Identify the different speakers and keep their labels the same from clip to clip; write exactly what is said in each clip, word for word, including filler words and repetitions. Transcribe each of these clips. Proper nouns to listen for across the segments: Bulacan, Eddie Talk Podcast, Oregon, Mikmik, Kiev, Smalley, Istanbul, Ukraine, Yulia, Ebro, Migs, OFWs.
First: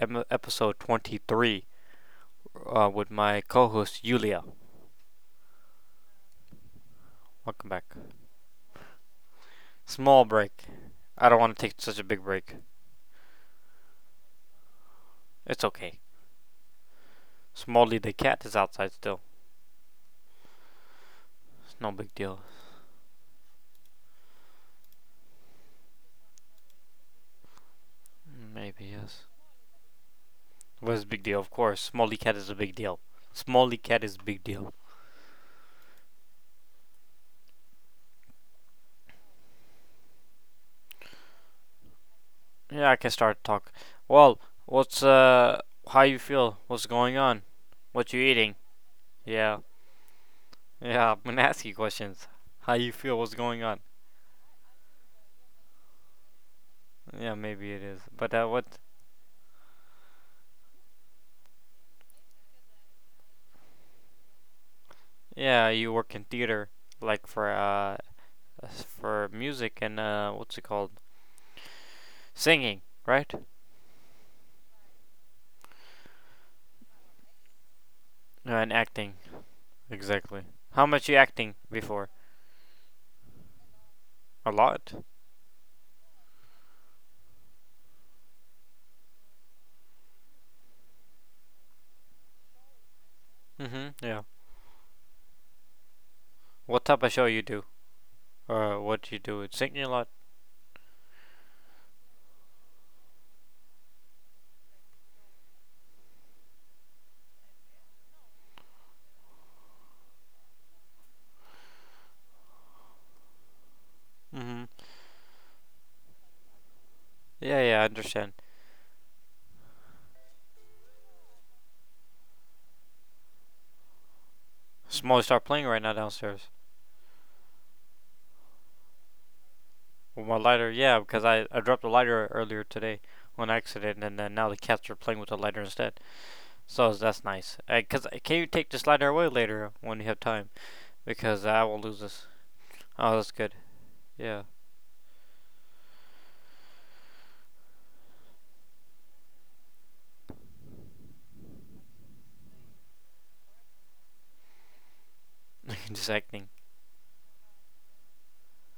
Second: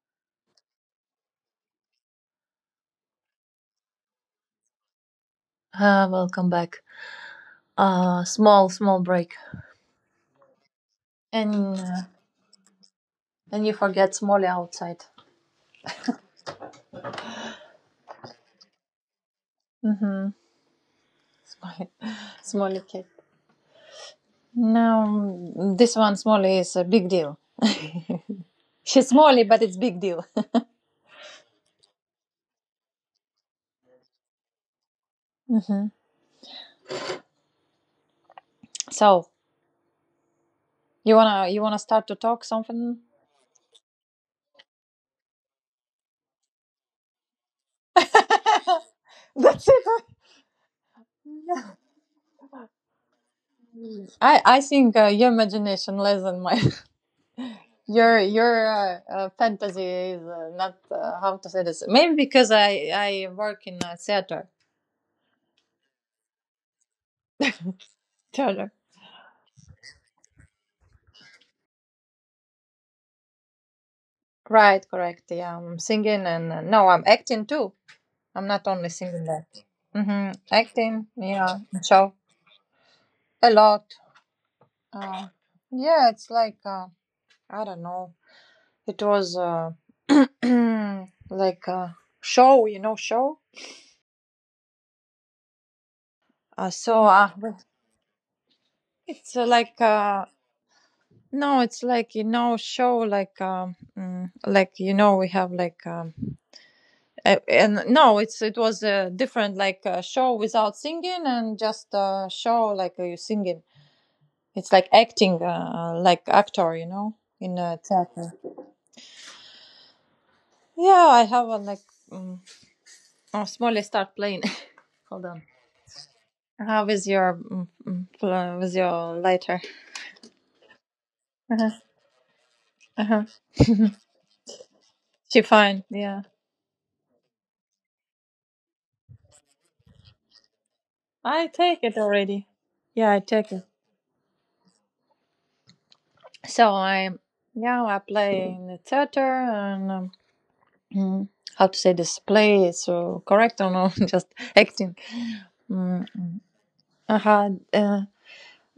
Speaker 1: episode twenty-three, uh, with my co host Yulia.
Speaker 2: Uh, welcome back.
Speaker 1: Welcome back.
Speaker 2: Uh, small, small break.
Speaker 1: Small break. I don't
Speaker 2: And
Speaker 1: want to take such
Speaker 2: uh,
Speaker 1: a big break.
Speaker 2: and you forget Smolly outside.
Speaker 1: It's okay. Smalley the cat is outside still. It's no big deal.
Speaker 2: Smally cat. No, this one Smally is a big deal.
Speaker 1: Maybe,
Speaker 2: She's
Speaker 1: yes.
Speaker 2: Smally, but it's big deal.
Speaker 1: What is a big deal? Of course, Smalley cat is a big deal. Smalley cat is a big deal.
Speaker 2: Mm-hmm. So you wanna you wanna start to talk
Speaker 1: Yeah, I
Speaker 2: something?
Speaker 1: can start to talk. Well, what's, uh, how you feel? What's going on? What you eating?
Speaker 2: That's
Speaker 1: Yeah.
Speaker 2: it.
Speaker 1: Yeah, I'm gonna ask you questions. How you feel? What's going on?
Speaker 2: I I think uh, your imagination less than mine.
Speaker 1: Yeah, maybe it is.
Speaker 2: your
Speaker 1: But uh,
Speaker 2: your
Speaker 1: what?
Speaker 2: uh, uh, fantasy is uh, not uh, how to say this. Maybe because I I work in uh, theater.
Speaker 1: Yeah, you work in theater, like for uh,
Speaker 2: Theater.
Speaker 1: s- for music and uh, what's it called? Singing, right?
Speaker 2: Right, correct. Yeah, I'm singing and uh, no, I'm acting too. I'm
Speaker 1: No,
Speaker 2: not
Speaker 1: and
Speaker 2: only
Speaker 1: acting.
Speaker 2: singing that. Mm-hmm.
Speaker 1: Exactly. How much
Speaker 2: Acting,
Speaker 1: you acting
Speaker 2: yeah,
Speaker 1: before?
Speaker 2: so a lot.
Speaker 1: A lot.
Speaker 2: Uh, yeah, it's like uh, I don't know. It was uh, like a show, you know, show.
Speaker 1: Mhm. Yeah.
Speaker 2: Uh,
Speaker 1: What type
Speaker 2: so
Speaker 1: of show
Speaker 2: uh,
Speaker 1: you do?
Speaker 2: but
Speaker 1: Uh, what you
Speaker 2: it's
Speaker 1: do?
Speaker 2: uh, like
Speaker 1: Singing a lot.
Speaker 2: uh, no, it's like you know, show like um, mm, like you know, we have like um, Uh, and no, it's it was a different like uh, show without singing and just uh, show like uh, you singing.
Speaker 1: Mhm.
Speaker 2: It's like acting, uh, like actor, you know, in
Speaker 1: Yeah,
Speaker 2: a
Speaker 1: yeah, I understand.
Speaker 2: theater. Yeah, I have a like. Um, oh, Smolly, start playing.
Speaker 1: Smoke
Speaker 2: Hold on.
Speaker 1: start playing right now downstairs.
Speaker 2: Uh, with your mm, mm, pl- with your lighter.
Speaker 1: With my lighter, yeah, because I I
Speaker 2: Uh-huh.
Speaker 1: dropped the lighter earlier today
Speaker 2: Uh-huh.
Speaker 1: on accident, and then now the cats are playing with the
Speaker 2: She
Speaker 1: lighter
Speaker 2: fine.
Speaker 1: instead.
Speaker 2: Yeah,
Speaker 1: So that's nice. Uh, Cause uh, can you take the slider away later when you have time? Because
Speaker 2: I
Speaker 1: I will
Speaker 2: take
Speaker 1: lose
Speaker 2: it
Speaker 1: this.
Speaker 2: already. Yeah,
Speaker 1: Oh,
Speaker 2: I
Speaker 1: that's
Speaker 2: take
Speaker 1: good.
Speaker 2: it.
Speaker 1: Yeah,
Speaker 2: So I, yeah, I play in the theater and. Um, mm, how to say display is so correct or no? Just acting. mm,
Speaker 1: just acting.
Speaker 2: I had uh,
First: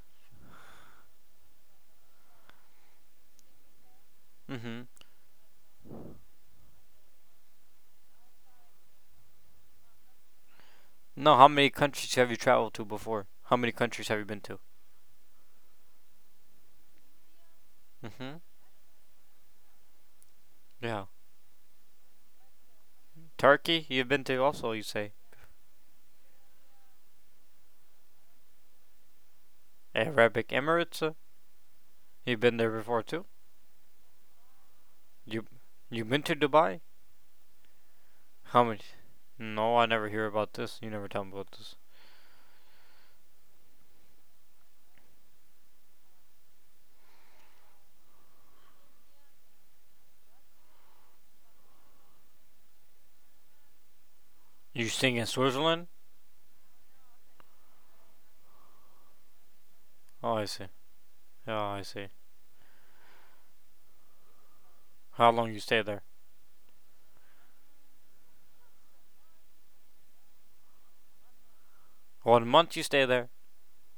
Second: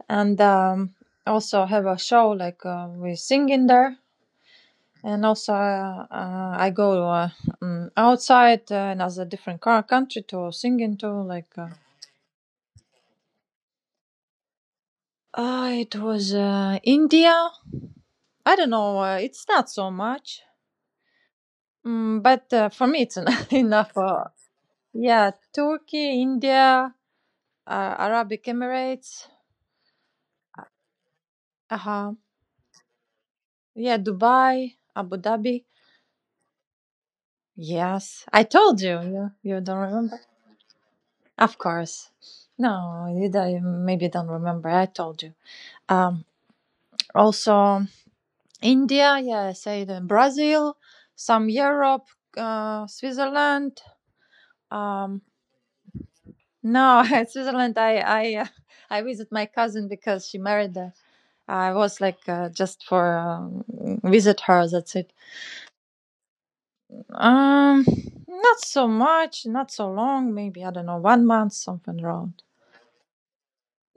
Speaker 2: and um, also have a show like uh, we sing in there
Speaker 1: Mhm.
Speaker 2: and also uh, uh, I go uh, um, outside uh, another different co- country to sing into
Speaker 1: No, how
Speaker 2: like
Speaker 1: many
Speaker 2: uh,
Speaker 1: countries have you traveled to before? How many countries have you been to?
Speaker 2: uh, it was uh, India.
Speaker 1: Mhm.
Speaker 2: I don't know, uh, it's not so much,
Speaker 1: Yeah.
Speaker 2: mm, but uh, for me it's
Speaker 1: Turkey,
Speaker 2: enough.
Speaker 1: you've been
Speaker 2: uh,
Speaker 1: to also. You say
Speaker 2: yeah, Turkey, India, uh, Arabic Emirates.
Speaker 1: Arabic Emirates. uh,
Speaker 2: Uh huh.
Speaker 1: You've been there before too.
Speaker 2: Yeah, Dubai, Abu
Speaker 1: You,
Speaker 2: Dhabi.
Speaker 1: you've been to Dubai.
Speaker 2: Yes, I
Speaker 1: How
Speaker 2: told
Speaker 1: many?
Speaker 2: you. You you
Speaker 1: No,
Speaker 2: don't
Speaker 1: I never
Speaker 2: remember?
Speaker 1: hear about this. You never tell me about
Speaker 2: Of
Speaker 1: this.
Speaker 2: course. No, you don't, maybe don't remember. I told you. Um, also India. Yeah, I said uh, Brazil, some Europe, uh, Switzerland.
Speaker 1: You sing
Speaker 2: Um,
Speaker 1: in Switzerland?
Speaker 2: no, Switzerland. I I uh, I visit my cousin because
Speaker 1: Oh,
Speaker 2: she
Speaker 1: I see.
Speaker 2: married. There.
Speaker 1: Oh,
Speaker 2: I
Speaker 1: I
Speaker 2: was
Speaker 1: see.
Speaker 2: like uh, just for um, visit her. That's it.
Speaker 1: How long you stay there?
Speaker 2: Um, Not so much, not so long. Maybe I don't know, one month, something around.
Speaker 1: One month you stay there.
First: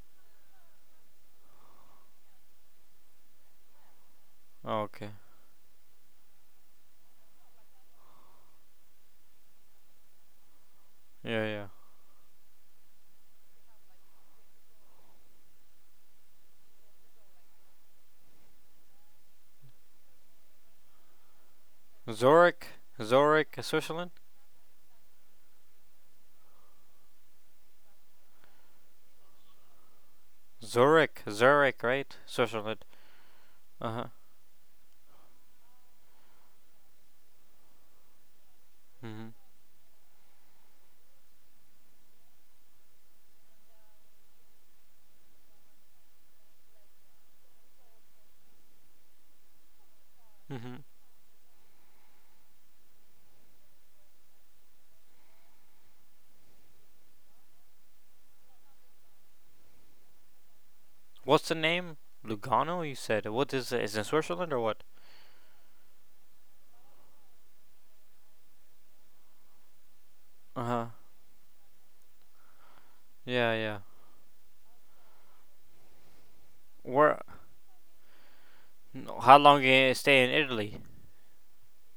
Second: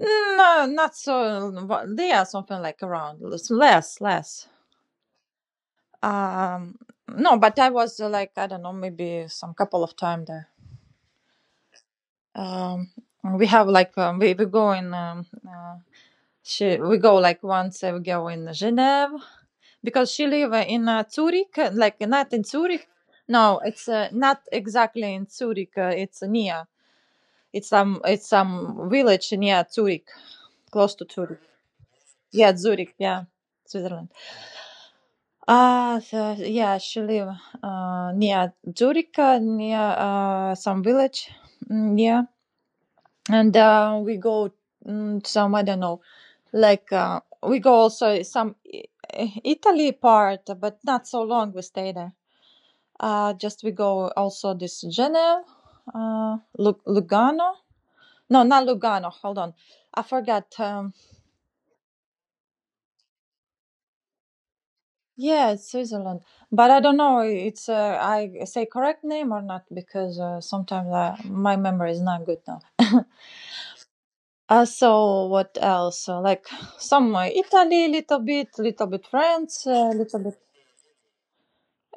Speaker 2: No, not so. Yeah, something like around less, less, less.
Speaker 1: Oh, okay.
Speaker 2: Um, no, but I was uh, like I don't know, maybe some couple of time there.
Speaker 1: Yeah, yeah.
Speaker 2: Um, we have like um, we we go in um, uh, she we go like once uh, we go in Geneva because she live uh, in uh, Zurich, uh, like not in
Speaker 1: Zurich,
Speaker 2: Zurich.
Speaker 1: Zurich,
Speaker 2: No, it's uh,
Speaker 1: Switzerland.
Speaker 2: not exactly in Zurich. Uh, it's near. It's some it's some village near Zurich, close to
Speaker 1: Zurich,
Speaker 2: Zurich.
Speaker 1: Zurich, right?
Speaker 2: Yeah,
Speaker 1: Switzerland.
Speaker 2: Zurich. Yeah,
Speaker 1: Uh huh.
Speaker 2: Switzerland. Uh so, yeah, she live uh, near Zurich,
Speaker 1: Mhm.
Speaker 2: uh, near uh, some village. Mm, yeah, and uh, we go mm, some I don't know, like uh, we go also some I- I- Italy part, but
Speaker 1: Mhm.
Speaker 2: not so long. We stay there. Uh, just we go also this Geneva, uh, Lu- Lugano. No, not Lugano. Hold on, I forgot. Um,
Speaker 1: What's the name? Lugano, you said. What is it? Is it Switzerland or what?
Speaker 2: Yeah, it's Switzerland, but I don't know. It's uh, I say correct name or not because uh,
Speaker 1: Uh huh.
Speaker 2: sometimes I, my memory is not good now.
Speaker 1: Yeah, yeah.
Speaker 2: Uh, so what else? Uh, like some
Speaker 1: Where?
Speaker 2: uh, Italy, little bit, little bit
Speaker 1: No, How long
Speaker 2: France, uh,
Speaker 1: you
Speaker 2: little
Speaker 1: stay in
Speaker 2: bit.
Speaker 1: Italy?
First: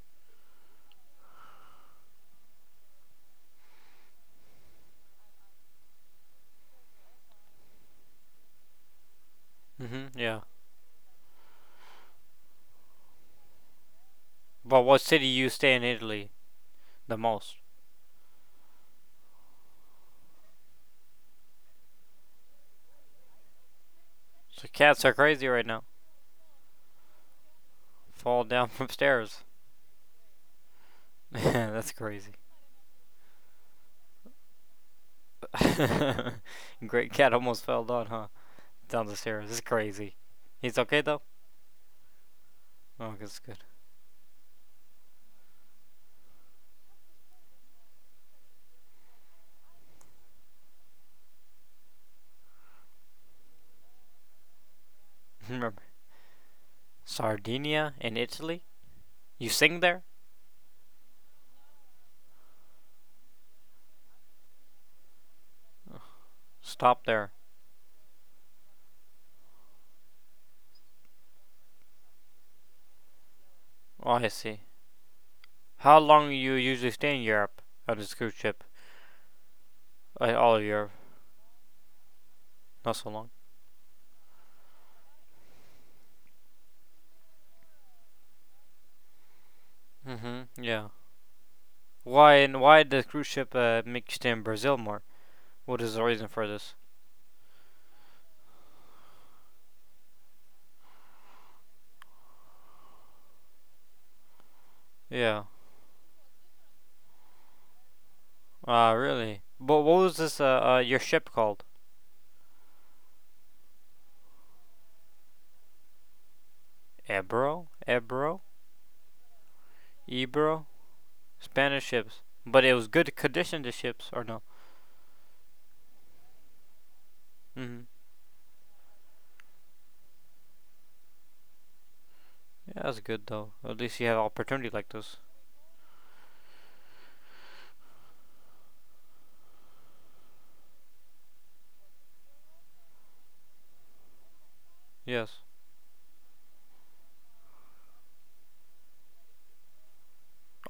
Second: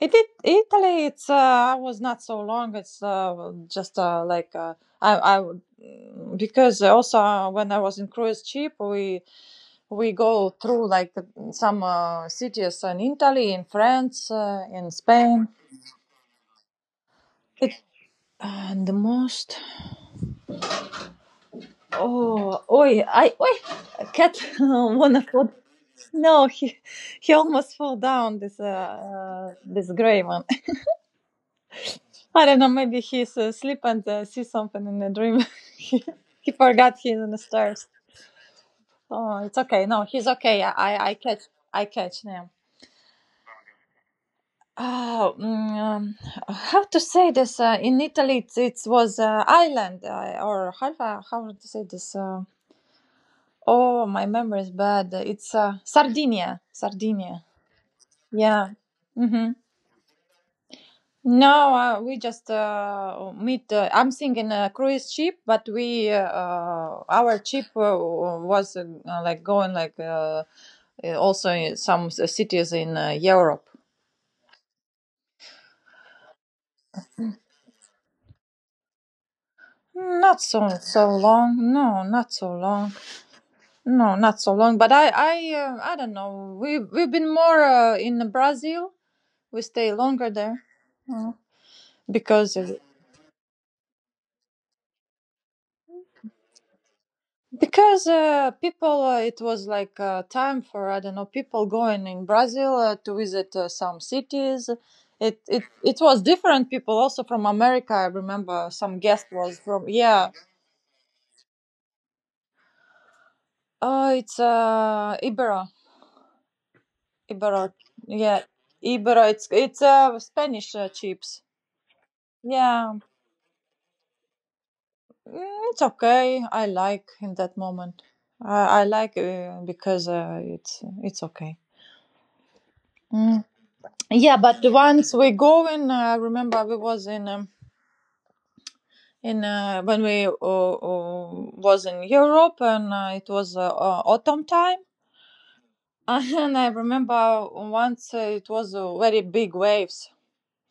Speaker 2: It, it Italy. It's uh, I was not so long. It's uh, just uh, like uh, I I would- mm, because also uh, when I was in cruise ship we we
Speaker 1: Mhm. Yeah.
Speaker 2: go through like some uh, cities in Italy, in France, uh,
Speaker 1: But
Speaker 2: in
Speaker 1: what city
Speaker 2: Spain.
Speaker 1: you stay in Italy the most?
Speaker 2: And the most. Oh, oi, I, oi, a cat
Speaker 1: So cats are
Speaker 2: wanna
Speaker 1: crazy
Speaker 2: fall.
Speaker 1: right now.
Speaker 2: No, he, he almost fall down.
Speaker 1: Fall
Speaker 2: This, uh,
Speaker 1: down from stairs.
Speaker 2: uh this gray one.
Speaker 1: That's crazy.
Speaker 2: I don't know. Maybe he's asleep and uh, see something in the dream. he, he forgot
Speaker 1: Great
Speaker 2: he's in
Speaker 1: cat
Speaker 2: the
Speaker 1: almost fell
Speaker 2: stairs.
Speaker 1: down, huh? Down the
Speaker 2: Oh,
Speaker 1: stairs.
Speaker 2: it's
Speaker 1: It's
Speaker 2: okay. No,
Speaker 1: crazy.
Speaker 2: he's okay. I,
Speaker 1: He's okay
Speaker 2: I I
Speaker 1: though.
Speaker 2: catch, I catch him.
Speaker 1: Oh, that's good.
Speaker 2: Oh, mm, um, how to say this? Uh, in Italy, it, it was uh, island uh, or how, how to say this? Uh, Oh, my memory is bad. It's uh, Sardinia. Sardinia.
Speaker 1: Sardinia in Italy?
Speaker 2: Yeah.
Speaker 1: You
Speaker 2: Mm-hmm.
Speaker 1: sing there?
Speaker 2: No, uh, we just uh, meet. Uh, I'm thinking a cruise ship, but we uh, uh,
Speaker 1: Stop there.
Speaker 2: our ship uh, was uh, like going like uh, also in some cities in uh, Europe.
Speaker 1: Oh, I see. How long you usually stay in Europe on this cruise ship? Uh,
Speaker 2: Not
Speaker 1: all
Speaker 2: so
Speaker 1: of Europe.
Speaker 2: so long. No, not so long.
Speaker 1: Not so long.
Speaker 2: No, not so long. But I I uh, I don't know. We we've been more uh, in Brazil. We stay longer there
Speaker 1: Mm-hmm. Yeah.
Speaker 2: uh,
Speaker 1: Why
Speaker 2: because
Speaker 1: and
Speaker 2: uh,
Speaker 1: why the cruise ship uh, make you stay in Brazil more? What is the reason for this?
Speaker 2: Because uh, people, uh, it was like uh, time for I don't know people going in Brazil uh, to visit uh, some cities. It
Speaker 1: Yeah.
Speaker 2: it it was different people also from America. I remember
Speaker 1: Ah, uh,
Speaker 2: some guest
Speaker 1: really?
Speaker 2: was
Speaker 1: But
Speaker 2: from,
Speaker 1: what was
Speaker 2: yeah.
Speaker 1: this? Uh, uh, your ship called?
Speaker 2: Oh, it's uh Ibero. Ibero,
Speaker 1: Ebro, Ebro,
Speaker 2: yeah, Ibero. It's it's uh
Speaker 1: Ebro.
Speaker 2: Spanish uh, chips.
Speaker 1: Spanish ships. But it was
Speaker 2: Yeah,
Speaker 1: good condition. The ships or no?
Speaker 2: mm, it's okay. I like in that
Speaker 1: Mm-hmm.
Speaker 2: moment. I I like uh, because uh, it's it's okay.
Speaker 1: Yeah, that's good
Speaker 2: Mm.
Speaker 1: though. At least you have
Speaker 2: Yeah, but
Speaker 1: opportunity like
Speaker 2: once
Speaker 1: this.
Speaker 2: we go in, uh, I remember we was in um, in uh, when we uh, uh, was in Europe and uh, it was uh, uh, autumn time,
Speaker 1: Yes.
Speaker 2: and I remember once uh, it was uh, very big waves.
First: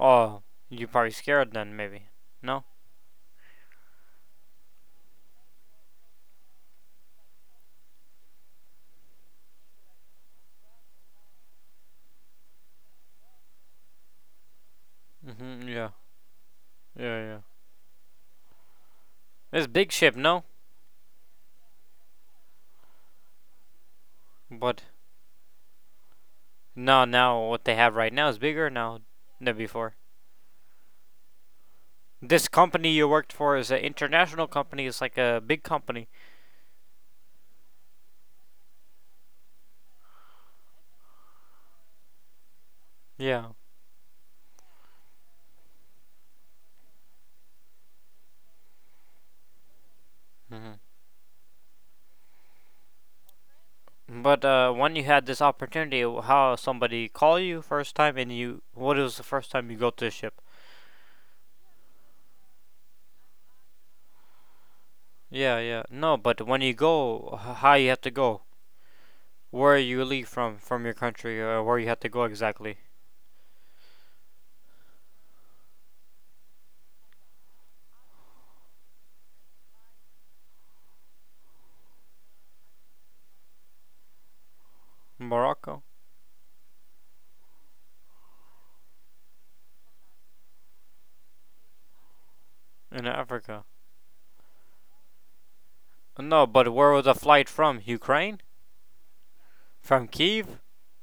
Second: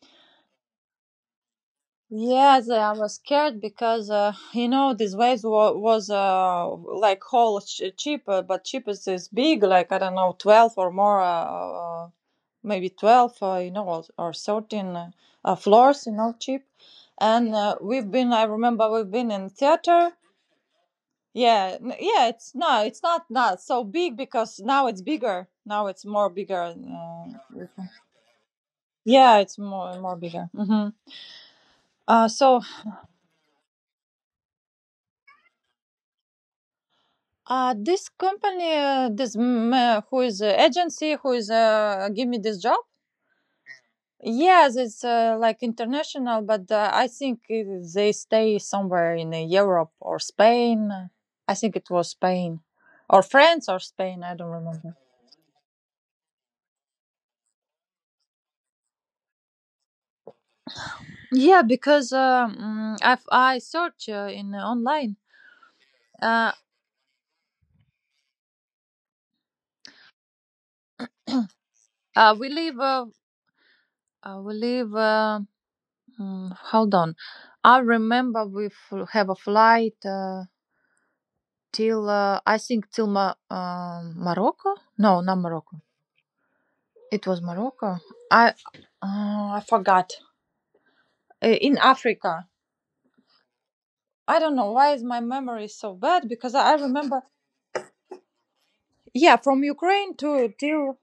Speaker 1: Oh, you probably scared then, maybe. No?
Speaker 2: Yes, I was scared because uh, you know this waves wa- was uh, like whole ch- cheaper, but cheapest is big, like I don't know, twelve or more, uh, uh, maybe twelve, uh, you know, or, or thirteen uh, uh,
Speaker 1: Hmm, yeah.
Speaker 2: floors, you know, cheap.
Speaker 1: Yeah, yeah.
Speaker 2: And uh, we've been, I remember, we've been in
Speaker 1: This big
Speaker 2: theater.
Speaker 1: ship, no?
Speaker 2: Yeah, n- yeah, it's no, it's not not so big because now
Speaker 1: But
Speaker 2: it's bigger. Now it's more bigger.
Speaker 1: no, now
Speaker 2: Uh,
Speaker 1: what they have right now is bigger now
Speaker 2: yeah, it's
Speaker 1: than before.
Speaker 2: more more bigger. hmm uh,
Speaker 1: This
Speaker 2: so
Speaker 1: company you worked for is an international company. It's like a big company.
Speaker 2: Uh, this company, uh, this mm, uh, who is uh, agency, who is uh, give me this job.
Speaker 1: Yeah.
Speaker 2: Yes, it's uh, like international, but uh, I think it, they stay somewhere in uh, Europe or
Speaker 1: Hmm.
Speaker 2: Spain. I think it was Spain, or France or Spain. I
Speaker 1: But
Speaker 2: don't
Speaker 1: uh,
Speaker 2: remember.
Speaker 1: when you had this opportunity, how somebody call you first time and you, what was the first time you go to the ship?
Speaker 2: Yeah, because um, I I search uh, in uh, online.
Speaker 1: Yeah, yeah. No, but
Speaker 2: Uh,
Speaker 1: when you go, h- how you have to go? Where you leave from, from your country, or where you have to go
Speaker 2: uh, we live.
Speaker 1: exactly?
Speaker 2: Uh, uh, we live. Uh, mm, hold on, I remember we fl- have a flight. Uh, till uh, I think till Ma- um Morocco. No, not Morocco.
Speaker 1: Morocco.
Speaker 2: It was Morocco. I uh, I forgot. Uh, in Africa.
Speaker 1: In Africa.
Speaker 2: I don't know why is my memory so bad
Speaker 1: No,
Speaker 2: because
Speaker 1: but
Speaker 2: I
Speaker 1: where was the
Speaker 2: remember.
Speaker 1: flight from? Ukraine?
Speaker 2: Yeah, from
Speaker 1: From
Speaker 2: Ukraine to
Speaker 1: Kiev?
Speaker 2: till.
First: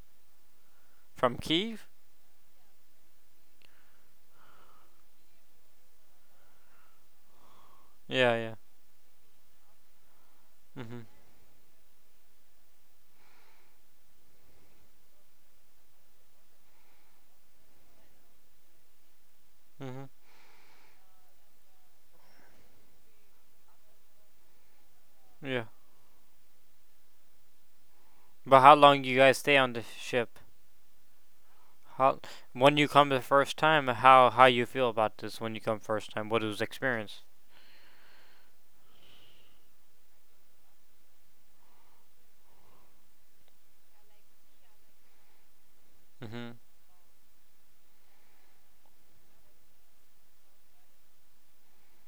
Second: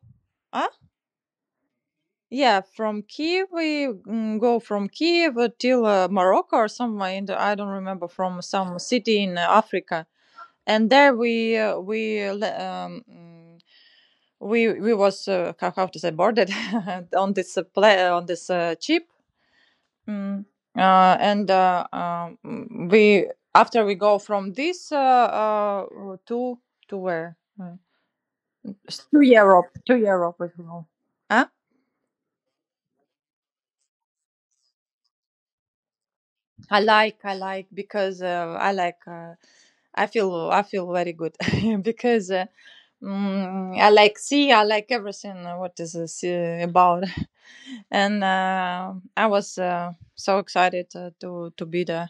Speaker 2: Huh?
Speaker 1: From Kiev?
Speaker 2: Yeah, from Kiev we mm, go from Kiev till uh, Morocco or somewhere. In the, I don't remember
Speaker 1: Yeah,
Speaker 2: from
Speaker 1: yeah.
Speaker 2: some city in uh, Africa and
Speaker 1: Mhm.
Speaker 2: there we uh, we le- um, mm, we we was uh, how, how to say boarded. On this uh, play on this uh, chip.
Speaker 1: Mhm.
Speaker 2: mm. Uh, and uh, um, mm, we after we go from this uh,
Speaker 1: Yeah.
Speaker 2: uh, to to where. Uh,
Speaker 1: But how long do you
Speaker 2: to
Speaker 1: guys stay on
Speaker 2: Europe,
Speaker 1: the
Speaker 2: to Europe
Speaker 1: ship?
Speaker 2: as well.
Speaker 1: How when you come the first time? How how you feel about this when you come first time? What was the
Speaker 2: I like,
Speaker 1: experience?
Speaker 2: I like because uh, I like. Uh, I feel, I feel very good because uh, mm, I like see, I like everything. uh, What is this uh,
Speaker 1: Mhm.
Speaker 2: about? And uh, I was uh, so excited uh, to to be there.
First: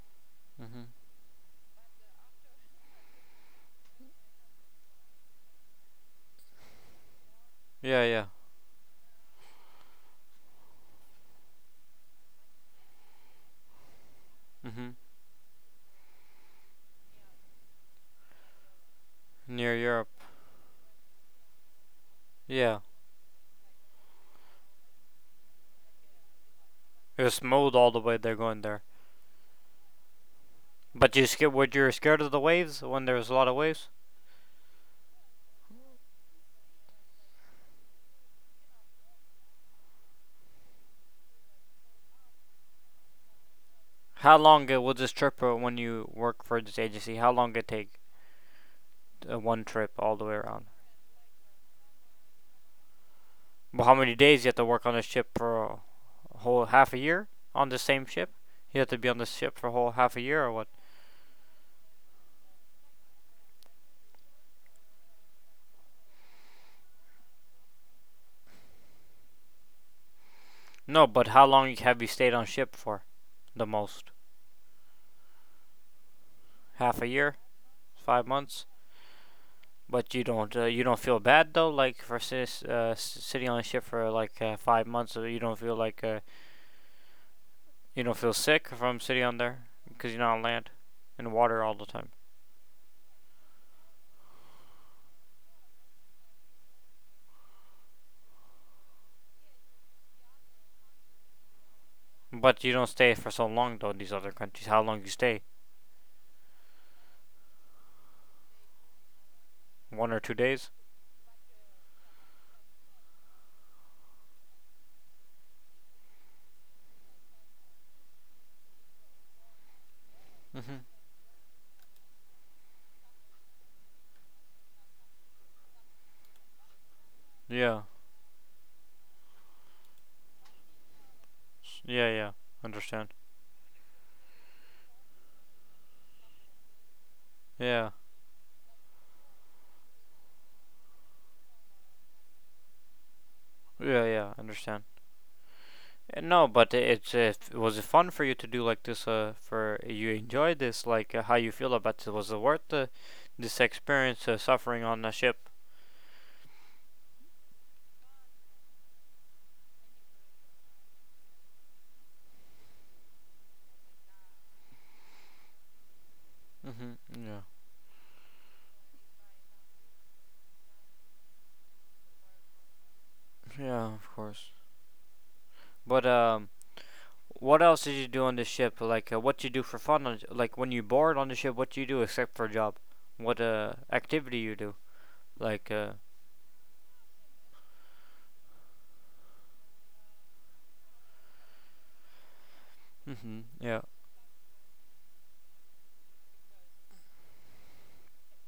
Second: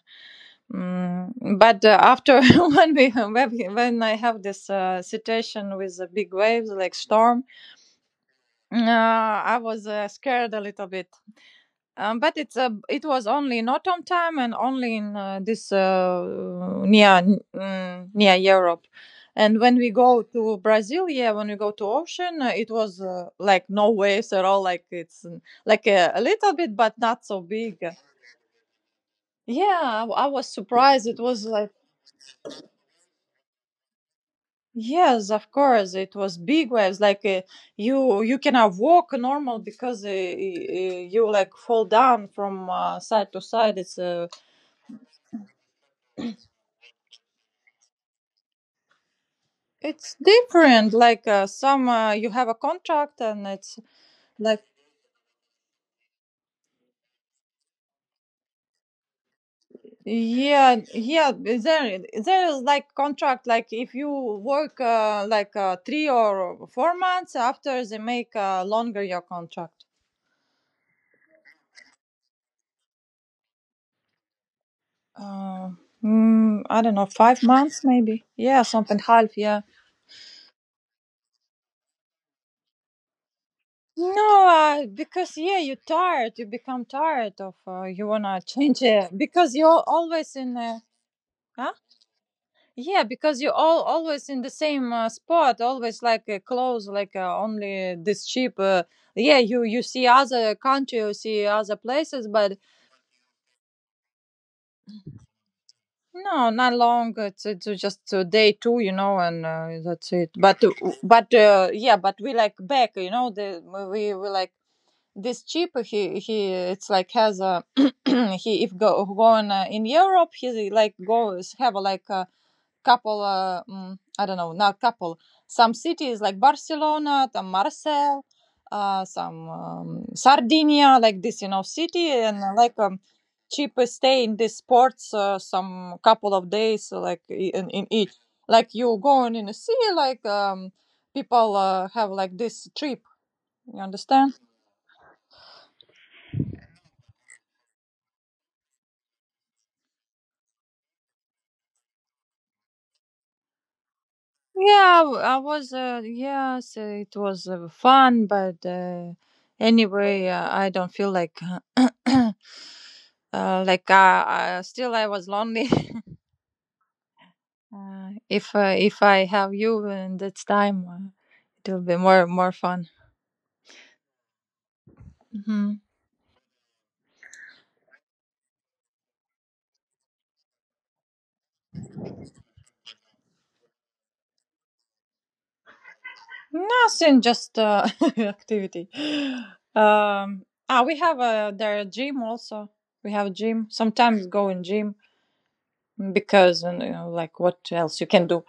Speaker 1: Mhm.
Speaker 2: Mm, but uh, after when we when we- when I have this uh, situation with the big waves like storm,
Speaker 1: Yeah, yeah.
Speaker 2: uh, I was uh, scared a little bit. Um, but it's a. it was only not on time and
Speaker 1: Mhm.
Speaker 2: only in uh, this uh, near mm, near Europe. And when
Speaker 1: Near
Speaker 2: we
Speaker 1: Europe.
Speaker 2: go to Brazil, yeah, when we go to ocean, uh, it
Speaker 1: Yeah.
Speaker 2: was uh, like no waves at all. Like it's mm, like a, a little bit, but
Speaker 1: It
Speaker 2: not
Speaker 1: was
Speaker 2: so big.
Speaker 1: smooth all the way they're going there.
Speaker 2: Yeah, I, w- I was surprised.
Speaker 1: But
Speaker 2: It
Speaker 1: you
Speaker 2: was
Speaker 1: scared? Were
Speaker 2: like.
Speaker 1: you scared of the waves when there was a lot of waves?
Speaker 2: Yes, of course, it was big waves. Like uh, you you cannot walk normal because uh, y- y- you like fall down from uh, side to side. It's uh,
Speaker 1: How long it will this trip uh, when you work for this agency? How long it take? Uh, one trip
Speaker 2: It's
Speaker 1: all the way around.
Speaker 2: different. Like uh, some, uh, you have a contract, and it's
Speaker 1: Well, how many days you have
Speaker 2: like
Speaker 1: to work on a ship for a whole half a year on the same ship? You have to be on the ship for a whole half a year or what?
Speaker 2: yeah, yeah. There, there is like contract. Like if you work uh, like uh, three or four months after they make uh, longer your contract.
Speaker 1: No, but how long have you stayed on ship for? The most
Speaker 2: Uh, mm, I don't
Speaker 1: half
Speaker 2: know,
Speaker 1: a year,
Speaker 2: five months maybe.
Speaker 1: five
Speaker 2: Yeah,
Speaker 1: months.
Speaker 2: something half. Yeah.
Speaker 1: But you don't uh, you don't feel bad though, like for sis, uh, sitting on a ship for like
Speaker 2: No,
Speaker 1: uh,
Speaker 2: uh,
Speaker 1: five months.
Speaker 2: because
Speaker 1: you
Speaker 2: yeah,
Speaker 1: don't feel
Speaker 2: you're
Speaker 1: like uh,
Speaker 2: tired. You become tired of. Uh,
Speaker 1: you
Speaker 2: you
Speaker 1: don't feel
Speaker 2: wanna
Speaker 1: sick
Speaker 2: change
Speaker 1: from
Speaker 2: it
Speaker 1: sitting on
Speaker 2: because
Speaker 1: there
Speaker 2: you're
Speaker 1: because you're not
Speaker 2: always
Speaker 1: on
Speaker 2: in.
Speaker 1: land
Speaker 2: Uh,
Speaker 1: and water all the time.
Speaker 2: Yeah, because you all always in the same uh, spot, always like uh, close, like uh, only this cheap. Uh, yeah, you you see other country, you see other places, but
Speaker 1: But you don't stay for so long though in these other countries. How long you stay?
Speaker 2: no, not long. It's, it's just uh, day two, you know, and uh,
Speaker 1: One
Speaker 2: that's
Speaker 1: or
Speaker 2: it.
Speaker 1: two
Speaker 2: But uh,
Speaker 1: days?
Speaker 2: but uh, yeah, but we like back, you know. The we we like this chip. He he it's like has a he if go going uh, in Europe, he
Speaker 1: Hmm.
Speaker 2: like goes have a, like a couple uh, mm, I don't know, not couple, some cities like Barcelona, the
Speaker 1: Yeah.
Speaker 2: Marseille, uh, some um, Sardinia, like this, you know, city
Speaker 1: Yeah, yeah.
Speaker 2: and uh, like um
Speaker 1: Understand.
Speaker 2: cheap stay in these ports, uh, some couple of days, uh, like i- in, in
Speaker 1: Yeah.
Speaker 2: each, like you going in the sea, like um people uh, have like this trip, you
Speaker 1: Yeah,
Speaker 2: understand.
Speaker 1: yeah. Understand. Uh, No, but it's uh, f- was it fun for you to do like this? Uh, for you enjoyed this? Like uh, how you feel about it? Was it worth uh, this experience uh, suffering
Speaker 2: Yeah,
Speaker 1: on the
Speaker 2: w- I
Speaker 1: ship?
Speaker 2: was. Uh, yes, uh, it was uh, fun, but uh, anyway, uh, I don't feel like uh, like I, I still, I was lonely.
Speaker 1: Mhm. Yeah.
Speaker 2: Uh, if uh, if I have you in that time, uh, it will be more more fun.
Speaker 1: Yeah, of course.
Speaker 2: Hmm.
Speaker 1: But um, what else did you do on the ship? Like uh, what you do for fun? On, like when you bored on the ship, what do you do except for a job? What uh activity you do? Like uh.
Speaker 2: Nothing, just uh, activity. Um, ah, we have a the gym also. We have
Speaker 1: Mhm.
Speaker 2: gym.
Speaker 1: Yeah.
Speaker 2: Sometimes go in gym because uh, you know, like what else you can do.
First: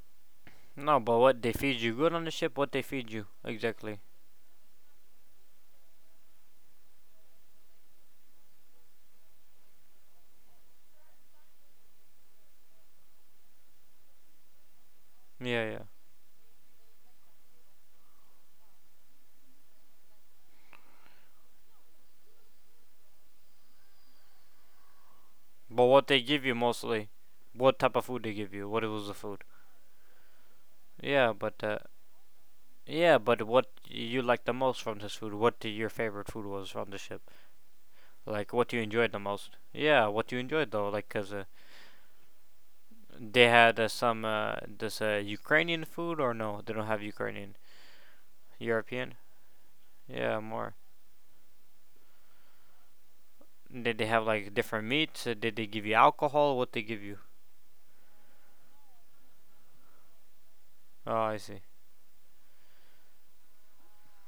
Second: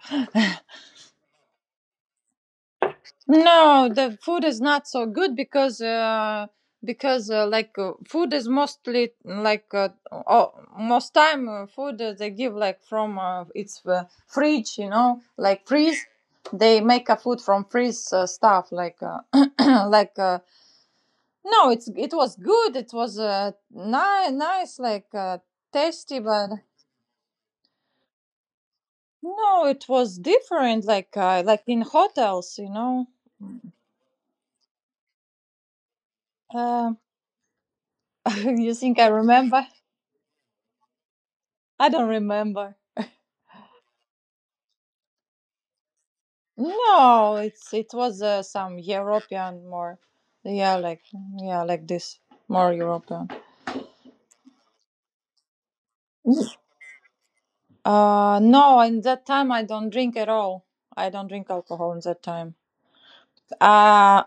Speaker 1: No, but what they feed you good on the ship, what they feed you
Speaker 2: No,
Speaker 1: exactly.
Speaker 2: the food is not so good because uh, because uh, like uh, food is mostly like uh, oh, most time, uh, food uh, they give like from uh, it's uh, fridge, you know, like
Speaker 1: Yeah, yeah.
Speaker 2: freeze. They make a food from freeze uh, stuff like uh, like uh, no, it's it was good. It was uh, ni- nice, like uh,
Speaker 1: But what
Speaker 2: tasty,
Speaker 1: they give
Speaker 2: but
Speaker 1: you mostly, what type of food they give you, what was the food.
Speaker 2: no, it was different. Like
Speaker 1: Yeah,
Speaker 2: uh,
Speaker 1: but
Speaker 2: like
Speaker 1: uh,
Speaker 2: in hotels, you know.
Speaker 1: yeah, but what you liked the most from this food, what the, your favorite food was from
Speaker 2: Um
Speaker 1: the ship, like what
Speaker 2: you
Speaker 1: you
Speaker 2: think I
Speaker 1: enjoyed the most.
Speaker 2: remember?
Speaker 1: Yeah, what you enjoyed though, like cause uh,
Speaker 2: I don't remember.
Speaker 1: they had uh, some uh, this uh, Ukrainian food or no, they don't have
Speaker 2: No,
Speaker 1: Ukrainian,
Speaker 2: it's it was uh, some
Speaker 1: European.
Speaker 2: European, more.
Speaker 1: Yeah, more.
Speaker 2: Yeah, like yeah, like this, more European.
Speaker 1: Did they have like different meats? Uh, did they give you alcohol? What they give you?
Speaker 2: Uh, no, in that time I don't drink at all. I
Speaker 1: Oh,
Speaker 2: don't
Speaker 1: I
Speaker 2: drink
Speaker 1: see.
Speaker 2: alcohol in that time. Uh,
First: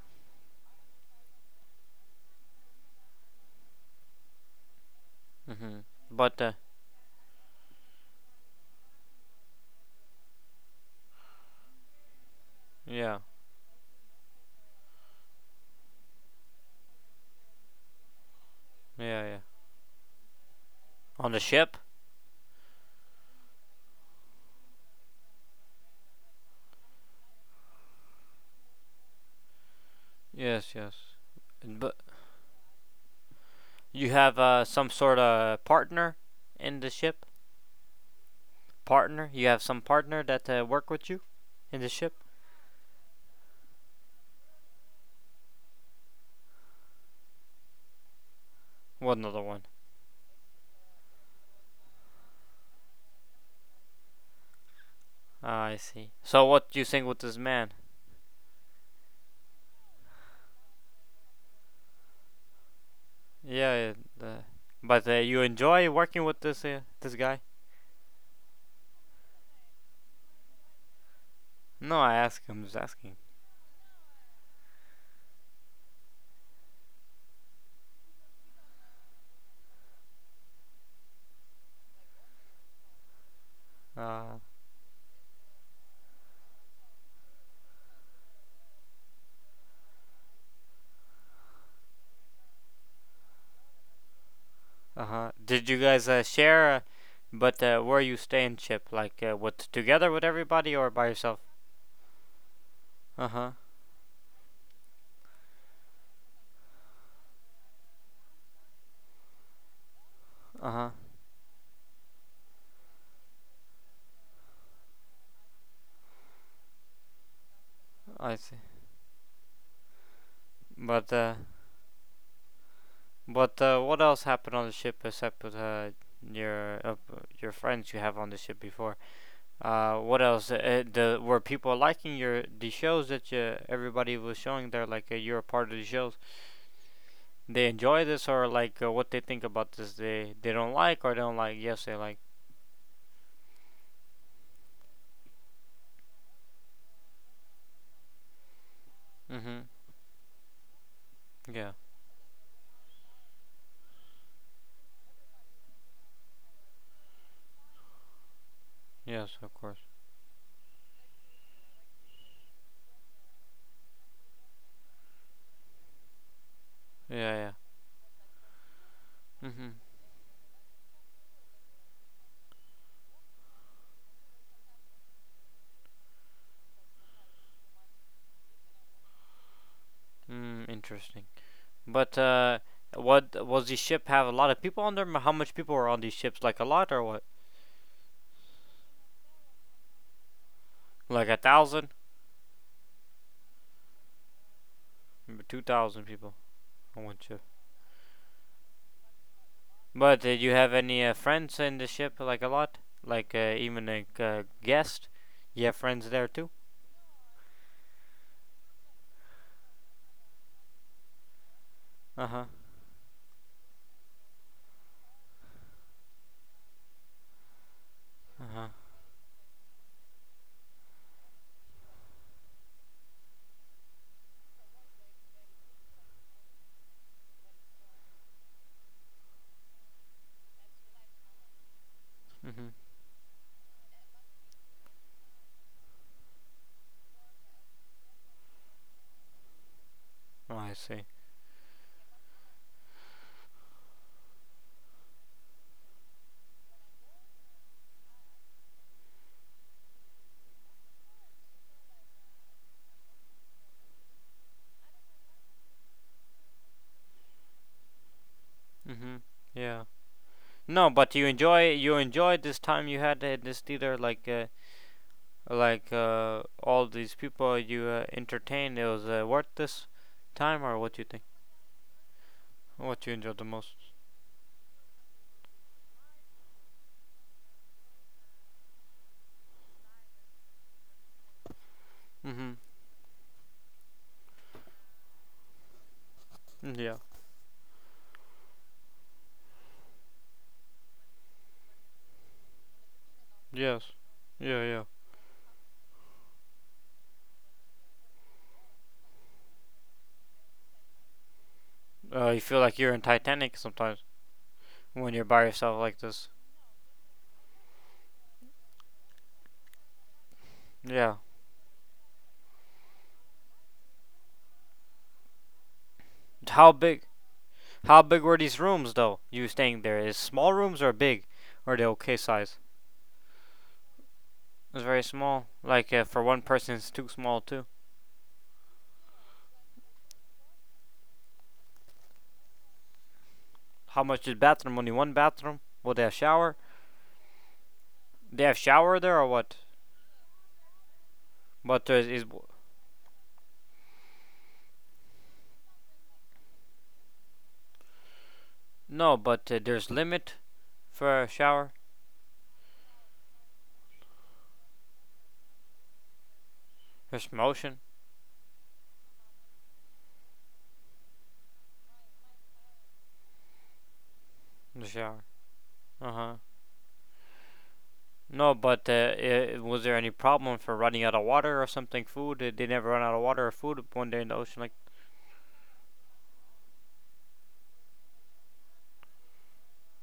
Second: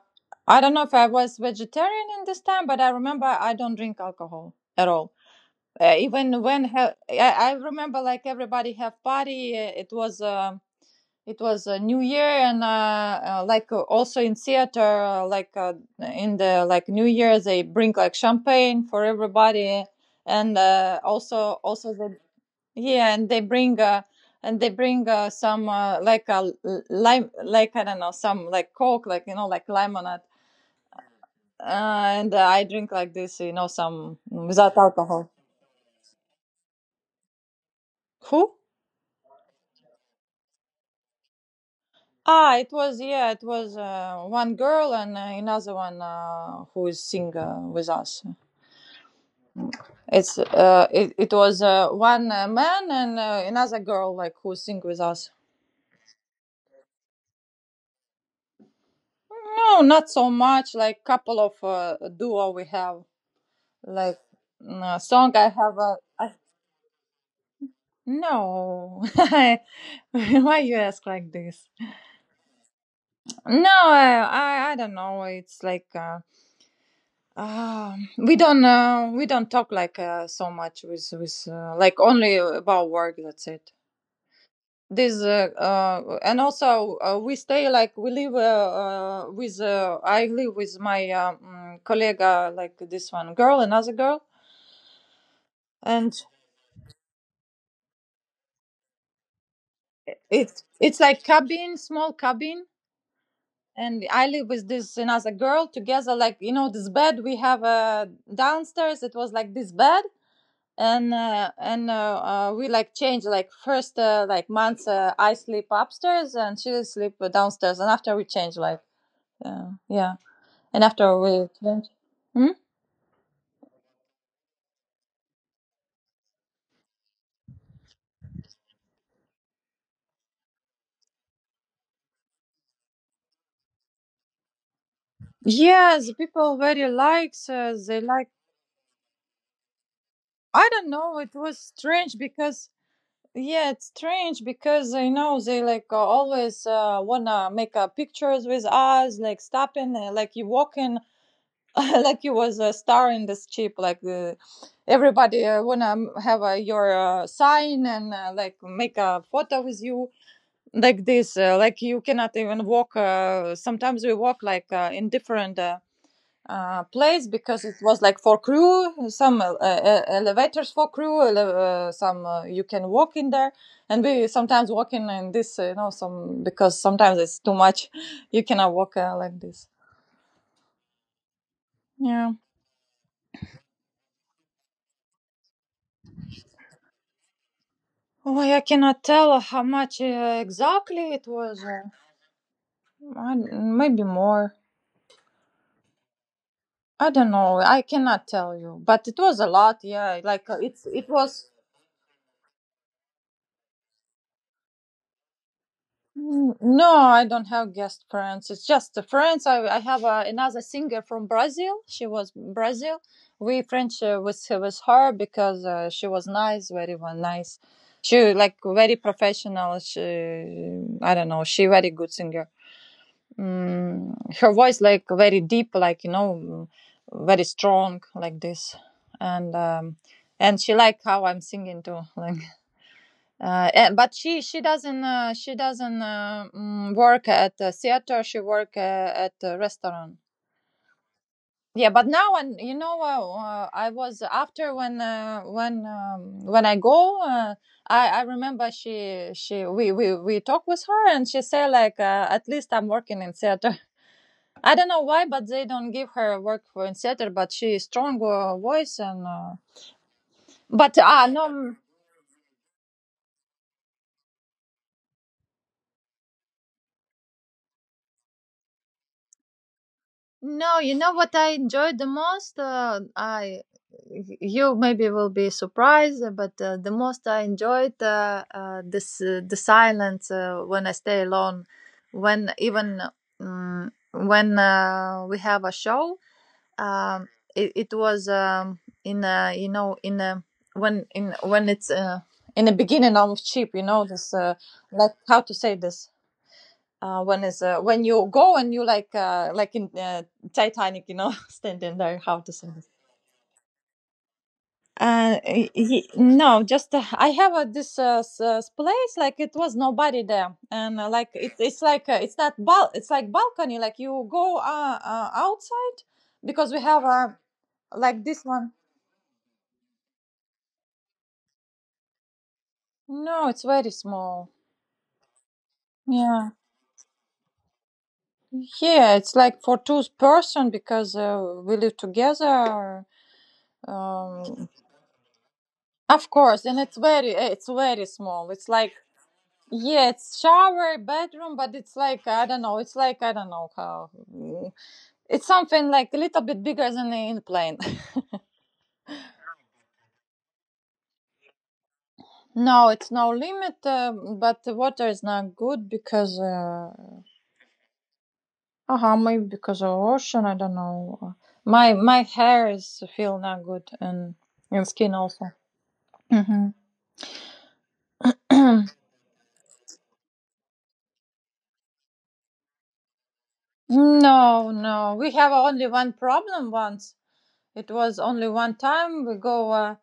Speaker 2: I don't know if I was vegetarian in this time, but I remember I don't drink alcohol at all.
Speaker 1: Mhm.
Speaker 2: Uh,
Speaker 1: But
Speaker 2: even
Speaker 1: uh,
Speaker 2: when he- I, I remember like everybody have party, uh, it was um it was a new year and uh,
Speaker 1: yeah,
Speaker 2: uh, like uh, also in theater uh, like uh, in the like new year they bring like champagne for
Speaker 1: yeah, yeah.
Speaker 2: everybody and uh,
Speaker 1: On
Speaker 2: also
Speaker 1: the ship?
Speaker 2: also the yeah, and they bring uh, and they bring uh, some uh, like a l- lime, like I don't know, some like coke, like you know, like lemonade,
Speaker 1: Yes, yes. And but
Speaker 2: uh, and uh, I drink like this, you know,
Speaker 1: you
Speaker 2: some
Speaker 1: have uh,
Speaker 2: without
Speaker 1: some sort
Speaker 2: alcohol.
Speaker 1: of partner in the ship?
Speaker 2: Who?
Speaker 1: Partner? You have some partner that uh, work with you in the ship?
Speaker 2: Ah, it was yeah, it was uh, one girl and uh, another one uh, who is singer with us.
Speaker 1: What another one?
Speaker 2: It's uh, it, it was uh, one uh, man and uh, another girl like who sing with us.
Speaker 1: Ah, I see. So what do you think with this man?
Speaker 2: No, not so much. Like couple of uh, duo we have.
Speaker 1: Yeah,
Speaker 2: Like
Speaker 1: yeah uh,
Speaker 2: uh,
Speaker 1: but uh,
Speaker 2: song
Speaker 1: you
Speaker 2: I have
Speaker 1: enjoy
Speaker 2: a.
Speaker 1: working
Speaker 2: I,
Speaker 1: with this uh, this guy?
Speaker 2: no, I- why you ask like this?
Speaker 1: No, I ask him. Just asking.
Speaker 2: No, I I, I don't know. It's like uh, uh, we don't uh, we don't talk like uh, so much with with uh, like only about work. That's it.
Speaker 1: Uh,
Speaker 2: This uh, uh and also uh, We stay like we live uh, uh with uh, I live with my um colleague, like this one girl, another girl.
Speaker 1: uh huh. Did you guys uh,
Speaker 2: And
Speaker 1: share? Uh, but uh, where you stay in ship, like uh, with together with
Speaker 2: it's
Speaker 1: everybody or
Speaker 2: it's
Speaker 1: by
Speaker 2: like
Speaker 1: yourself?
Speaker 2: cabin, small cabin,
Speaker 1: Uh huh.
Speaker 2: and I live with this another girl together, like you know, this bed we have uh downstairs. It was like this bed,
Speaker 1: Uh huh.
Speaker 2: and uh, and uh, uh, we like change, like first uh, like months, uh, I sleep upstairs and she sleep downstairs, and after we
Speaker 1: I see.
Speaker 2: change like uh, yeah. And after
Speaker 1: But
Speaker 2: a
Speaker 1: uh,
Speaker 2: week, do. Hmm?
Speaker 1: but uh, what else happened on the ship except with uh, your uh, your friends you have on the ship before? Uh, what else? Uh, eh, the were people liking your the shows that you, everybody was showing there? Like uh, you're a part of the
Speaker 2: Yeah, the
Speaker 1: shows.
Speaker 2: people very likes.
Speaker 1: They
Speaker 2: Uh, they
Speaker 1: enjoy this
Speaker 2: like.
Speaker 1: or like uh, what they think about this? They they
Speaker 2: I
Speaker 1: don't
Speaker 2: don't
Speaker 1: like or
Speaker 2: know. It
Speaker 1: don't like?
Speaker 2: was
Speaker 1: Yes, they
Speaker 2: strange
Speaker 1: like.
Speaker 2: because yeah, it's strange because you know they like uh, always uh, wanna make uh, pictures with us, like
Speaker 1: Mhm.
Speaker 2: stopping, uh, like you walking,
Speaker 1: Yeah.
Speaker 2: like you was a star in this chip. Like uh, everybody uh, wanna have uh, your uh, sign and uh, like make a
Speaker 1: Yes, of
Speaker 2: photo
Speaker 1: course.
Speaker 2: with you like this. Uh, like you cannot even walk. Uh, sometimes we walk like uh, in different. Uh, uh,
Speaker 1: Yeah.
Speaker 2: place,
Speaker 1: Yeah.
Speaker 2: because it was like for crew, some uh,
Speaker 1: Mhm.
Speaker 2: uh, elevators for crew, uh, some uh, you can walk in there, and we sometimes walk in in this, uh, you know, some, because sometimes it's too much, you cannot walk uh, like this.
Speaker 1: Mm, interesting. But
Speaker 2: Yeah.
Speaker 1: uh, what was the ship have a lot of people on there? How much people were on these ships? Like a lot or what?
Speaker 2: Oh, I cannot tell how much uh, exactly it
Speaker 1: Like a
Speaker 2: was. Uh,
Speaker 1: thousand,
Speaker 2: I, maybe more.
Speaker 1: two thousand people on
Speaker 2: I
Speaker 1: one
Speaker 2: don't
Speaker 1: ship.
Speaker 2: know. I cannot tell you, but it was a lot.
Speaker 1: But
Speaker 2: Yeah,
Speaker 1: did
Speaker 2: like
Speaker 1: you
Speaker 2: uh,
Speaker 1: have
Speaker 2: it's
Speaker 1: any
Speaker 2: it
Speaker 1: uh,
Speaker 2: was.
Speaker 1: friends in the ship? Like a lot? Like uh, even a uh, guest? You have friends there too?
Speaker 2: Mm, no, I don't have guest friends. It's just the friends. I, I have uh, another singer from Brazil. She
Speaker 1: Uh
Speaker 2: was
Speaker 1: huh.
Speaker 2: Brazil. We French uh, with with her because uh, she was nice, very well, nice. She
Speaker 1: Uh
Speaker 2: like
Speaker 1: huh.
Speaker 2: very professional. She, I don't know. She very good singer. Mm, her voice like very deep, like you know, very strong, like this, and um, and she like how I'm singing too.
Speaker 1: Mhm.
Speaker 2: Uh, and, but she she doesn't uh, she doesn't uh, mm, work at a theater, she work uh, at a restaurant.
Speaker 1: Oh, I see.
Speaker 2: Yeah, but now, and you know uh, uh, I was after when uh, when um, when I go uh, i i remember she she we we we talk with her and she say like uh, at least I'm working in theater. I don't know why, but they don't give her work for in theater, but she strong uh, voice
Speaker 1: Mhm.
Speaker 2: and uh,
Speaker 1: Yeah. No,
Speaker 2: but
Speaker 1: but
Speaker 2: ah uh,
Speaker 1: you
Speaker 2: no.
Speaker 1: enjoy
Speaker 2: mm,
Speaker 1: you enjoyed this time you had at this theater. Like uh, like uh, all these people you uh, entertained. It was uh, worth this time, or
Speaker 2: No, you
Speaker 1: what you
Speaker 2: know
Speaker 1: think?
Speaker 2: what I enjoyed the most? Uh,
Speaker 1: What you enjoyed the
Speaker 2: I
Speaker 1: most?
Speaker 2: y- you maybe will be surprised, uh, but uh, the most I enjoyed uh, uh, this uh, the silence uh, when I stay alone, when
Speaker 1: Mhm.
Speaker 2: even um, when uh, we have a show.
Speaker 1: Yeah.
Speaker 2: Um, it, it was um, in a, you know, in a, when in when it's uh, in the beginning of cheap, you
Speaker 1: Yes.
Speaker 2: know this uh,
Speaker 1: Yeah. Yeah.
Speaker 2: like how to say this, uh, when is uh, when you go and you like uh, like in uh, Titanic, you know, standing there.
Speaker 1: Uh,
Speaker 2: How
Speaker 1: you
Speaker 2: to
Speaker 1: feel
Speaker 2: say?
Speaker 1: like
Speaker 2: This.
Speaker 1: you're in Titanic sometimes when you're
Speaker 2: Uh,
Speaker 1: by yourself like
Speaker 2: he,
Speaker 1: this.
Speaker 2: no, just uh, I have uh, this uh, s- uh, place, like it was nobody there, and uh,
Speaker 1: Yeah.
Speaker 2: like it, it's like uh, it's not bal, it's like balcony. Like you go uh, uh, outside
Speaker 1: How
Speaker 2: because we have
Speaker 1: big?
Speaker 2: uh,
Speaker 1: How big
Speaker 2: like
Speaker 1: were
Speaker 2: this
Speaker 1: these
Speaker 2: one.
Speaker 1: rooms though? You staying there is small rooms or big, or are they okay size?
Speaker 2: No, it's very small.
Speaker 1: It's very small. Like uh, for one
Speaker 2: Yeah,
Speaker 1: person, it's too small too.
Speaker 2: yeah, it's like for two person because uh, we live together.
Speaker 1: How much is
Speaker 2: Um,
Speaker 1: bathroom? Only one bathroom. Will they have
Speaker 2: Of
Speaker 1: shower?
Speaker 2: course, and it's very eh, it's very
Speaker 1: They
Speaker 2: small.
Speaker 1: have
Speaker 2: It's like,
Speaker 1: shower there or what?
Speaker 2: yeah, it's shower, bedroom, but
Speaker 1: But there
Speaker 2: it's
Speaker 1: is
Speaker 2: like I don't know. It's like I don't know how. mm, It's something like a little bit bigger than an airplane.
Speaker 1: no. But uh, there's limit for a shower.
Speaker 2: No, it's no limit, uh, but the water is not good because uh,
Speaker 1: There's motion
Speaker 2: uh maybe because of ocean. I don't know. My my hair is feel not good, and
Speaker 1: in the
Speaker 2: and skin
Speaker 1: shower.
Speaker 2: also.
Speaker 1: Uh huh.
Speaker 2: Hmm.
Speaker 1: No, but uh, I was there any problem for running out of water or something? Food? Did they never run out of water or food one day in the ocean?
Speaker 2: No,
Speaker 1: Like,
Speaker 2: no, we have only one problem once. It was only one time we go. Uh,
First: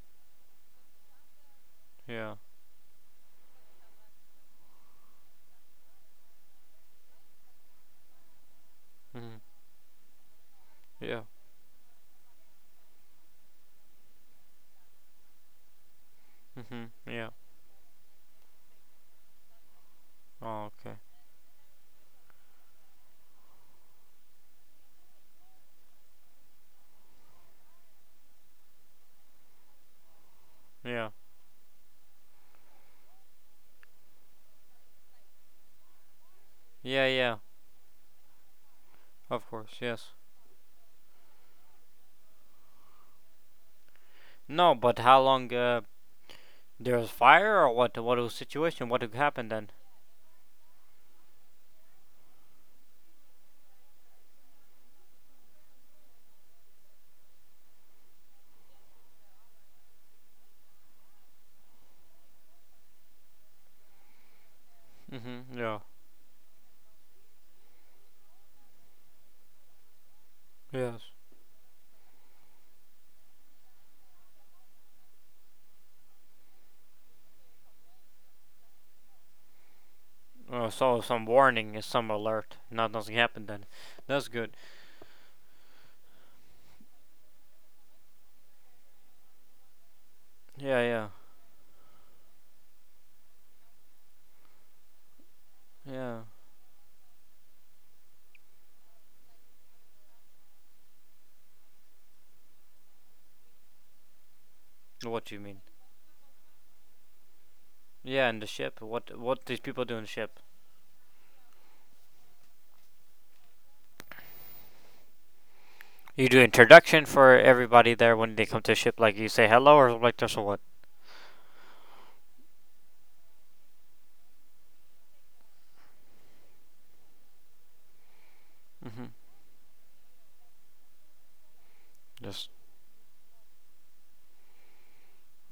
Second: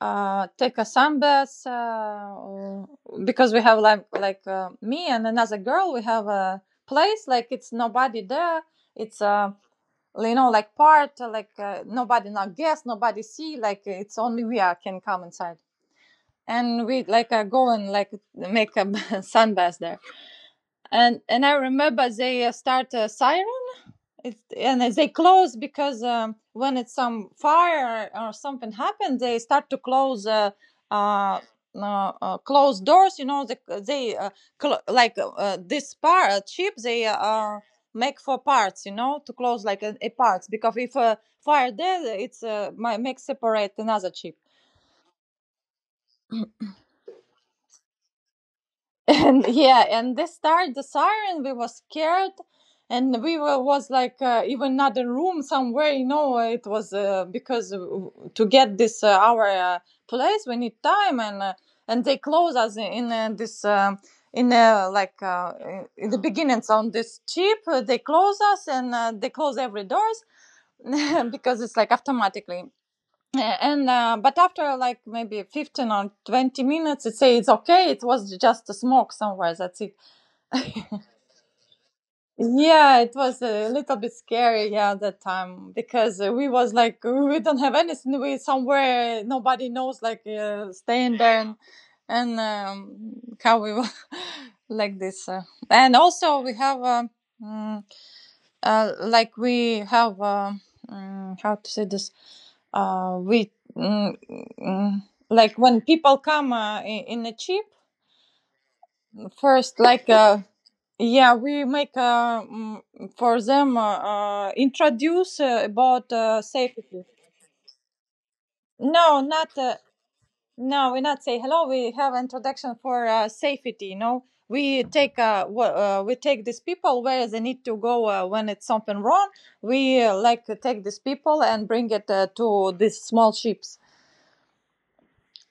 Speaker 2: uh, Take a sunbath
Speaker 1: yeah,
Speaker 2: uh, because we have like like uh, me and another girl. We have a place like it's nobody there. It's
Speaker 1: mm-hmm,
Speaker 2: uh, you know, like part,
Speaker 1: yeah,
Speaker 2: uh, like uh, nobody, not guess, nobody see, like it's only we are can come inside,
Speaker 1: mm-hmm,
Speaker 2: and we
Speaker 1: yeah.
Speaker 2: like uh, go and like make a sunbath there.
Speaker 1: Oh, okay.
Speaker 2: And and I remember they uh, start a siren. It's, and they close because um, when it's some fire or something happens, they start to close uh,
Speaker 1: Yeah,
Speaker 2: uh, uh, uh, close doors. You know, they they uh, cl- like uh, uh, this part uh, chip,
Speaker 1: yeah,
Speaker 2: they
Speaker 1: yeah.
Speaker 2: uh, make for parts. You know, to
Speaker 1: Of
Speaker 2: close
Speaker 1: course,
Speaker 2: like a, a
Speaker 1: yes.
Speaker 2: parts, because if uh, fire there, it's uh, might make separate another chip.
Speaker 1: No, but how long? Uh, there was fire or what? What was the situation? What
Speaker 2: And
Speaker 1: happened then?
Speaker 2: Yeah, and they started the siren, we were scared, and we were was like uh, even another room somewhere, you know, it was uh, because to get this uh, our uh, place we need time, and uh, and they close us in uh, this um in uh, like
Speaker 1: Mm-hmm. Yeah.
Speaker 2: uh, in the beginnings on this chip, uh, they close us and uh, they close every doors,
Speaker 1: Yes.
Speaker 2: because it's like automatically, uh, and uh, but after like maybe fifteen or twenty minutes it say it's okay, it was just a smoke somewhere, that's it.
Speaker 1: Oh, so some warning is some alert. Not
Speaker 2: Yeah, it
Speaker 1: nothing
Speaker 2: was
Speaker 1: happened then.
Speaker 2: a little bit
Speaker 1: That's good.
Speaker 2: scary, yeah, that time, because uh, we was like we don't have anything, we somewhere, nobody knows, like uh,
Speaker 1: Yeah, yeah,
Speaker 2: staying there, and and um, how we were like this. Uh. and
Speaker 1: yeah.
Speaker 2: also we have um, mm, uh, like we have um, mm, how to say this, uh, we mm, mm,
Speaker 1: What you
Speaker 2: like
Speaker 1: mean?
Speaker 2: when people come uh, in, in a chip,
Speaker 1: Yeah, in the ship. What? What these
Speaker 2: first,
Speaker 1: people do in the
Speaker 2: like
Speaker 1: ship?
Speaker 2: uh, yeah, we make uh, mm, for them uh, uh, introduce uh, about
Speaker 1: You do
Speaker 2: uh,
Speaker 1: introduction
Speaker 2: safety.
Speaker 1: for everybody there when they come to ship. Like
Speaker 2: No,
Speaker 1: you say
Speaker 2: not
Speaker 1: hello
Speaker 2: uh,
Speaker 1: or like this or what.
Speaker 2: no, we not say hello, we have introduction for uh, safety. You know, we take uh, w- uh, we take these people where they need to go uh, when it's something
Speaker 1: Hmm.
Speaker 2: wrong, we uh, like to take these people and bring it uh, to
Speaker 1: Just
Speaker 2: these small ships.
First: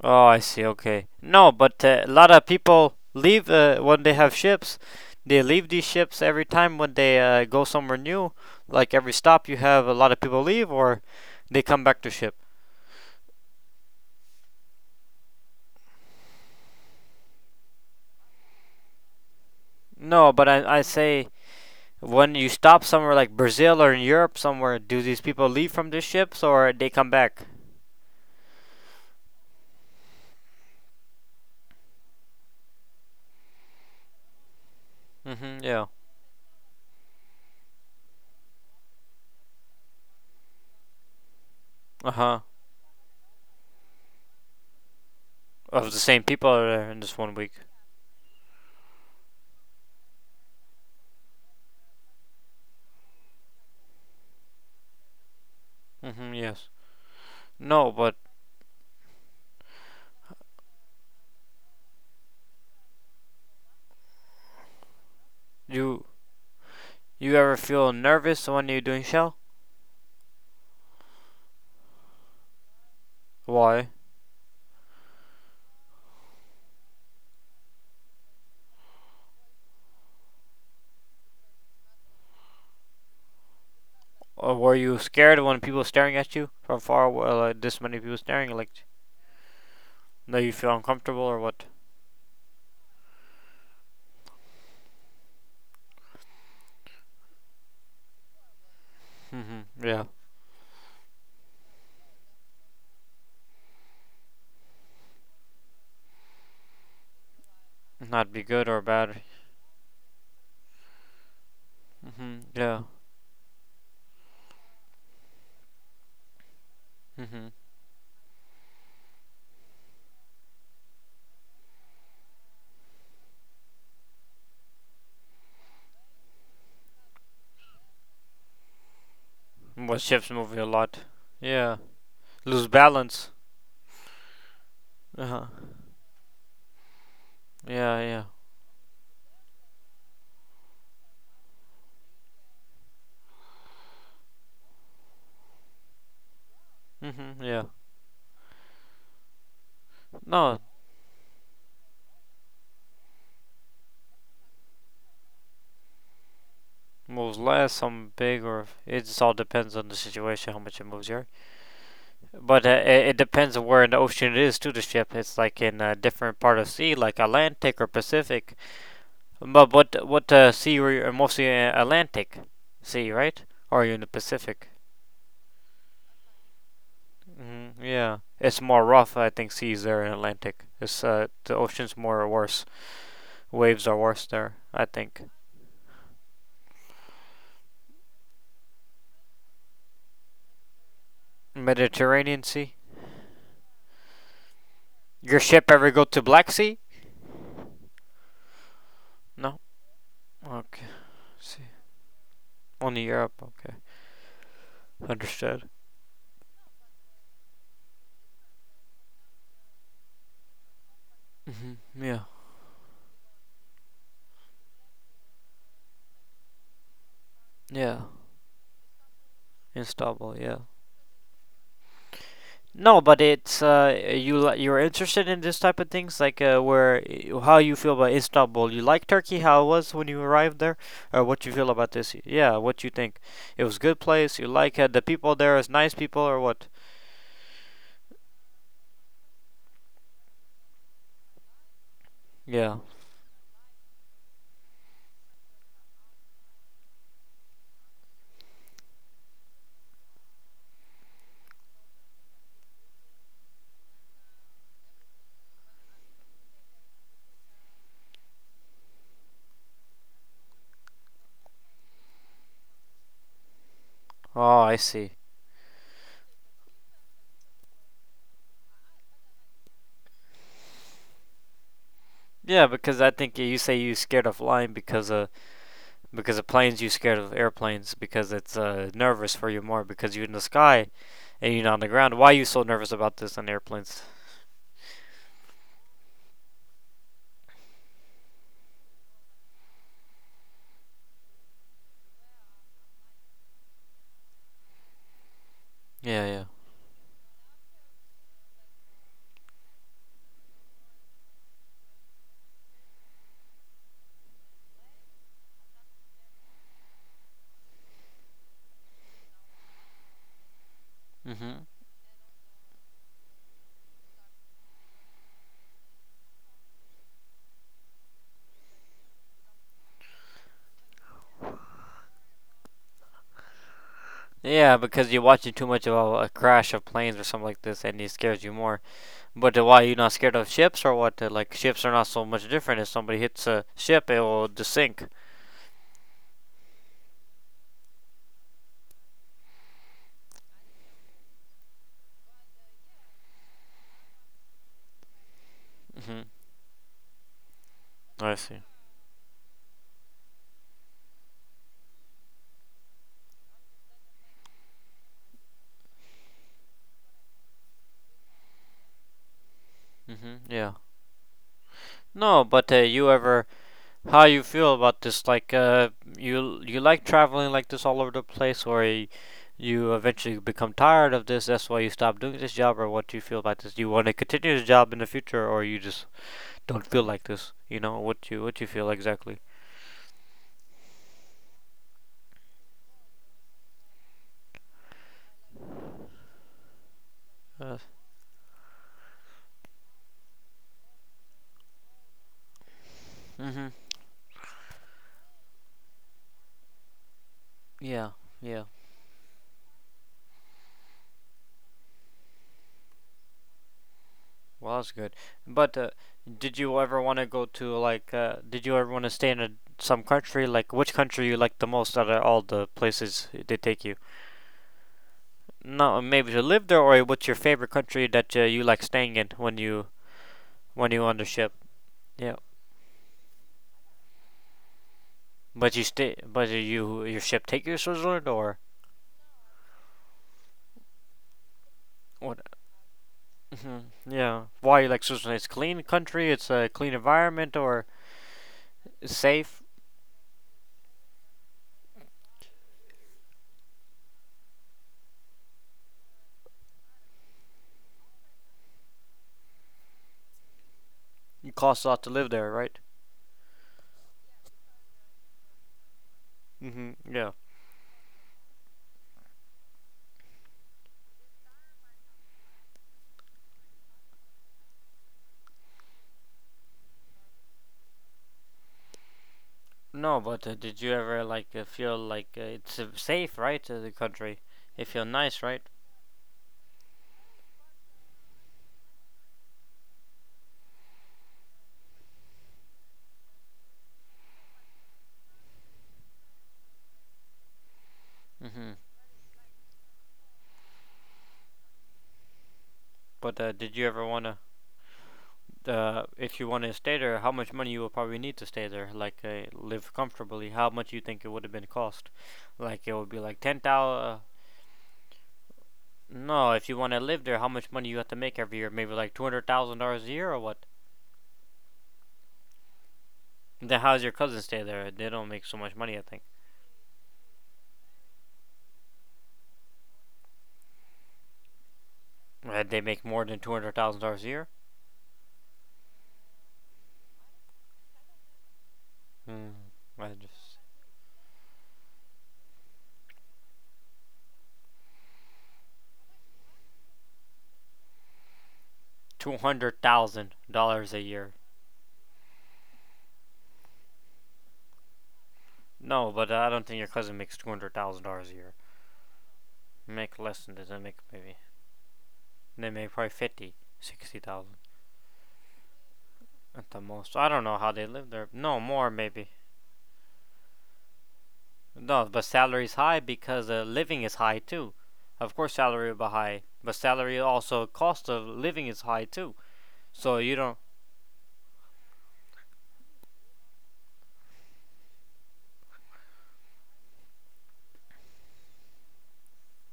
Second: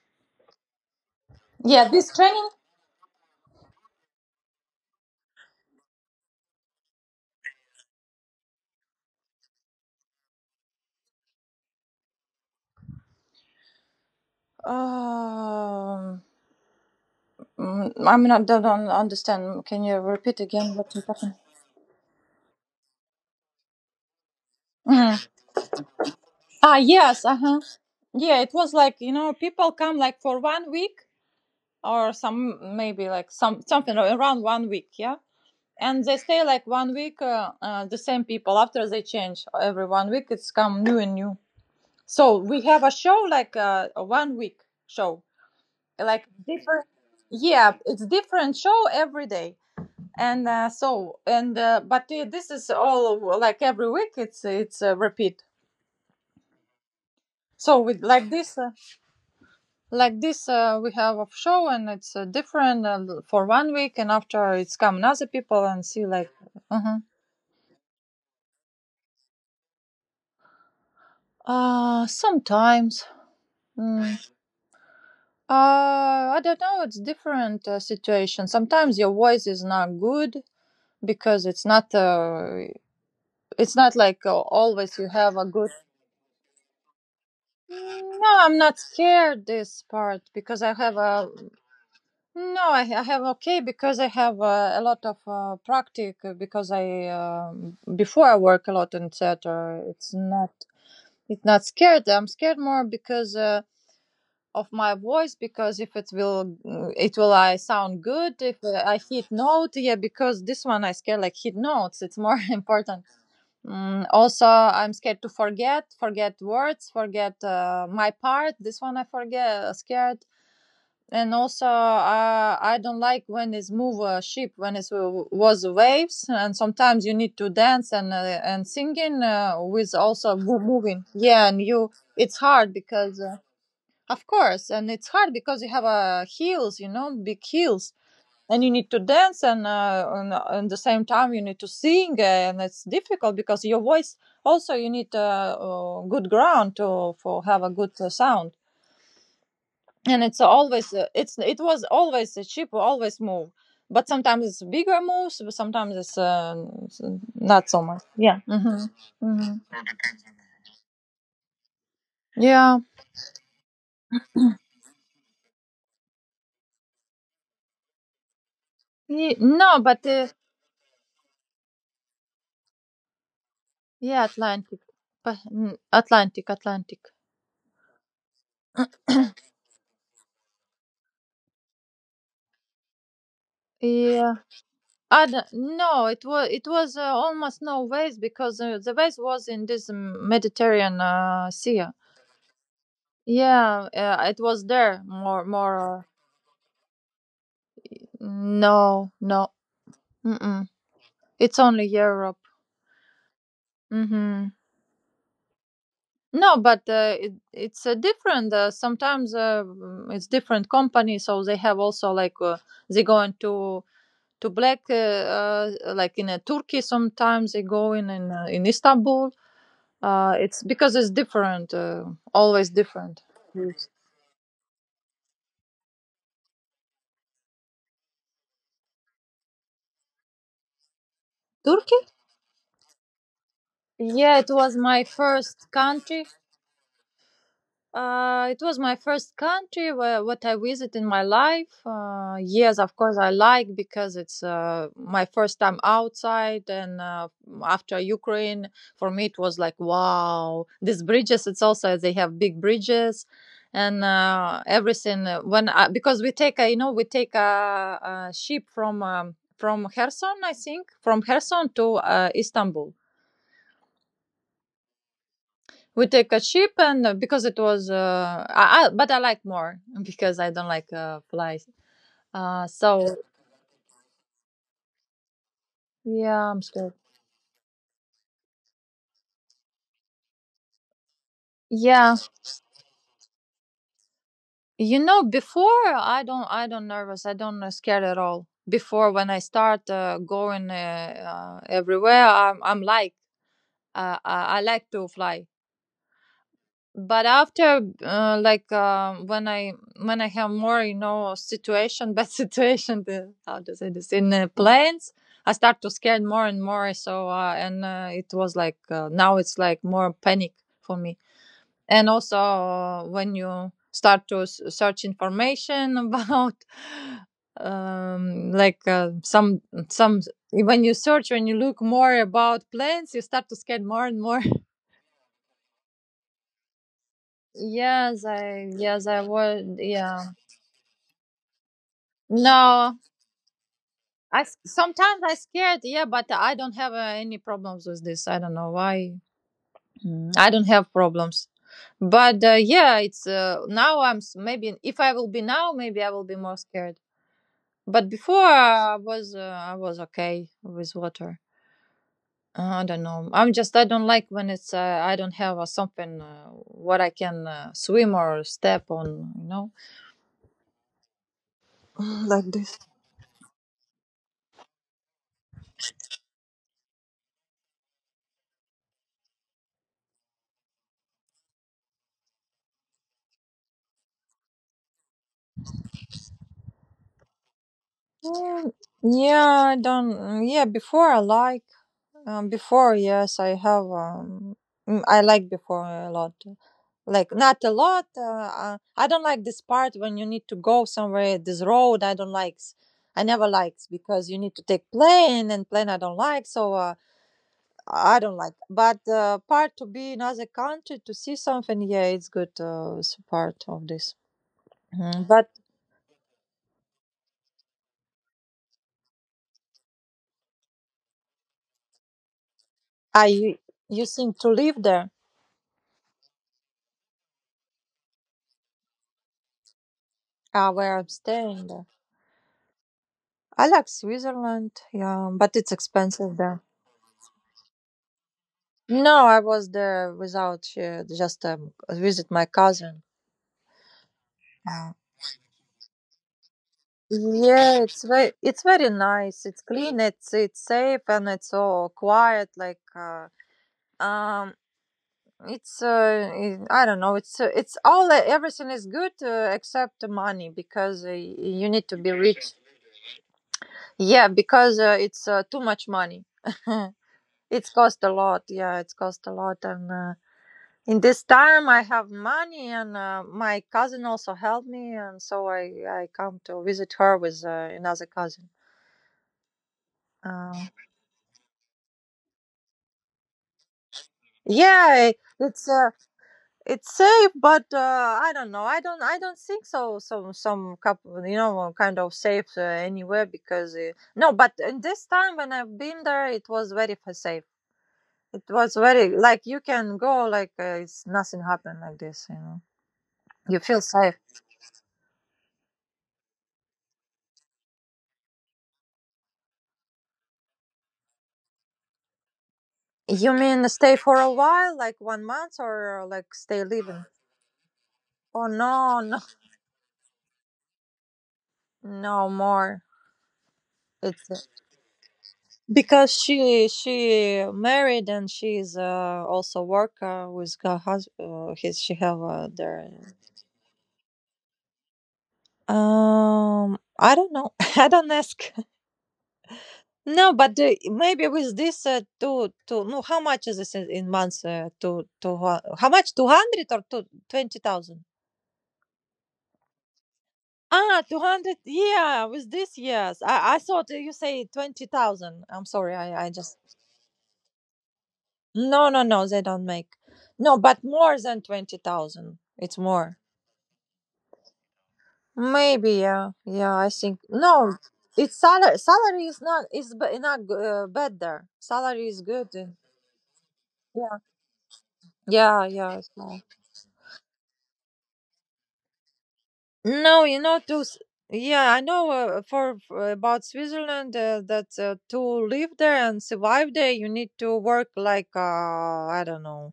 Speaker 1: oh, I see. Okay. No, but
Speaker 2: Yeah,
Speaker 1: uh, a
Speaker 2: this
Speaker 1: lot of
Speaker 2: training.
Speaker 1: people leave uh, when they have ships. They leave these ships every time when they uh, go somewhere new. Like every stop, you have a lot of people leave or they come back to ship.
Speaker 2: Um, mm, I mean, I don't don't understand. Can you
Speaker 1: No,
Speaker 2: repeat
Speaker 1: but
Speaker 2: again
Speaker 1: I I
Speaker 2: what you
Speaker 1: say
Speaker 2: happened?
Speaker 1: when you stop somewhere like Brazil or in Europe somewhere, do
Speaker 2: Mhm.
Speaker 1: these people leave from the ships or
Speaker 2: Ah,
Speaker 1: they come
Speaker 2: yes. Uh
Speaker 1: back?
Speaker 2: huh. Yeah, it was like you know, people come like for one week, or some maybe like some something around one week. Yeah.
Speaker 1: Hmm. Yeah.
Speaker 2: And they stay like one week, uh, uh, the same people. After they change every one week, it's come new and new.
Speaker 1: Uh
Speaker 2: So
Speaker 1: huh.
Speaker 2: we have a show like uh, a one week show,
Speaker 1: Of the same
Speaker 2: like
Speaker 1: people are
Speaker 2: different.
Speaker 1: there in this one week.
Speaker 2: Yeah, it's different show every day and uh, so and uh, but uh, this is all, uh, like every week it's it's a repeat.
Speaker 1: Mm-hmm, yes.
Speaker 2: So
Speaker 1: No,
Speaker 2: with
Speaker 1: but
Speaker 2: like this uh, like this uh, we have a show and it's uh, different, uh, for one week, and after it's come other people and
Speaker 1: you
Speaker 2: see like. uh
Speaker 1: you ever feel nervous when you're doing shell?
Speaker 2: uh Sometimes,
Speaker 1: Why?
Speaker 2: mm, uh I don't know, it's different, uh, situation. Sometimes your voice is not good because it's not uh it's not like, uh,
Speaker 1: Or were
Speaker 2: always
Speaker 1: you
Speaker 2: you have
Speaker 1: scared
Speaker 2: a
Speaker 1: when
Speaker 2: good.
Speaker 1: people staring at you from far away? Like this many people
Speaker 2: No,
Speaker 1: staring,
Speaker 2: I'm
Speaker 1: like
Speaker 2: not scared this part
Speaker 1: that you
Speaker 2: because
Speaker 1: feel
Speaker 2: I have
Speaker 1: uncomfortable
Speaker 2: a.
Speaker 1: or what?
Speaker 2: No, I, I have okay because I have uh, a lot of uh, practice, uh, because I, um, before I work a lot in theater.
Speaker 1: Mm-hmm, yeah.
Speaker 2: It's not it's not scared. I'm scared more because uh, of my voice because if it will uh, it will I sound
Speaker 1: Not
Speaker 2: good
Speaker 1: be
Speaker 2: if
Speaker 1: good
Speaker 2: uh,
Speaker 1: or
Speaker 2: I
Speaker 1: bad.
Speaker 2: hit note, yeah, because this one I scared like hit notes. It's more
Speaker 1: Mm-hmm, yeah.
Speaker 2: important. Mm, also, I'm scared to forget forget words, forget
Speaker 1: Mm-hmm.
Speaker 2: uh, my part. This one I forget, uh, scared. And also, uh, I don't like when it's move a ship when it was waves, and sometimes you need to dance and, uh, and singing, uh, with
Speaker 1: What ships
Speaker 2: also wo-
Speaker 1: moving a lot?
Speaker 2: moving, yeah, and
Speaker 1: Yeah.
Speaker 2: you. It's
Speaker 1: Lose
Speaker 2: hard because,
Speaker 1: balance.
Speaker 2: uh, of course, and it's
Speaker 1: Uh
Speaker 2: hard
Speaker 1: huh.
Speaker 2: because you have uh, heels, you know big heels,
Speaker 1: Yeah, yeah.
Speaker 2: and you need to dance and, uh, and, uh, and the same time you need to sing, uh, and it's difficult because your voice. Also you need uh, uh, good ground to
Speaker 1: Mm-hmm,
Speaker 2: for
Speaker 1: yeah.
Speaker 2: have a good, uh, sound. And it's
Speaker 1: No,
Speaker 2: always, uh, it's it was always a cheap, always move. But sometimes it's bigger moves, but sometimes it's, uh, s-
Speaker 1: moves
Speaker 2: not
Speaker 1: less.
Speaker 2: so much,
Speaker 1: Some
Speaker 2: yeah.
Speaker 1: big or
Speaker 2: Hmm.
Speaker 1: it just all
Speaker 2: Hmm.
Speaker 1: depends on the situation how much it moves. Your But uh,
Speaker 2: Yeah.
Speaker 1: it, it depends on where in the ocean it is to the ship. It's like in a different part of sea, like Atlantic or Pacific.
Speaker 2: Ye-
Speaker 1: But
Speaker 2: no, but,
Speaker 1: what
Speaker 2: uh,
Speaker 1: what uh, sea were you? uh, Mostly uh, Atlantic Sea, right? Or are you in the
Speaker 2: yeah,
Speaker 1: Pacific?
Speaker 2: Atlantic. Pa- n- atlantic atlantic
Speaker 1: Hmm. Yeah, it's more rough. I think seas there in Atlantic. It's uh, the ocean's more worse. Waves are worse
Speaker 2: Yeah,
Speaker 1: there. I
Speaker 2: I
Speaker 1: think
Speaker 2: don't, no, it was it was uh, almost no waves because, uh, the waves was in this, um, Mediterranean, uh, sea.
Speaker 1: Mediterranean Sea.
Speaker 2: Yeah, uh, it was there
Speaker 1: Your
Speaker 2: more
Speaker 1: ship ever go
Speaker 2: more
Speaker 1: to Black Sea?
Speaker 2: uh, No, no.
Speaker 1: No.
Speaker 2: Mm-mm.
Speaker 1: Okay.
Speaker 2: It's
Speaker 1: See,
Speaker 2: only Europe.
Speaker 1: only Europe. Okay,
Speaker 2: Mm-hmm.
Speaker 1: understood.
Speaker 2: No, but, uh, it, it's uh, different. Uh, sometimes, uh, mm, it's different company, so they
Speaker 1: Hmm.
Speaker 2: have also
Speaker 1: Yeah.
Speaker 2: like, uh, they go into to Black, uh, uh, like in, uh, Turkey. Sometimes they go
Speaker 1: Yeah.
Speaker 2: in in, uh, in Istanbul. Uh,
Speaker 1: Instable. Yeah.
Speaker 2: it's because it's different, uh, always
Speaker 1: No, but
Speaker 2: different.
Speaker 1: it's uh, you li- you're interested in this type of things, like uh, where y- how you feel about Istanbul. You like Turkey, how it was when you arrived there, or what you feel about
Speaker 2: Turkey?
Speaker 1: this? Yeah, what you think? It was good
Speaker 2: Yeah,
Speaker 1: place. You
Speaker 2: it was
Speaker 1: like uh,
Speaker 2: my
Speaker 1: the people there is
Speaker 2: first
Speaker 1: nice people,
Speaker 2: country.
Speaker 1: or what?
Speaker 2: Uh, it was my first country where, what I visited in my life. Uh,
Speaker 1: Yeah.
Speaker 2: yes, of course, I like because it's, uh, my first time outside, and, uh, after Ukraine, for me it was like wow. These bridges, it's also they have big bridges, and, uh, everything. uh, When I, because we take, a, you know, we take a, a ship from, um, from Kherson, I think, from Kherson to, uh, Istanbul.
Speaker 1: Oh, I see.
Speaker 2: We take a ship, and, uh, no, because it was, uh I, I but I like more because I don't like uh flies,
Speaker 1: Yeah,
Speaker 2: uh
Speaker 1: because I
Speaker 2: so.
Speaker 1: think you say you scared of flying because uh because of
Speaker 2: Yeah, I'm
Speaker 1: planes. You
Speaker 2: scared.
Speaker 1: scared of airplanes because it's uh nervous for you more because you're in the sky and you're not on the ground.
Speaker 2: Yeah,
Speaker 1: Why are you so nervous about this on airplanes?
Speaker 2: you know, before I don't, i don't nervous, I don't, uh, scared at all before when I start, uh, going, uh, uh, everywhere. i'm, I'm like, uh, I, I like to fly.
Speaker 1: Yeah,
Speaker 2: But after, uh, like, uh, when i when i have more, you know, situation bad situation, the, how to say this in, uh, planes. I start to scared more and more, so, uh, and uh, it was like, uh, now it's like more panic for me.
Speaker 1: yeah. Mhm.
Speaker 2: And also, uh, when you start to s- search information about, um like, uh, some some when you search, when you look more about planes, you start to scared more and more.
Speaker 1: Yeah, because you're watching too much of a, a crash of planes or something like this, and it
Speaker 2: Yes,
Speaker 1: scares you
Speaker 2: I
Speaker 1: more.
Speaker 2: yes, I
Speaker 1: But uh,
Speaker 2: would.
Speaker 1: why are you not
Speaker 2: Yeah.
Speaker 1: scared of ships or what? Uh, like ships are not so much different. If
Speaker 2: No,
Speaker 1: somebody hits a ship, it
Speaker 2: I
Speaker 1: will
Speaker 2: s-
Speaker 1: just sink.
Speaker 2: sometimes I scared. Yeah, but I don't have, uh, any problems with this. I don't know why. Mm, I don't have problems. But, uh, yeah, it's, uh, now I'm s- maybe if I will be now, maybe I
Speaker 1: Hmm.
Speaker 2: will be more scared. But
Speaker 1: I
Speaker 2: before
Speaker 1: see.
Speaker 2: I was, uh, I was okay with water. Uh, I don't know. I'm just, I don't like when it's, uh, I don't have, uh, something, uh, what I can, uh, swim or step on. You know.
Speaker 1: Hmm. Yeah. No, but uh, you ever how you feel about this? Like, uh, you you like traveling like this all over the place, or y- you eventually become tired of this? That's why you stop doing this job, or what do you feel about this? Do you want to continue this job in the future, or you just don't feel like this? You know what you what you
Speaker 2: Mm,
Speaker 1: feel exactly?
Speaker 2: yeah, I don't. mm, Yeah, before I like. Um, before, yes, I have. Um, mm, I like before a lot. Like not a
Speaker 1: Uh,
Speaker 2: lot. Uh, uh, I don't like this part when you need to go somewhere. This road I don't like. I never
Speaker 1: mhm.
Speaker 2: likes because you need to take plane and plane I don't like. So, uh,
Speaker 1: Yeah,
Speaker 2: I don't like.
Speaker 1: yeah.
Speaker 2: But, uh, part to be in other country to see something. Yeah, it's good. Uh, it's part of this.
Speaker 1: Well, that's good.
Speaker 2: Mhm. But
Speaker 1: But uh, did you ever want to go to like? Uh, did you ever want to stay in a, some country? Like, which country you like the most out of all the
Speaker 2: I
Speaker 1: places they
Speaker 2: you,
Speaker 1: take you?
Speaker 2: you seem to live there.
Speaker 1: No, maybe to live there, or what's your favorite country that uh, you like staying in when you
Speaker 2: Uh,
Speaker 1: when
Speaker 2: where
Speaker 1: you
Speaker 2: I'm
Speaker 1: on the ship?
Speaker 2: staying.
Speaker 1: Yeah.
Speaker 2: I like Switzerland, yeah, but it's
Speaker 1: But you stay.
Speaker 2: expensive
Speaker 1: But
Speaker 2: there.
Speaker 1: you your ship take you to Switzerland or
Speaker 2: No, I was there without, uh, just, um, visit
Speaker 1: what?
Speaker 2: my cousin.
Speaker 1: Hmm. Yeah. Why you
Speaker 2: Yeah.
Speaker 1: like Switzerland? It's clean country. It's a clean environment
Speaker 2: Yeah,
Speaker 1: or
Speaker 2: it's very it's very
Speaker 1: it's
Speaker 2: nice. It's
Speaker 1: safe.
Speaker 2: clean. It's it's safe and it's all quiet. Like, uh, um, it's, uh, it- I don't know. It's, uh, it's all everything is good, uh, except the money because, uh,
Speaker 1: It
Speaker 2: you
Speaker 1: costs
Speaker 2: need
Speaker 1: a
Speaker 2: to
Speaker 1: lot
Speaker 2: be
Speaker 1: to live there,
Speaker 2: rich.
Speaker 1: right?
Speaker 2: Yeah, because, uh, it's, uh, too much money.
Speaker 1: Mhm. Yeah.
Speaker 2: It's cost a lot. Yeah, it's cost a lot and. Uh, in this time I have money and, uh, my cousin also helped me, and so i i come to visit her with, uh, another cousin.
Speaker 1: No, but
Speaker 2: uh,
Speaker 1: uh, did you ever like uh, feel like uh, it's uh, safe, right? Uh, the country, it feel
Speaker 2: yeah,
Speaker 1: nice, right?
Speaker 2: it's, uh, it's safe, but, uh, I don't know, I don't, i don't think so. Some, some couple, you know, kind of safe, uh, anywhere because, uh, no, but in this time when I've been there it was very, fa- safe. It was
Speaker 1: Hmm.
Speaker 2: very, like, you can go, like, uh, it's nothing happened like this, you know.
Speaker 1: But uh,
Speaker 2: You
Speaker 1: did
Speaker 2: feel
Speaker 1: you ever
Speaker 2: safe.
Speaker 1: wanna, uh, if you wanna stay there, how much money you will probably need to stay there, like uh, live comfortably? How much you think it would have been cost? Like it would be
Speaker 2: You
Speaker 1: like ten
Speaker 2: mean stay for
Speaker 1: thousand.
Speaker 2: a while, like one month, or like
Speaker 1: No,
Speaker 2: stay
Speaker 1: if you wanna
Speaker 2: living?
Speaker 1: live there, how much money you have to make
Speaker 2: Oh,
Speaker 1: every year? Maybe
Speaker 2: no,
Speaker 1: like
Speaker 2: no,
Speaker 1: two hundred thousand dollars a year or what?
Speaker 2: no more.
Speaker 1: Then how's your
Speaker 2: It's, uh,
Speaker 1: cousin stay there? They don't make so much money, I
Speaker 2: because
Speaker 1: think.
Speaker 2: she she married and she's, uh, also worker with her, hus- uh, his, she have, uh,
Speaker 1: Uh,
Speaker 2: their.
Speaker 1: they make more than two hundred thousand dollars a year.
Speaker 2: um I don't know, I don't ask.
Speaker 1: Hmm. I
Speaker 2: No,
Speaker 1: just
Speaker 2: but, uh, maybe with this, uh, two two no, how much is this in, in months, uh, two two hu- how much, two hundred or two twenty thousand?
Speaker 1: two hundred thousand dollars a
Speaker 2: Ah,
Speaker 1: year.
Speaker 2: two hundred. Yeah, with this, yes. I, I thought you say twenty thousand. I'm sorry.
Speaker 1: No,
Speaker 2: I, I
Speaker 1: but I
Speaker 2: just.
Speaker 1: don't think your cousin makes two hundred thousand dollars a year.
Speaker 2: No, no, no. They don't make.
Speaker 1: Make less than
Speaker 2: No,
Speaker 1: that. They
Speaker 2: but
Speaker 1: make
Speaker 2: more
Speaker 1: maybe
Speaker 2: than twenty thousand.
Speaker 1: they
Speaker 2: It's
Speaker 1: make probably
Speaker 2: more.
Speaker 1: fifty, sixty thousand
Speaker 2: Maybe, yeah.
Speaker 1: at
Speaker 2: Yeah,
Speaker 1: the
Speaker 2: I
Speaker 1: most.
Speaker 2: think.
Speaker 1: I don't know how
Speaker 2: No,
Speaker 1: they live there.
Speaker 2: it's
Speaker 1: No
Speaker 2: salary.
Speaker 1: more
Speaker 2: Salary
Speaker 1: maybe.
Speaker 2: is not, is b- not g- uh, bad there.
Speaker 1: No,
Speaker 2: Salary is
Speaker 1: but
Speaker 2: good.
Speaker 1: salary's
Speaker 2: and-
Speaker 1: high because uh, living is
Speaker 2: Yeah.
Speaker 1: high too. Of course,
Speaker 2: Yeah,
Speaker 1: salary will
Speaker 2: yeah.
Speaker 1: be
Speaker 2: So.
Speaker 1: high, but salary also cost of living is high too. So
Speaker 2: No,
Speaker 1: you
Speaker 2: you know,
Speaker 1: don't
Speaker 2: to s- yeah, I know, uh, for for about Switzerland, uh, that, uh, to live there and survive there, you need to work like, uh, I don't know,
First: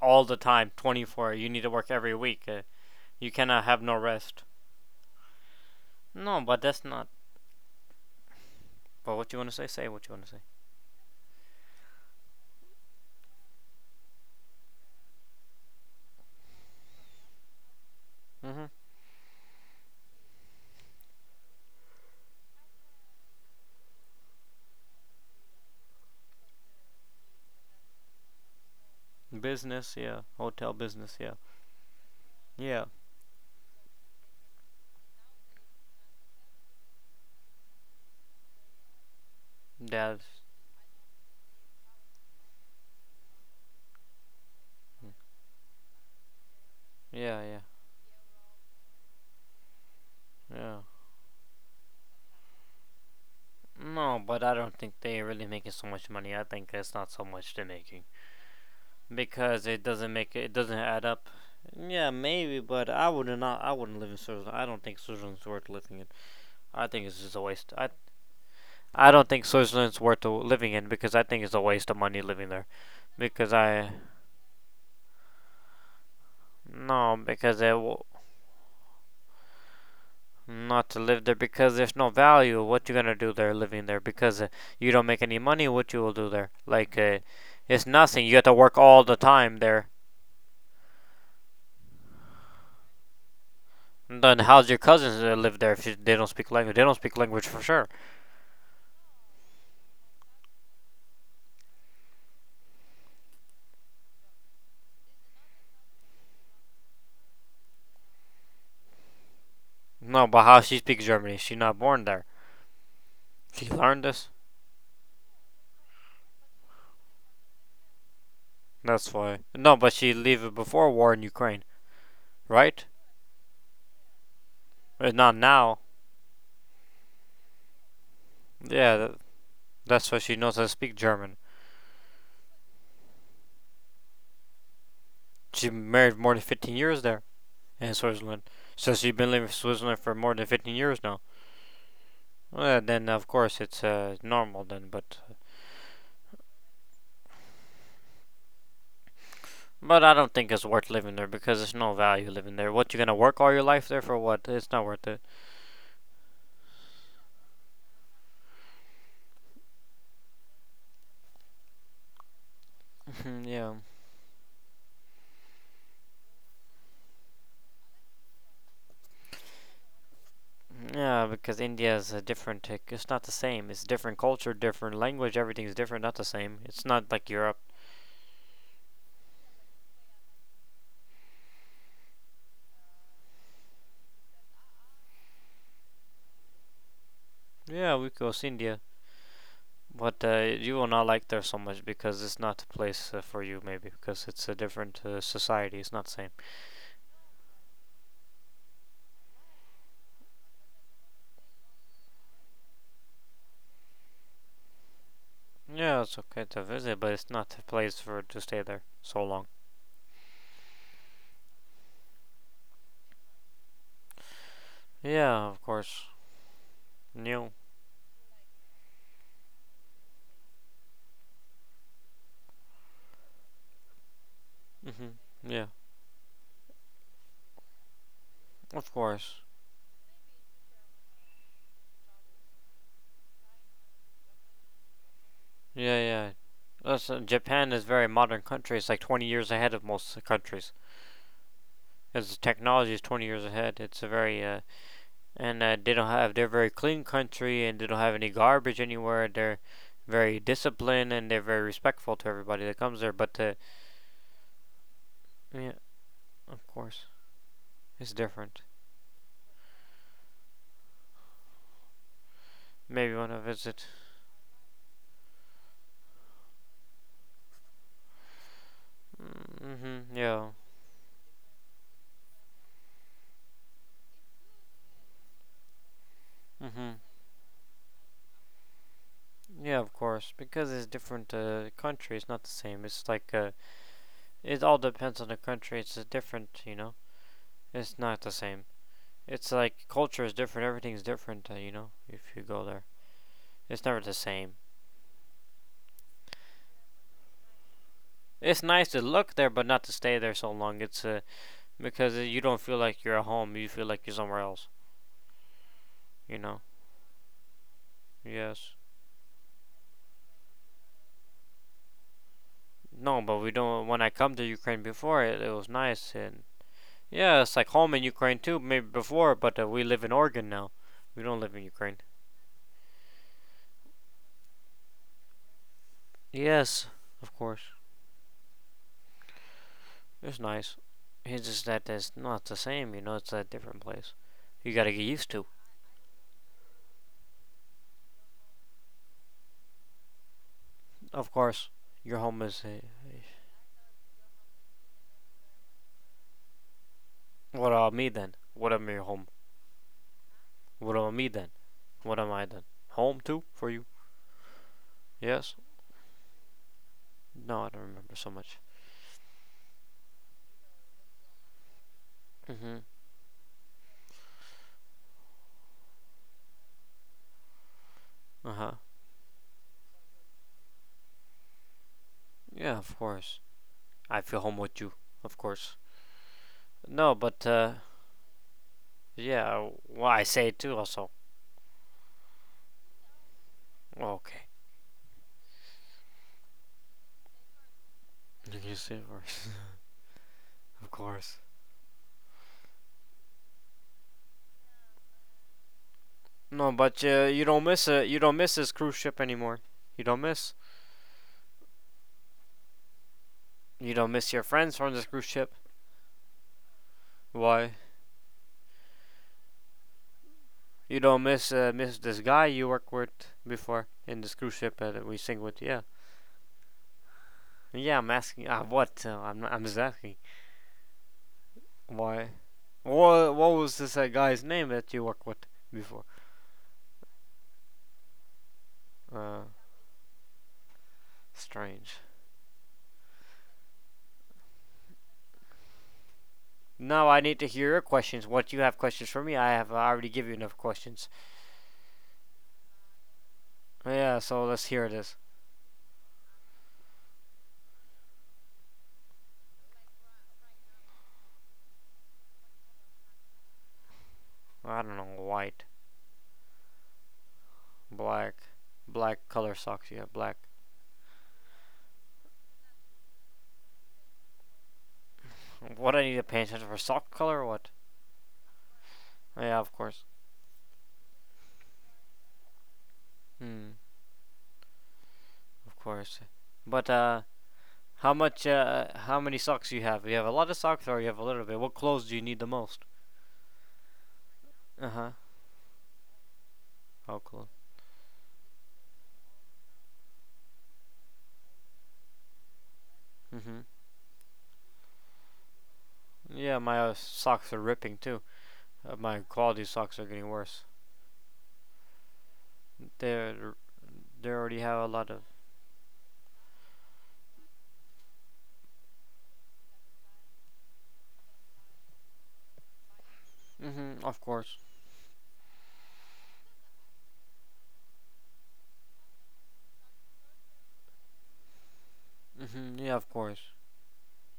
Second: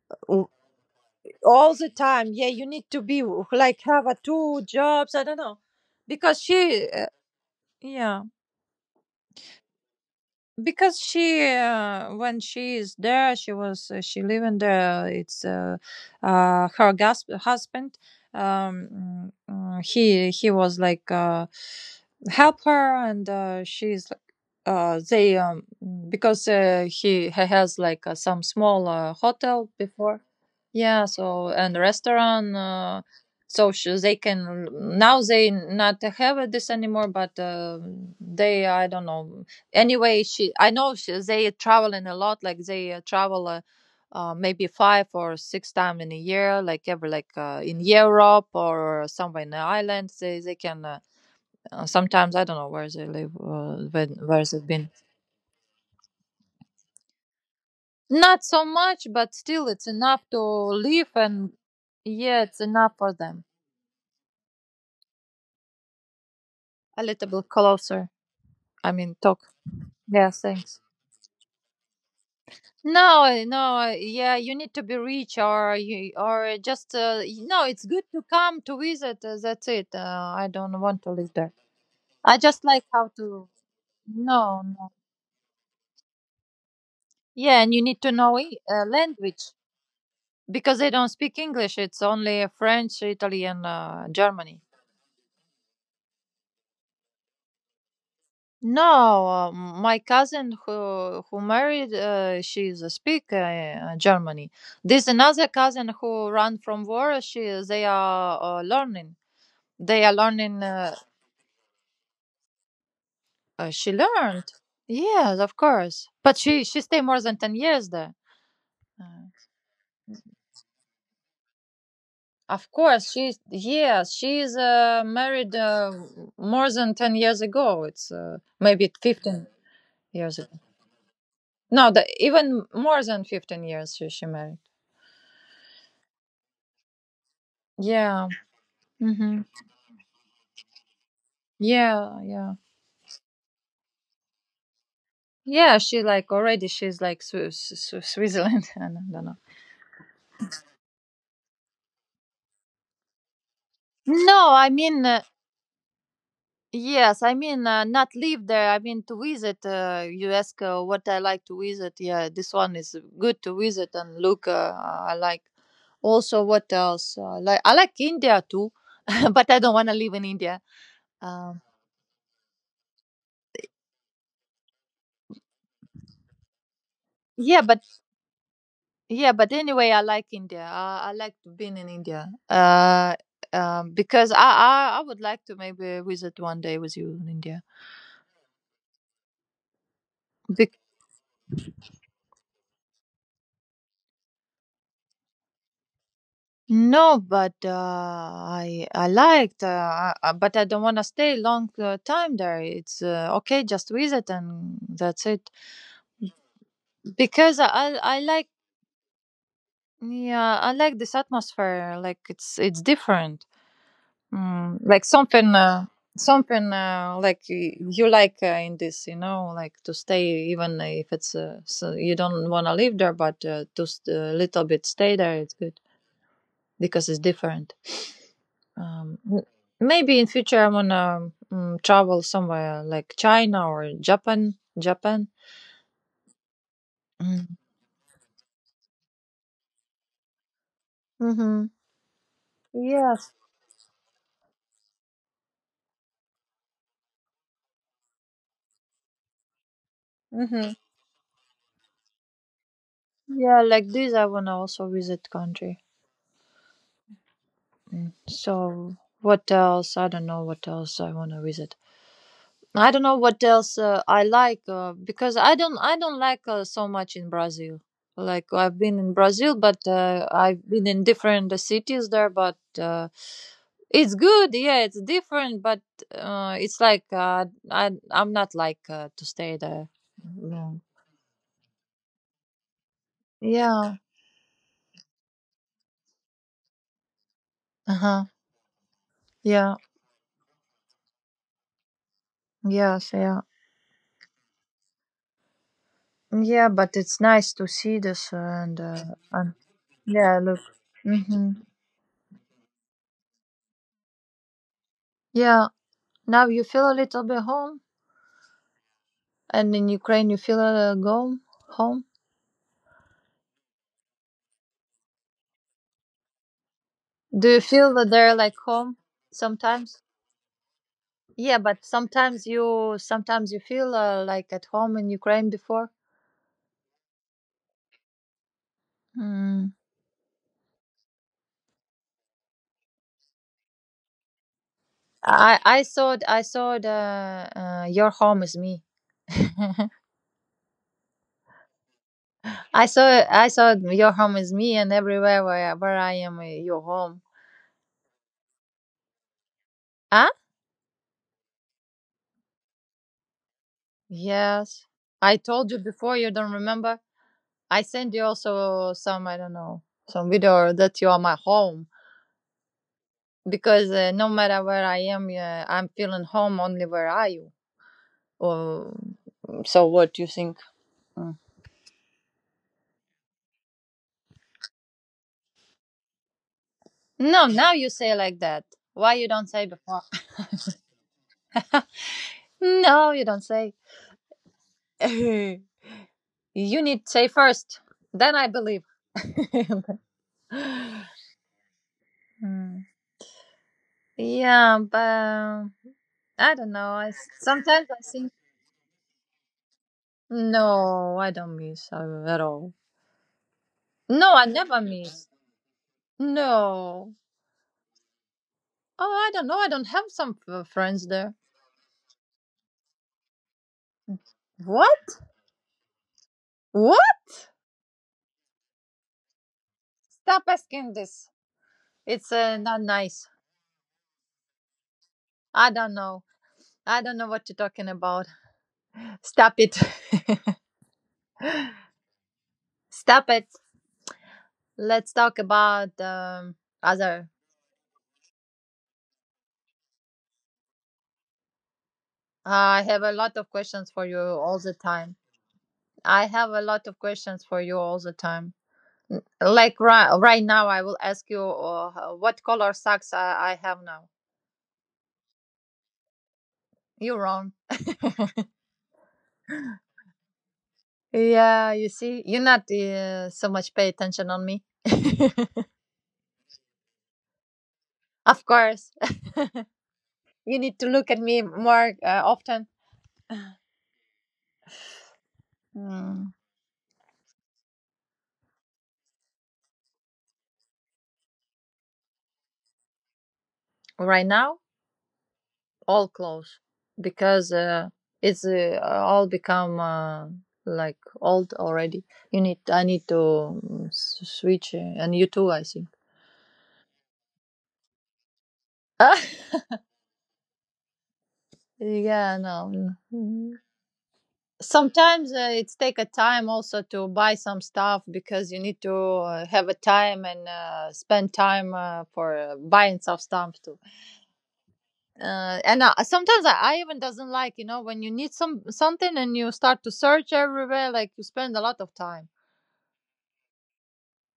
Speaker 1: all the
Speaker 2: w-
Speaker 1: time, twenty four. You need to
Speaker 2: all
Speaker 1: work
Speaker 2: the
Speaker 1: every
Speaker 2: time.
Speaker 1: week.
Speaker 2: Yeah,
Speaker 1: Uh,
Speaker 2: you need to be
Speaker 1: you
Speaker 2: w-
Speaker 1: cannot
Speaker 2: like
Speaker 1: have no
Speaker 2: have a
Speaker 1: rest.
Speaker 2: two jobs. I don't know
Speaker 1: No,
Speaker 2: because
Speaker 1: but that's
Speaker 2: she,
Speaker 1: not.
Speaker 2: uh, yeah.
Speaker 1: But what you want to say, say what you want to say.
Speaker 2: Because she, uh, when she is there she was, uh, she living there it's, uh, uh, her, gas- husband,
Speaker 1: Mm-hmm.
Speaker 2: um, mm, mm, he he was like, uh, help her and, uh, she's like, uh, they, um, because, uh, he, he has like, uh, some small, uh, hotel
Speaker 1: Business,
Speaker 2: before.
Speaker 1: yeah. Hotel
Speaker 2: Yeah,
Speaker 1: business, yeah.
Speaker 2: so, and restaurant,
Speaker 1: Yeah,
Speaker 2: uh, so, she, they can, now they not have this anymore, but, uh, they, I don't know. Anyway,
Speaker 1: that's
Speaker 2: she I know she, they are traveling a lot, like they, uh, travel, uh, uh, maybe five
Speaker 1: yeah,
Speaker 2: or six times in a year, like every, like,
Speaker 1: yeah,
Speaker 2: uh, in Europe or somewhere in the island they, they
Speaker 1: yeah.
Speaker 2: can, uh, uh, sometimes I don't know where they live, uh, when,
Speaker 1: No, but
Speaker 2: where
Speaker 1: I
Speaker 2: they've
Speaker 1: don't
Speaker 2: been.
Speaker 1: think they're really making so much money. I think it's not so much they're making
Speaker 2: Not so much, but
Speaker 1: because
Speaker 2: still
Speaker 1: it
Speaker 2: it's
Speaker 1: doesn't
Speaker 2: enough
Speaker 1: make
Speaker 2: to
Speaker 1: it doesn't add
Speaker 2: live
Speaker 1: up.
Speaker 2: and,
Speaker 1: Yeah,
Speaker 2: yeah,
Speaker 1: maybe,
Speaker 2: it's
Speaker 1: but
Speaker 2: enough
Speaker 1: I
Speaker 2: for
Speaker 1: would
Speaker 2: them.
Speaker 1: not. I wouldn't live in Switzerland. I don't think Switzerland's worth living in. I
Speaker 2: A
Speaker 1: think it's
Speaker 2: little
Speaker 1: just a
Speaker 2: bit
Speaker 1: waste. I
Speaker 2: closer, I
Speaker 1: I
Speaker 2: mean,
Speaker 1: don't
Speaker 2: talk.
Speaker 1: think Switzerland's worth
Speaker 2: Yeah,
Speaker 1: living
Speaker 2: thanks.
Speaker 1: in because I think it's a waste of money living there.
Speaker 2: No,
Speaker 1: Because
Speaker 2: no,
Speaker 1: I
Speaker 2: yeah, you need to be rich or you or just,
Speaker 1: No,
Speaker 2: uh, y-
Speaker 1: because
Speaker 2: no,
Speaker 1: it
Speaker 2: it's
Speaker 1: w-
Speaker 2: good to come to visit. Uh, that's it. Uh, I don't
Speaker 1: not to
Speaker 2: want to
Speaker 1: live
Speaker 2: live
Speaker 1: there
Speaker 2: there.
Speaker 1: because there's no
Speaker 2: I
Speaker 1: value.
Speaker 2: just like
Speaker 1: What you
Speaker 2: how
Speaker 1: gonna do
Speaker 2: to.
Speaker 1: there, living there? Because uh,
Speaker 2: No, no.
Speaker 1: you don't make any money. What you will do there? Like, uh,
Speaker 2: Yeah, and you
Speaker 1: it's
Speaker 2: need to
Speaker 1: nothing. You
Speaker 2: know,
Speaker 1: have to
Speaker 2: i-
Speaker 1: work
Speaker 2: uh,
Speaker 1: all the
Speaker 2: language
Speaker 1: time there.
Speaker 2: because they don't speak English. It's only French, Italian, uh,
Speaker 1: And then
Speaker 2: Germany.
Speaker 1: how's your cousins that live there if you, they don't speak language? They don't speak language for sure.
Speaker 2: No, uh, my cousin who who married, uh, she's a speaker, uh, Germany. There's another cousin who ran from war. She they are, uh, learning. They are
Speaker 1: No, but how
Speaker 2: learning.
Speaker 1: she
Speaker 2: Uh,
Speaker 1: speaks Germany? She not born there.
Speaker 2: uh,
Speaker 1: She
Speaker 2: she
Speaker 1: learned this.
Speaker 2: learned. Yes, of course. But she she stayed more than ten years there.
Speaker 1: That's
Speaker 2: Uh,
Speaker 1: why. No, but she lived before war in Ukraine,
Speaker 2: of
Speaker 1: right?
Speaker 2: course, she's, yes, she's, uh,
Speaker 1: Uh, Not
Speaker 2: married,
Speaker 1: now.
Speaker 2: uh, more than ten years ago. It's, uh, maybe
Speaker 1: Yeah,
Speaker 2: fifteen
Speaker 1: that's why she
Speaker 2: years
Speaker 1: knows
Speaker 2: ago.
Speaker 1: how to speak German.
Speaker 2: No, the, even more than fifteen years she she married.
Speaker 1: She married more than fifteen years there. in
Speaker 2: Yeah.
Speaker 1: Switzerland. Says you've been
Speaker 2: Mm-hmm.
Speaker 1: living in Switzerland for more than fifteen years now.
Speaker 2: Yeah. Yeah.
Speaker 1: Well, then of course it's uh, normal then, but
Speaker 2: Yeah. She like already. She's like Swi- Swi- Switzerland. I don't know.
Speaker 1: but I don't think it's worth living there because there's no value living there. What you gonna work all your life there for? What?
Speaker 2: No,
Speaker 1: It's
Speaker 2: I
Speaker 1: not worth
Speaker 2: mean,
Speaker 1: it.
Speaker 2: uh, yes, I mean, uh, not live there. I mean to visit. Uh, you ask, uh, what I like to visit. Yeah, this one is good to
Speaker 1: Yeah,
Speaker 2: visit and look. Uh, I like. Also, what else? Uh, like I like India too, but I don't want to live in India.
Speaker 1: yeah, because
Speaker 2: Um,
Speaker 1: India is a different. tic- It's not the same. It's different culture, different language. Everything's different. Not the same. It's not like Europe.
Speaker 2: yeah, but yeah, but anyway, I like India. I, I like being in India. Uh, um, because I, I I would like to maybe visit one day with you in India.
Speaker 1: Yeah, we go to India, but uh, you
Speaker 2: Bec-
Speaker 1: will not like there so much because it's not the place uh, for you. Maybe because it's a different uh, society. It's not the same.
Speaker 2: No, but uh, I I liked, uh, uh, uh, but I don't want to stay long uh, time there. It's uh, okay, just visit and that's it.
Speaker 1: Yeah, it's okay to visit, but it's not
Speaker 2: Because
Speaker 1: a
Speaker 2: I
Speaker 1: place
Speaker 2: I
Speaker 1: for
Speaker 2: I
Speaker 1: it to
Speaker 2: like
Speaker 1: stay there so long.
Speaker 2: Yeah, I like this atmosphere. Like it's it's different. Mm, like
Speaker 1: Yeah,
Speaker 2: something
Speaker 1: of
Speaker 2: uh,
Speaker 1: course.
Speaker 2: something uh, like
Speaker 1: New.
Speaker 2: y- you like uh, in this, you know, like to stay even if it's uh, so you don't want to live there, but uh, to st- a little bit
Speaker 1: Mhm.
Speaker 2: stay there. It's
Speaker 1: Yeah,
Speaker 2: good because it's different.
Speaker 1: of
Speaker 2: Um,
Speaker 1: course.
Speaker 2: m- Maybe in future I wanna mm travel somewhere like China or Japan. Japan.
Speaker 1: Yeah, yeah. That's, uh,
Speaker 2: Mm.
Speaker 1: Japan is a very modern country. It's like twenty years ahead of most countries.
Speaker 2: Mhm.
Speaker 1: Its technology is twenty
Speaker 2: Yes.
Speaker 1: years ahead. It's a very uh, and uh, they don't have they're a very clean country and they don't have any garbage anywhere. They're very
Speaker 2: Mhm.
Speaker 1: disciplined and they're very respectful to everybody that comes there. But uh,
Speaker 2: Yeah, like this. I wanna also visit
Speaker 1: Yeah,
Speaker 2: country.
Speaker 1: of course, it's
Speaker 2: Mm.
Speaker 1: different.
Speaker 2: So what else? I don't know what else I wanna visit. I don't
Speaker 1: Maybe you
Speaker 2: know
Speaker 1: want to
Speaker 2: what else
Speaker 1: visit.
Speaker 2: uh, I like uh, because I don't I don't like uh, so much in Brazil. Like I've been in Brazil, but
Speaker 1: Mm-hmm.
Speaker 2: uh,
Speaker 1: Yeah.
Speaker 2: I've been in different uh, cities there. But uh, it's good, yeah, it's different, but uh, it's
Speaker 1: Mm-hmm.
Speaker 2: like uh, I I'm not like uh, to stay
Speaker 1: Yeah,
Speaker 2: there
Speaker 1: of course, because
Speaker 2: long.
Speaker 1: it's different uh, country. It's not the same. It's like uh,
Speaker 2: Yeah.
Speaker 1: it all depends on the country. It's uh, different, you know.
Speaker 2: Uh
Speaker 1: It's not
Speaker 2: huh.
Speaker 1: the same. It's
Speaker 2: Yeah.
Speaker 1: like culture is different. Everything's different, uh, you know. If you go there,
Speaker 2: Yes. Yeah.
Speaker 1: it's never the same.
Speaker 2: Yeah. But it's nice to see this
Speaker 1: It's
Speaker 2: uh, and
Speaker 1: nice to
Speaker 2: uh,
Speaker 1: look there,
Speaker 2: and
Speaker 1: but not to stay there
Speaker 2: yeah.
Speaker 1: so
Speaker 2: Look.
Speaker 1: long. It's uh,
Speaker 2: Mhm.
Speaker 1: because uh, you don't feel like you're at home. You feel like you're somewhere else.
Speaker 2: Yeah.
Speaker 1: You
Speaker 2: Now
Speaker 1: know.
Speaker 2: you feel a little bit home.
Speaker 1: Yes.
Speaker 2: And in Ukraine, you feel uh, go home.
Speaker 1: No, but we don't. When I come to Ukraine before, it, it was nice, and Yeah,
Speaker 2: Do
Speaker 1: it's
Speaker 2: you
Speaker 1: like home
Speaker 2: feel
Speaker 1: in
Speaker 2: that they're
Speaker 1: Ukraine
Speaker 2: like
Speaker 1: too, maybe
Speaker 2: home
Speaker 1: before, but uh, we
Speaker 2: sometimes?
Speaker 1: live in Oregon now. We don't live
Speaker 2: Yeah,
Speaker 1: in
Speaker 2: but
Speaker 1: Ukraine.
Speaker 2: sometimes you sometimes you feel uh, like at home in Ukraine before.
Speaker 1: Yes, of course.
Speaker 2: Mm.
Speaker 1: It's nice. It's just that it's not the same, you know, it's a different place. You gotta get used to.
Speaker 2: I I saw I saw the uh, your home is me.
Speaker 1: Of course, your home is. Uh,
Speaker 2: I saw I saw your home is me, and everywhere where where I am, uh, your home.
Speaker 1: what about me then? What am your home?
Speaker 2: Huh?
Speaker 1: What about me then? What am I then? Home too for you?
Speaker 2: Yes, I
Speaker 1: Yes?
Speaker 2: told you before. You don't remember?
Speaker 1: No, I don't
Speaker 2: I sent
Speaker 1: remember
Speaker 2: you
Speaker 1: so much.
Speaker 2: also some I don't know some video that you are my home.
Speaker 1: Hmm.
Speaker 2: Because uh, no matter where I am, uh, I'm feeling home only where are you?
Speaker 1: Uh huh.
Speaker 2: Or. So what do you think? Mm.
Speaker 1: Yeah, of course. I feel home with you, of course. No, but,
Speaker 2: No, now
Speaker 1: uh,
Speaker 2: you say like that. Why you don't say
Speaker 1: yeah,
Speaker 2: before?
Speaker 1: well, I say it too also.
Speaker 2: No, you don't say.
Speaker 1: Okay.
Speaker 2: You need to say first. Then I
Speaker 1: You
Speaker 2: believe.
Speaker 1: see it first. Of course.
Speaker 2: Mm. Yeah, but um, I
Speaker 1: No,
Speaker 2: don't know.
Speaker 1: but
Speaker 2: I
Speaker 1: uh,
Speaker 2: s-
Speaker 1: you don't
Speaker 2: sometimes
Speaker 1: miss
Speaker 2: I
Speaker 1: it. You
Speaker 2: think.
Speaker 1: don't miss this cruise ship anymore. You don't miss.
Speaker 2: No, I don't miss uh, at all.
Speaker 1: You don't
Speaker 2: No,
Speaker 1: miss your
Speaker 2: I
Speaker 1: friends
Speaker 2: never
Speaker 1: from this cruise
Speaker 2: miss.
Speaker 1: ship.
Speaker 2: No.
Speaker 1: Why?
Speaker 2: Oh, I don't know. I don't have some f-
Speaker 1: You
Speaker 2: friends
Speaker 1: don't
Speaker 2: there.
Speaker 1: miss uh, miss this guy you worked with before in this cruise ship that we
Speaker 2: What?
Speaker 1: sing with. Yeah.
Speaker 2: What?
Speaker 1: Yeah, I'm asking. Uh, what? Uh, I'm not, I'm just asking.
Speaker 2: Stop asking this.
Speaker 1: Why?
Speaker 2: It's uh, not nice.
Speaker 1: What What was this uh, guy's name that you worked with
Speaker 2: I don't
Speaker 1: before?
Speaker 2: know. I don't know what you're talking about.
Speaker 1: Uh,
Speaker 2: Stop it.
Speaker 1: Strange.
Speaker 2: Stop it. Let's talk about um,
Speaker 1: Now I
Speaker 2: other.
Speaker 1: need to hear your questions. What you have questions for me? I have already given you enough questions.
Speaker 2: I have a lot of questions for
Speaker 1: Yeah,
Speaker 2: you
Speaker 1: so
Speaker 2: all
Speaker 1: let's
Speaker 2: the
Speaker 1: hear this.
Speaker 2: time. I have a lot of questions for you all the time. N- Like right, right now, I will ask you uh, what color socks I, I have now.
Speaker 1: I don't know, white,
Speaker 2: You're wrong.
Speaker 1: black, black color socks. Yeah, black.
Speaker 2: Yeah, you see, you're not uh, so much pay attention on me.
Speaker 1: What I need to pay attention for sock color? Or what?
Speaker 2: Of course,
Speaker 1: Yeah, of course.
Speaker 2: you need to look at me more uh, often.
Speaker 1: Hmm, of course.
Speaker 2: Mm.
Speaker 1: But uh, how much? Uh, how many socks do you have? You have a lot of socks, or you have a little bit. What clothes do you need the most?
Speaker 2: Right now,
Speaker 1: Uh huh.
Speaker 2: all close
Speaker 1: Oh, cool.
Speaker 2: because uh, it's uh, all become uh, like old already. You need, I need to
Speaker 1: Mhm.
Speaker 2: mm, s- switch, uh, and you too, I think.
Speaker 1: Yeah, my uh, socks are ripping too. Uh, my quality socks are getting worse.
Speaker 2: Yeah, no.
Speaker 1: They
Speaker 2: Mm.
Speaker 1: they already have a lot of.
Speaker 2: Sometimes uh, it's take a time also to buy some stuff because you need to uh, have a time and uh, spend time uh, for uh, buying some stuff too.
Speaker 1: Mhm. Of course.
Speaker 2: uh, and uh, sometimes I, I even doesn't like you know when you need some something and you start to search everywhere like you spend a lot of time.
Speaker 1: Mhm. Yeah, of course.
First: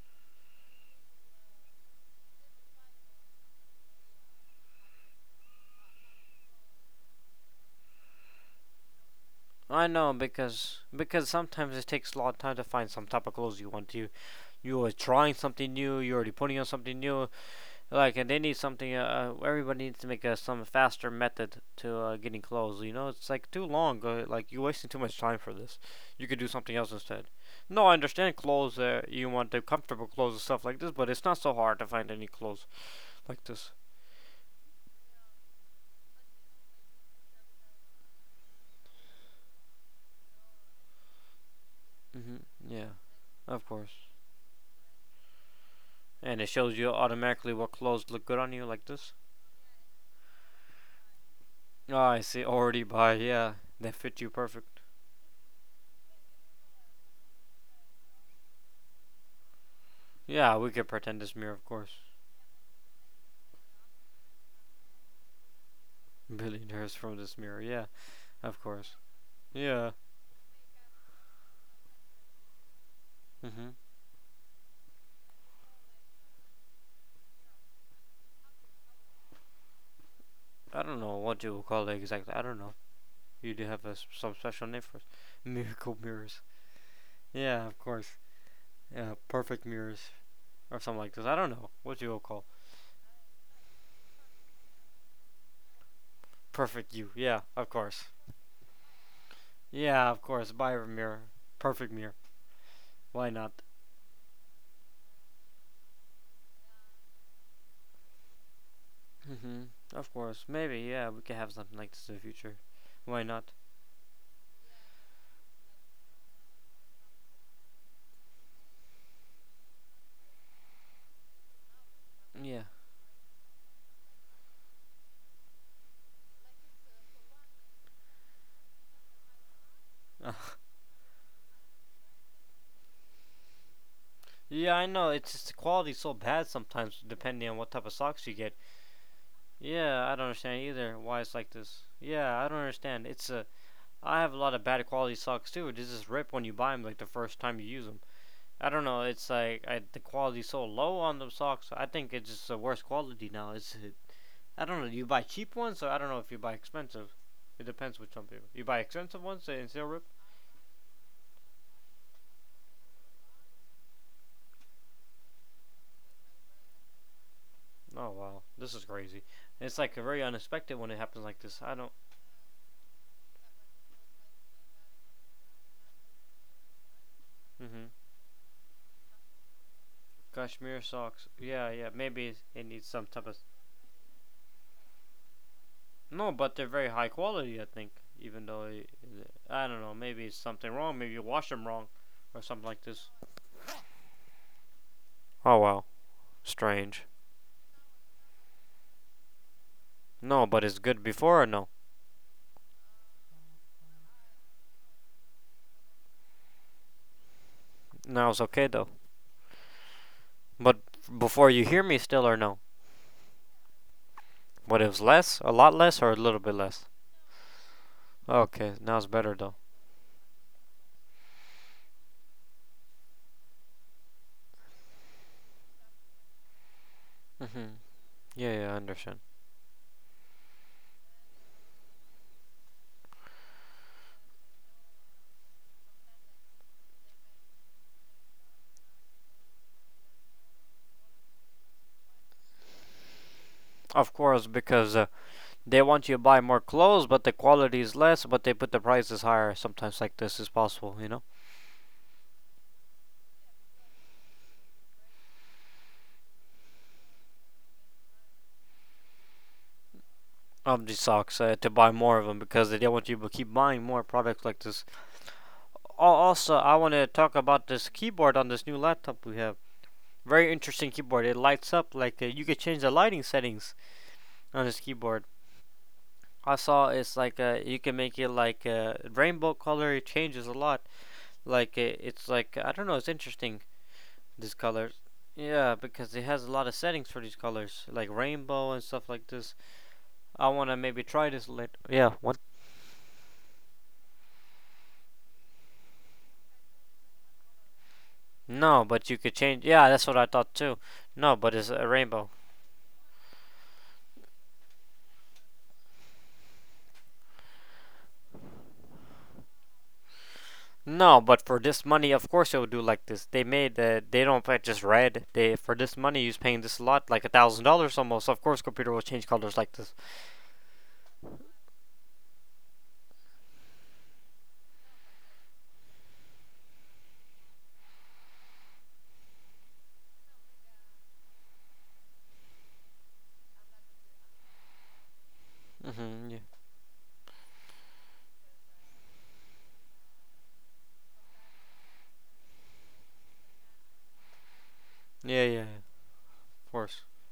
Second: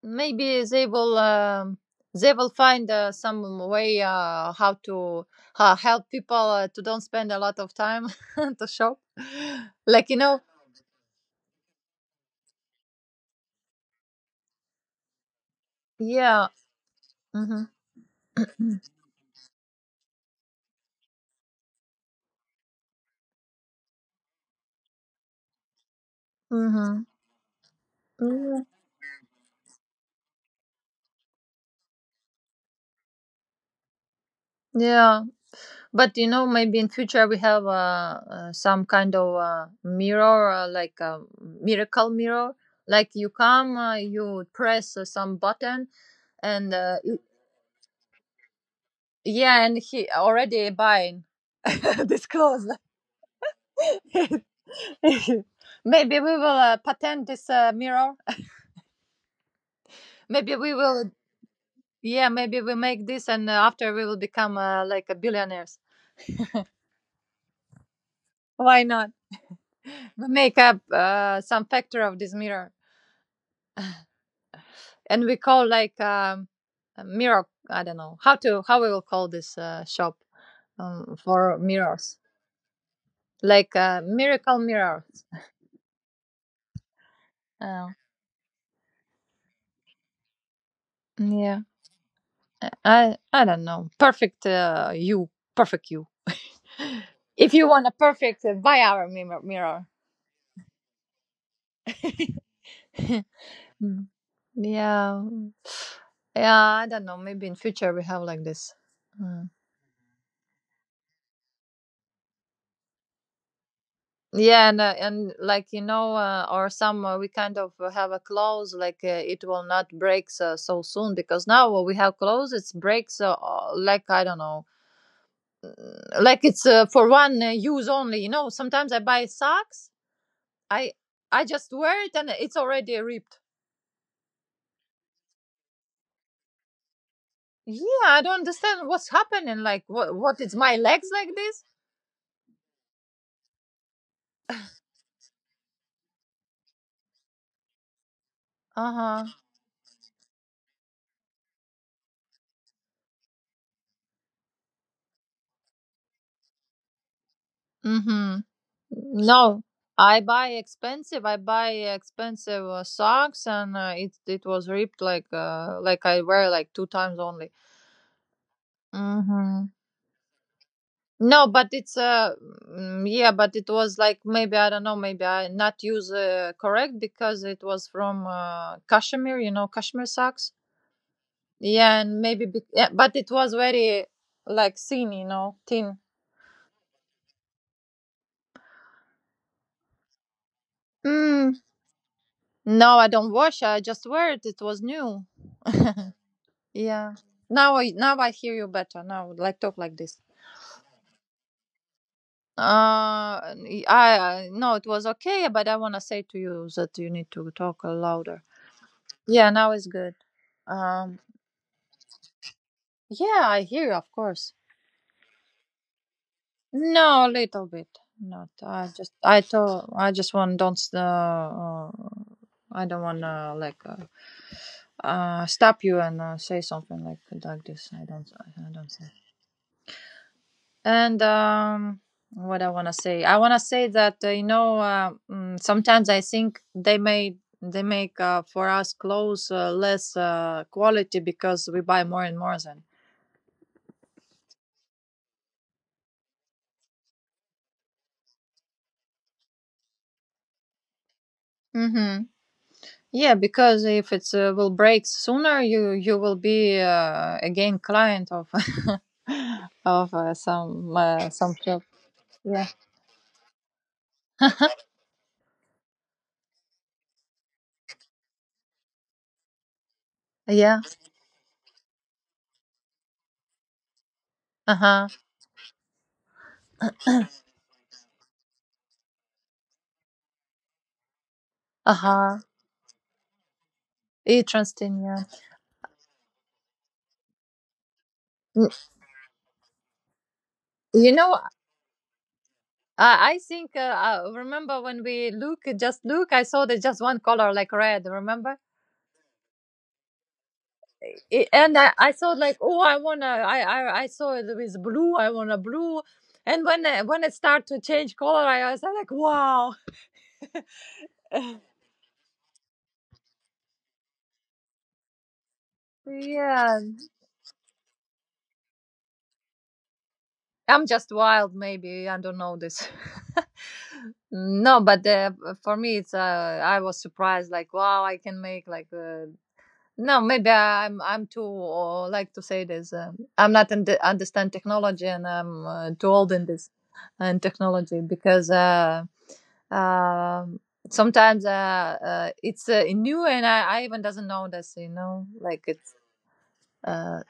Speaker 2: Maybe they will um, they will find uh, some way uh, how to uh, help people uh, to don't spend a lot of time to shop
Speaker 1: I
Speaker 2: like
Speaker 1: know
Speaker 2: you know
Speaker 1: because because sometimes it takes a lot of time to find some type of clothes you want to. You are trying something new. You're already
Speaker 2: yeah,
Speaker 1: putting on something new.
Speaker 2: mm-hmm.
Speaker 1: Like and they need something. Uh, uh, everybody needs to make a, some faster method to uh, getting clothes. You know, it's like too long. Uh, like you're wasting too much time for this. You could do something else
Speaker 2: Mm-hmm.
Speaker 1: instead. No, I understand
Speaker 2: Yeah.
Speaker 1: clothes. Uh, you want the comfortable clothes and stuff like this, but it's not so hard to find any clothes like this.
Speaker 2: Yeah. But you know, maybe in future we have uh, uh, some kind of uh, mirror, uh, like a miracle
Speaker 1: Mhm.
Speaker 2: mirror.
Speaker 1: Yeah,
Speaker 2: Like you
Speaker 1: of
Speaker 2: come,
Speaker 1: course.
Speaker 2: uh, you press uh, some button,
Speaker 1: And it
Speaker 2: and
Speaker 1: shows you
Speaker 2: uh, it-
Speaker 1: automatically what clothes look good on you like this.
Speaker 2: yeah, and he already buying
Speaker 1: Oh, I
Speaker 2: this
Speaker 1: see.
Speaker 2: clothes.
Speaker 1: Already by, yeah. They fit you perfect.
Speaker 2: Maybe we will uh, patent this uh, mirror. Maybe
Speaker 1: Yeah, we
Speaker 2: we
Speaker 1: could
Speaker 2: will,
Speaker 1: pretend this mirror, of course.
Speaker 2: yeah, maybe we make this, and uh, after we will become uh, like a billionaires.
Speaker 1: Billionaires from this mirror, yeah, of
Speaker 2: Why
Speaker 1: course.
Speaker 2: not?
Speaker 1: Yeah.
Speaker 2: We make up uh, some factor of this mirror.
Speaker 1: Mhm.
Speaker 2: And we call like um, a mirror. I don't know how to how we will call this uh, shop
Speaker 1: I don't know
Speaker 2: um,
Speaker 1: what you
Speaker 2: for
Speaker 1: would call it
Speaker 2: mirrors,
Speaker 1: exactly. I don't know. You do
Speaker 2: like
Speaker 1: have a
Speaker 2: uh,
Speaker 1: some
Speaker 2: miracle
Speaker 1: special name for it.
Speaker 2: mirror.
Speaker 1: Miracle mirrors. Yeah, of
Speaker 2: Uh,
Speaker 1: course. Yeah, perfect mirrors or something like this. I don't
Speaker 2: yeah,
Speaker 1: know what you will call
Speaker 2: I I don't know. Perfect uh, you, perfect you.
Speaker 1: perfect you. Yeah,
Speaker 2: If
Speaker 1: of
Speaker 2: you want a
Speaker 1: course.
Speaker 2: perfect, uh, buy our mirror. Mirror.
Speaker 1: Yeah, of course. Buy a mirror. Perfect mirror. Why not?
Speaker 2: Mm. Yeah, yeah. I don't know. Maybe in future we have like this. Uh,
Speaker 1: Mhm. Of course. Maybe. Yeah, we could have something like this in the future. Why not?
Speaker 2: Yeah, and uh, and like you know, uh, or some uh, we kind of uh, have a close like uh, it will not break so, so soon because now what we have clothes
Speaker 1: Yeah.
Speaker 2: it breaks uh, uh, like I don't know, mm, like it's uh, for one uh, use only. You know, sometimes I buy socks,
Speaker 1: Uh,
Speaker 2: I I just wear it and it's already ripped.
Speaker 1: Yeah, I know. It's just the quality's so bad sometimes, depending on what type
Speaker 2: Yeah,
Speaker 1: of
Speaker 2: I
Speaker 1: socks you
Speaker 2: don't
Speaker 1: get.
Speaker 2: understand what's happening. Like
Speaker 1: Yeah, I
Speaker 2: what
Speaker 1: don't
Speaker 2: what is
Speaker 1: understand
Speaker 2: my
Speaker 1: either
Speaker 2: legs
Speaker 1: why it's
Speaker 2: like
Speaker 1: like
Speaker 2: this?
Speaker 1: this. Yeah, I don't understand. It's a. I have a lot of bad quality socks too. It just rip when you buy them, like the first time you use them. I don't
Speaker 2: Uh
Speaker 1: know.
Speaker 2: huh.
Speaker 1: It's like I, the quality's so low on the socks. I think it's just the worst quality now. It's. I don't know. Do you buy cheap ones, or I don't know if you buy expensive. It depends
Speaker 2: Mm
Speaker 1: with some
Speaker 2: hmm.
Speaker 1: people. You buy expensive ones
Speaker 2: No,
Speaker 1: and still rip.
Speaker 2: I buy expensive. I buy expensive uh, socks, and uh, it it was ripped like uh like I wear like two times only.
Speaker 1: Oh wow, this is crazy.
Speaker 2: Mm-hmm.
Speaker 1: It's like very unexpected when it happens like
Speaker 2: No,
Speaker 1: this.
Speaker 2: but
Speaker 1: I don't.
Speaker 2: it's uh mm, yeah, but it was like maybe I don't know, maybe I not use uh, correct because it was
Speaker 1: Hmm.
Speaker 2: from uh, cashmere, you know, cashmere socks.
Speaker 1: Kashmir socks. Yeah, yeah.
Speaker 2: Yeah, and
Speaker 1: Maybe
Speaker 2: maybe
Speaker 1: it
Speaker 2: be-
Speaker 1: needs
Speaker 2: yeah,
Speaker 1: some
Speaker 2: but
Speaker 1: type
Speaker 2: it
Speaker 1: of.
Speaker 2: was very like thin, you know, thin.
Speaker 1: No, but they're very high quality. I think, even though it- I don't know. Maybe it's something wrong. Maybe you wash
Speaker 2: Mm.
Speaker 1: them wrong, or something like
Speaker 2: No, I
Speaker 1: this.
Speaker 2: don't wash. I just wear it. It was new.
Speaker 1: Oh wow, strange.
Speaker 2: Yeah. Now I now I hear you better. Now like talk like this.
Speaker 1: No, but it's good before or no?
Speaker 2: Uh, I, I No, it was okay, but I wanna say to you that you need to talk uh,
Speaker 1: Now it's
Speaker 2: louder.
Speaker 1: okay though.
Speaker 2: Yeah, now it's good.
Speaker 1: But
Speaker 2: Um,
Speaker 1: before you hear me still or no?
Speaker 2: yeah, I hear you, of course.
Speaker 1: What it was less, a lot less, or a little bit less?
Speaker 2: No, a little bit. Not.
Speaker 1: Okay,
Speaker 2: I
Speaker 1: now it's
Speaker 2: just
Speaker 1: better
Speaker 2: I
Speaker 1: though.
Speaker 2: thought I just want don't uh, uh, I don't wanna like uh, uh stop you and uh, say something like like
Speaker 1: Hmm.
Speaker 2: this. I don't.
Speaker 1: Yeah,
Speaker 2: I
Speaker 1: yeah, I
Speaker 2: don't.
Speaker 1: understand.
Speaker 2: And um, what I want to say, I want to say that uh, you know uh, mm, sometimes I think they may they make uh, for us clothes uh, less uh, quality because we buy more and more then.
Speaker 1: Of course, because uh, they want you to buy more clothes, but the quality is less, but they put the prices higher. Sometimes like this is possible, you know.
Speaker 2: Mm-hmm. Yeah, because if it uh, will break sooner, you you will be uh, again client of of uh,
Speaker 1: Of the
Speaker 2: some uh,
Speaker 1: socks uh,
Speaker 2: some
Speaker 1: to
Speaker 2: shop.
Speaker 1: buy more of them
Speaker 2: Yeah.
Speaker 1: because they don't want you to keep buying more products like this. Also, I want to talk about this keyboard on this new laptop we have. Very
Speaker 2: Yeah.
Speaker 1: interesting keyboard. It lights up like uh, you could change the lighting settings on
Speaker 2: Uh
Speaker 1: this
Speaker 2: huh.
Speaker 1: keyboard. I saw it's like uh, you can make it like a uh, rainbow color. It changes a lot. Like uh,
Speaker 2: Uh
Speaker 1: it's
Speaker 2: huh.
Speaker 1: like I don't know. It's interesting these colors.
Speaker 2: Interesting. Yeah.
Speaker 1: Yeah, because it has a lot of settings for these colors, like
Speaker 2: Mm.
Speaker 1: rainbow and stuff like this. I wanna maybe
Speaker 2: You
Speaker 1: try
Speaker 2: know,
Speaker 1: this later. Yeah, what?
Speaker 2: Uh, I think uh, uh, remember when we look just look, I saw there's just one color like red. Remember,
Speaker 1: No, but you could change. Yeah, that's what I thought too. No,
Speaker 2: it,
Speaker 1: but it's
Speaker 2: and
Speaker 1: a
Speaker 2: I, I
Speaker 1: rainbow.
Speaker 2: thought like, oh, I wanna, I, I I saw it with blue. I want a blue, and when I- when it start to change color, I was like, wow,
Speaker 1: No, but for this money, of course it would do like this. They made the they don't pay just red. They for this money, you're paying this
Speaker 2: yeah.
Speaker 1: a lot, like a thousand dollars almost. Of course, computer will change colors like this.
Speaker 2: I'm just wild, maybe I don't know this. No, but uh, for me, it's uh, I was surprised like, wow, I can make like uh, No, maybe I'm I'm too uh, like to say this. Um, I'm not under understand technology, and I'm uh, too
Speaker 1: Mhm.
Speaker 2: old in
Speaker 1: Yeah.
Speaker 2: this and technology because uh, um sometimes uh, uh, it's uh, new, and I, I even doesn't know this. You know,
Speaker 1: Yeah. Yeah. Yeah,
Speaker 2: like it's
Speaker 1: of course.
Speaker 2: uh,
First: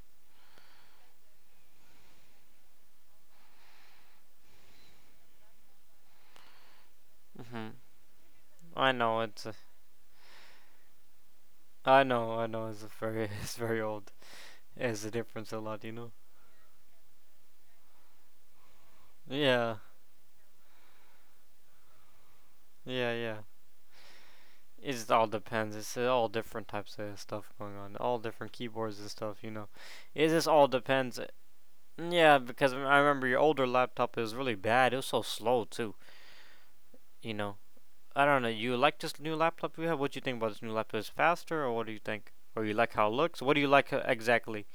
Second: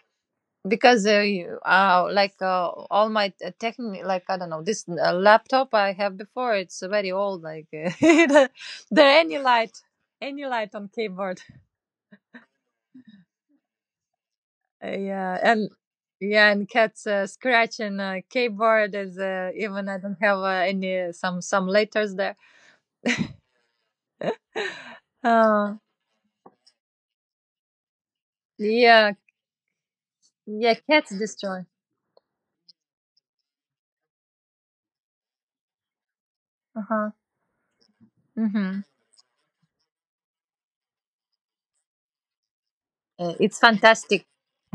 Speaker 2: because uh, you, uh, like uh, all my uh, tech, like I don't know, this uh, laptop I have before it's very old. Like
Speaker 1: Mhm.
Speaker 2: there
Speaker 1: I
Speaker 2: there
Speaker 1: know
Speaker 2: any
Speaker 1: it's. A,
Speaker 2: light, any light on keyboard.
Speaker 1: I know. I know it's a very. It's very old.
Speaker 2: Uh,
Speaker 1: It's a
Speaker 2: yeah,
Speaker 1: difference a
Speaker 2: and
Speaker 1: lot, you know.
Speaker 2: yeah, and cats uh, scratching uh, keyboard is uh,
Speaker 1: Yeah.
Speaker 2: even I don't have uh, any some some letters there.
Speaker 1: Yeah. Yeah. It just all depends.
Speaker 2: Uh,
Speaker 1: It's all different types of stuff going on. All different keyboards and
Speaker 2: yeah,
Speaker 1: stuff, you know. It just all
Speaker 2: yeah, cats
Speaker 1: depends.
Speaker 2: destroy.
Speaker 1: Yeah, because I remember your older laptop it was really bad. It was so slow too.
Speaker 2: Uh-huh.
Speaker 1: You know, I don't know. You
Speaker 2: Mm-hmm.
Speaker 1: like this new laptop you have? What do you think about this new laptop? Is it faster, or what do you think? Or you like how it
Speaker 2: Uh,
Speaker 1: looks? What
Speaker 2: it's
Speaker 1: do you like uh,
Speaker 2: fantastic.
Speaker 1: exactly?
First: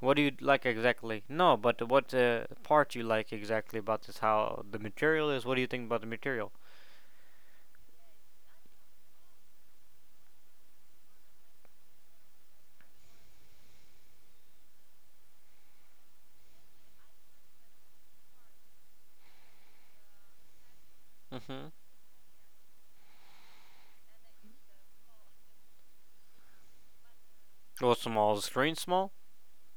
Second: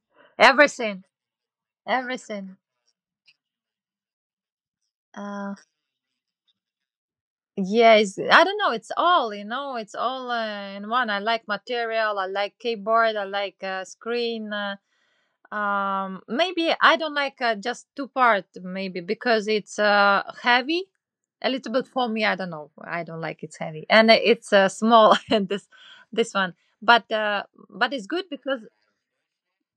Speaker 1: What do you like
Speaker 2: Everything,
Speaker 1: exactly? No, but what uh,
Speaker 2: everything.
Speaker 1: part you like exactly about this? How the material is? What
Speaker 2: Uh,
Speaker 1: do you think about the material?
Speaker 2: yeah, it's, I don't know. It's all you know. It's all uh, in one. I like material. I like keyboard. I like uh, screen. Uh, um maybe I don't like uh, just two part maybe because it's uh heavy a
Speaker 1: Mm-hmm.
Speaker 2: little bit for me, I don't know, I don't like it's heavy and uh, it's uh, small and this this one but uh but
Speaker 1: Well,
Speaker 2: it's good
Speaker 1: small is the
Speaker 2: because
Speaker 1: screen small,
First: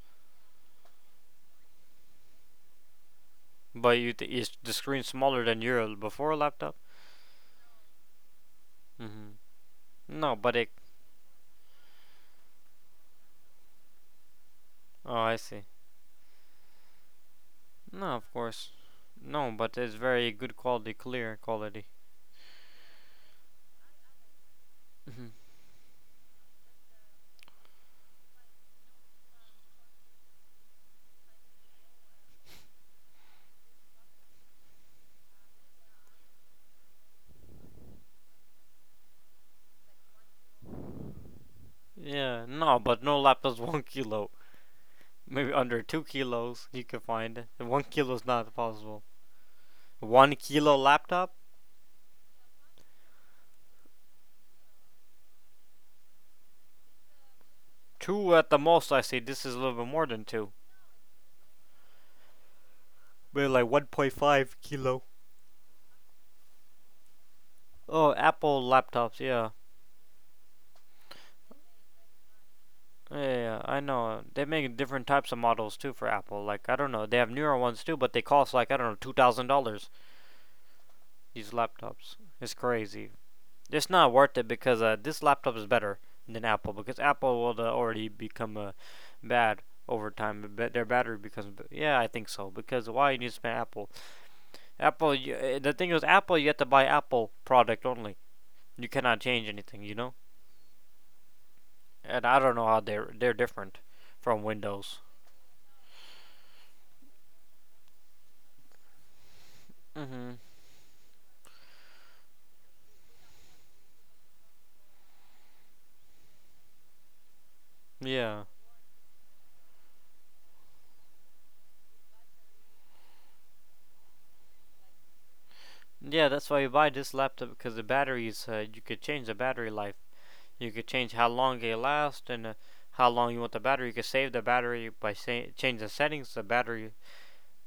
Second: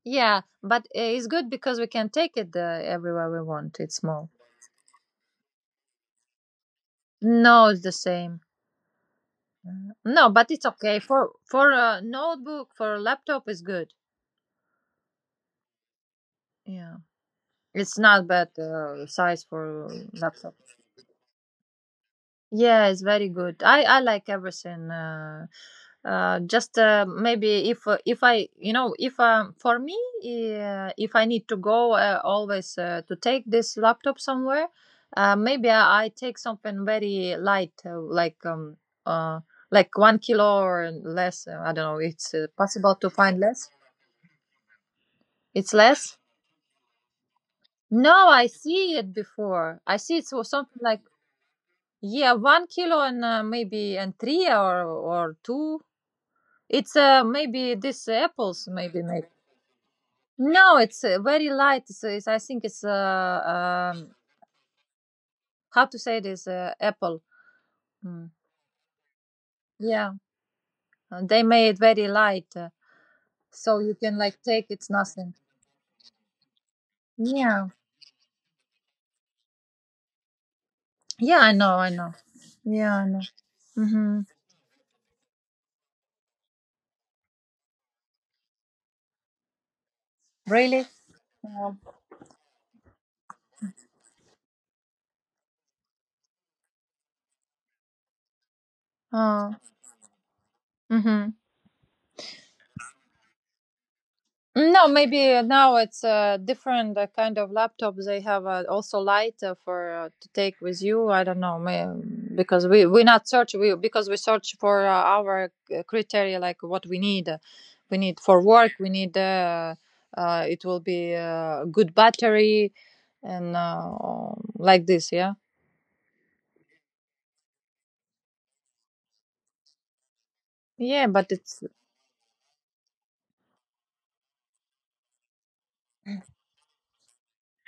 Speaker 2: yeah, but uh, it's good because we can take it uh, everywhere we want it's
Speaker 1: but you
Speaker 2: small.
Speaker 1: th- is the screen smaller than your before laptop?
Speaker 2: No, it's the same.
Speaker 1: Mm-hmm.
Speaker 2: Mm, no,
Speaker 1: No,
Speaker 2: but
Speaker 1: but
Speaker 2: it's
Speaker 1: it.
Speaker 2: okay for for a notebook for a laptop is good.
Speaker 1: Oh, I see.
Speaker 2: Yeah, it's
Speaker 1: No,
Speaker 2: not
Speaker 1: of
Speaker 2: bad
Speaker 1: course.
Speaker 2: uh, size
Speaker 1: No, but
Speaker 2: for
Speaker 1: it's very
Speaker 2: laptop.
Speaker 1: good quality, clear quality.
Speaker 2: Yeah, it's very good. I I like everything.
Speaker 1: Mhm.
Speaker 2: Uh, uh, just uh, maybe if uh, if I you know if um, for me uh, if I need to go uh, always uh, to take this laptop somewhere, uh, maybe I, I take something very light uh, like um uh like one kilo or less. Uh, I don't know. It's
Speaker 1: Yeah,
Speaker 2: uh,
Speaker 1: no,
Speaker 2: possible
Speaker 1: but
Speaker 2: to
Speaker 1: no
Speaker 2: find
Speaker 1: laptops
Speaker 2: less.
Speaker 1: one kilo. Maybe
Speaker 2: It's
Speaker 1: under two
Speaker 2: less.
Speaker 1: kilos you can find. It. One kilo is
Speaker 2: No, I
Speaker 1: not
Speaker 2: see
Speaker 1: possible.
Speaker 2: it before. I see it
Speaker 1: One
Speaker 2: was
Speaker 1: kilo
Speaker 2: something like
Speaker 1: laptop?
Speaker 2: yeah, one kilo and uh, maybe and three or or two. It's uh maybe this
Speaker 1: Two at the
Speaker 2: apples
Speaker 1: most, I
Speaker 2: maybe
Speaker 1: say.
Speaker 2: maybe.
Speaker 1: This is a little bit more than two.
Speaker 2: No, it's uh, very light. It's, it's I think it's,
Speaker 1: Maybe like
Speaker 2: uh um
Speaker 1: one point five kilo.
Speaker 2: how to say this, uh, apple.
Speaker 1: Oh,
Speaker 2: Mm.
Speaker 1: Apple laptops, yeah.
Speaker 2: Yeah, uh, they made very light, uh,
Speaker 1: Yeah, yeah, yeah, I
Speaker 2: so you can
Speaker 1: know.
Speaker 2: like
Speaker 1: They
Speaker 2: take
Speaker 1: make
Speaker 2: it's
Speaker 1: different types
Speaker 2: nothing.
Speaker 1: of models too for Apple. Like, I don't know. They have newer
Speaker 2: Yeah,
Speaker 1: ones too, but they cost like, I don't know, two thousand dollars.
Speaker 2: yeah,
Speaker 1: These
Speaker 2: I know, I know.
Speaker 1: laptops. It's
Speaker 2: Yeah, I
Speaker 1: crazy.
Speaker 2: know.
Speaker 1: It's not
Speaker 2: Mm-hmm.
Speaker 1: worth it because uh, this laptop is better than Apple because Apple will uh, already become uh, bad over time. But their
Speaker 2: Really?
Speaker 1: battery becomes,
Speaker 2: Yeah.
Speaker 1: yeah, I think so because why you need to spend Apple? Apple. You, uh, the thing is, Apple you have to buy Apple product only. You cannot change
Speaker 2: Oh.
Speaker 1: anything, you know.
Speaker 2: Mm-hmm.
Speaker 1: And I don't know how they're they're different from
Speaker 2: No,
Speaker 1: Windows.
Speaker 2: maybe now it's a different, uh, kind of laptop. They have, uh, also light, uh, for, uh, to
Speaker 1: Mhm.
Speaker 2: take with you. I don't know, may, mm, because we we not search we because we search for, uh, our, uh, criteria like what we need. We need for
Speaker 1: Yeah.
Speaker 2: work. We need, uh, uh, it will be, uh, good battery and, uh, like this. Yeah,
Speaker 1: Yeah, that's why you buy this laptop because the batteries uh, you could change the battery life. You could
Speaker 2: yeah,
Speaker 1: change how
Speaker 2: but
Speaker 1: long
Speaker 2: it's.
Speaker 1: it lasts and uh, how long you want the battery. You could save the battery by say change the settings the battery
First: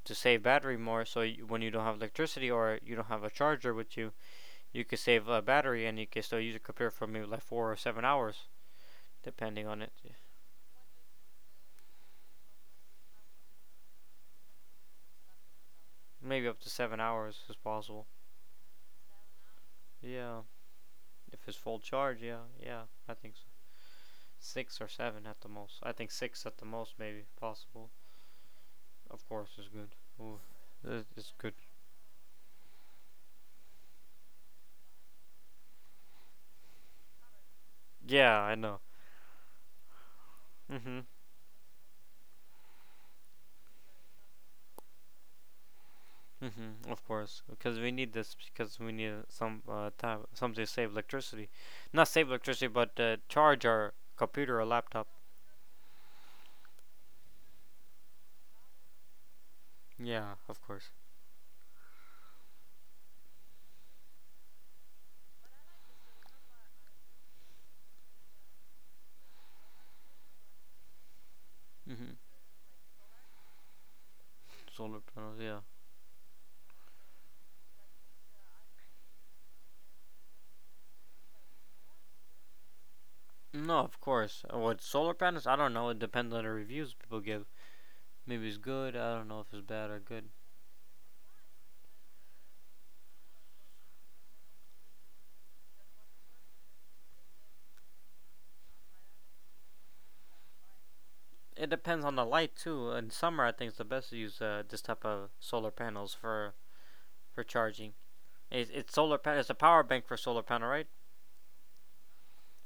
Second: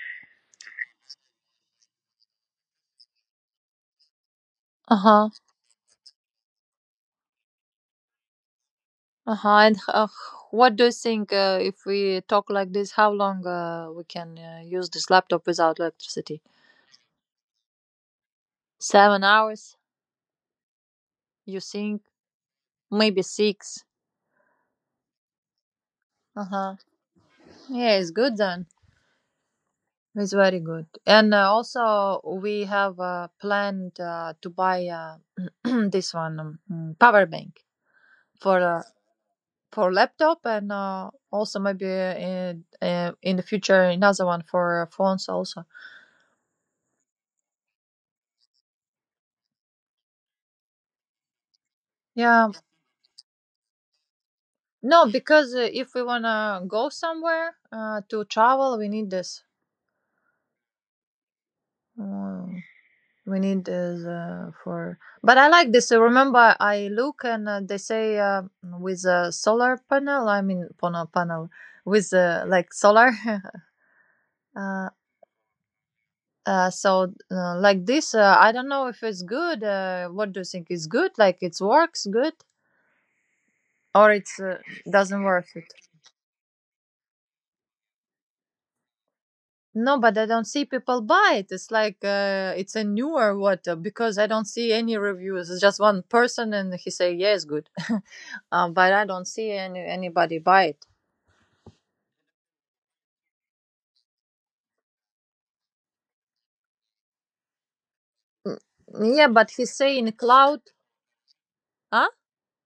Speaker 1: to save battery more. So you, when you don't have electricity or you don't have a charger with you, you could save
Speaker 2: Uh-huh.
Speaker 1: a battery and you can still use your computer for maybe like four or seven hours,
Speaker 2: Uh-huh.
Speaker 1: depending
Speaker 2: And,
Speaker 1: on it.
Speaker 2: uh, what do you think, uh, if we talk like this, how long, uh, we can, uh, use this laptop without electricity?
Speaker 1: Maybe up to seven hours is possible.
Speaker 2: Seven hours,
Speaker 1: Yeah, if it's
Speaker 2: you
Speaker 1: full
Speaker 2: think?
Speaker 1: charge, yeah, yeah, I
Speaker 2: Maybe
Speaker 1: think so.
Speaker 2: six.
Speaker 1: Six or seven at the most. I think six at the
Speaker 2: Uh-huh.
Speaker 1: most, maybe possible.
Speaker 2: Yeah, it's good then.
Speaker 1: Of course, is good.
Speaker 2: It's
Speaker 1: Ooh,
Speaker 2: very good.
Speaker 1: it's
Speaker 2: And, uh,
Speaker 1: good.
Speaker 2: also, we have, uh, planned, uh, to buy, uh, this one, um, mm, power bank
Speaker 1: Yeah, I
Speaker 2: for,
Speaker 1: know.
Speaker 2: uh, for laptop and,
Speaker 1: Mhm.
Speaker 2: uh, also maybe, uh, in, uh, in the future another one for, uh, phones also.
Speaker 1: Mm-hmm, of course, because we need this because we need some uh, time, something to save electricity, not save
Speaker 2: Yeah.
Speaker 1: electricity, but uh, charge our computer or
Speaker 2: No,
Speaker 1: laptop.
Speaker 2: because, uh, if we wanna go somewhere, uh, to travel, we need this.
Speaker 1: Yeah, of course.
Speaker 2: Um, we need this, uh, for. But I like this. Uh, Remember, I look and, uh, they say, uh, with a solar panel. I mean, panel panel with,
Speaker 1: Mm-hmm.
Speaker 2: uh, like solar. uh,
Speaker 1: Solar panels, yeah.
Speaker 2: uh, so, uh, like this, uh, I don't know if it's good. Uh, what do you think? Is good? Like it works good,
Speaker 1: No, of
Speaker 2: or it's,
Speaker 1: course.
Speaker 2: uh,
Speaker 1: Uh, What solar
Speaker 2: doesn't work
Speaker 1: panels? I
Speaker 2: it?
Speaker 1: don't know. It depends on the reviews people give. Maybe it's good. I don't know if it's bad
Speaker 2: No,
Speaker 1: or
Speaker 2: but I
Speaker 1: good.
Speaker 2: don't see people buy it. It's like, uh, it's a newer water because I don't see any reviews. It's just one person and he say, "Yeah, it's good," uh, but I don't see any anybody buy it.
Speaker 1: It depends on the light too. In summer, I think it's the best to use uh, this type of solar panels for for charging. It's, it's
Speaker 2: Mm.
Speaker 1: solar
Speaker 2: Yeah,
Speaker 1: pan. It's
Speaker 2: but
Speaker 1: a
Speaker 2: he
Speaker 1: power
Speaker 2: say
Speaker 1: bank
Speaker 2: in
Speaker 1: for solar
Speaker 2: cloud,
Speaker 1: panel, right?
Speaker 2: huh?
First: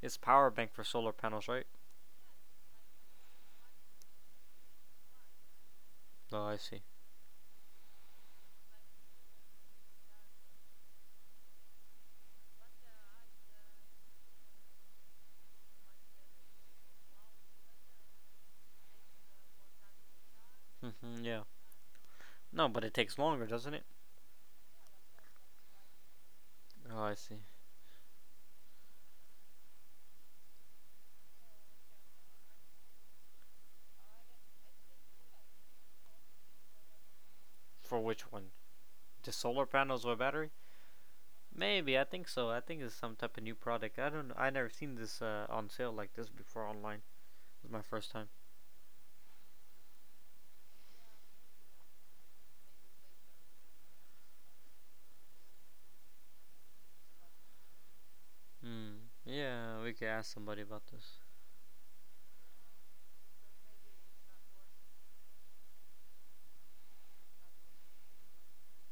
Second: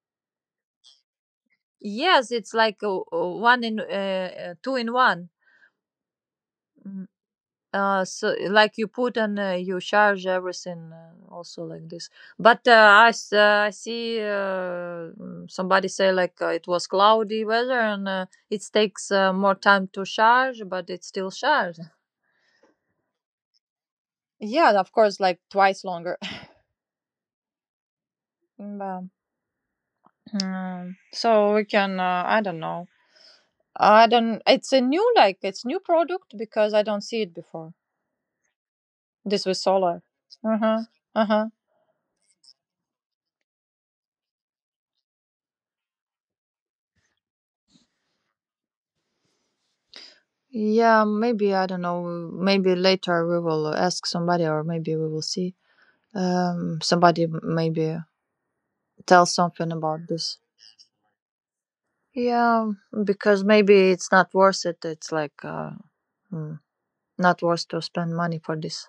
Speaker 1: It's power bank for solar panels, right?
Speaker 2: Yes, it's like, uh, uh, one in, uh, uh, two in one.
Speaker 1: Oh, I see.
Speaker 2: Mm. Uh, so like you put and, uh, you charge everything, uh, also like this. But, uh, I s- uh, I see, uh, mm, somebody say like, uh, it was cloudy weather and, uh, it takes, uh, more time to charge, but it's
Speaker 1: Hmm,
Speaker 2: still
Speaker 1: yeah.
Speaker 2: charged.
Speaker 1: No, but it takes longer, doesn't it?
Speaker 2: Yeah, of course, like twice longer.
Speaker 1: Oh, I see.
Speaker 2: Well, um, so we can, uh, I don't know. I don't. It's a new, like, it's new product because I don't see it before.
Speaker 1: For which one? The
Speaker 2: This was
Speaker 1: solar panels
Speaker 2: solar.
Speaker 1: or battery?
Speaker 2: Uh huh. Uh huh.
Speaker 1: Maybe I think so. I think it's some type of new product. I don't know. I never seen this uh, on sale like this before online. This is my first time.
Speaker 2: Yeah, maybe I don't know. Maybe later we will ask somebody, or maybe we will see, um, somebody. m- Maybe
Speaker 1: Hmm.
Speaker 2: tell something
Speaker 1: Yeah, we could
Speaker 2: about
Speaker 1: ask
Speaker 2: this.
Speaker 1: somebody about this.
Speaker 2: Yeah, because maybe it's not worth it. It's like, uh, mm, not worth to spend money for this.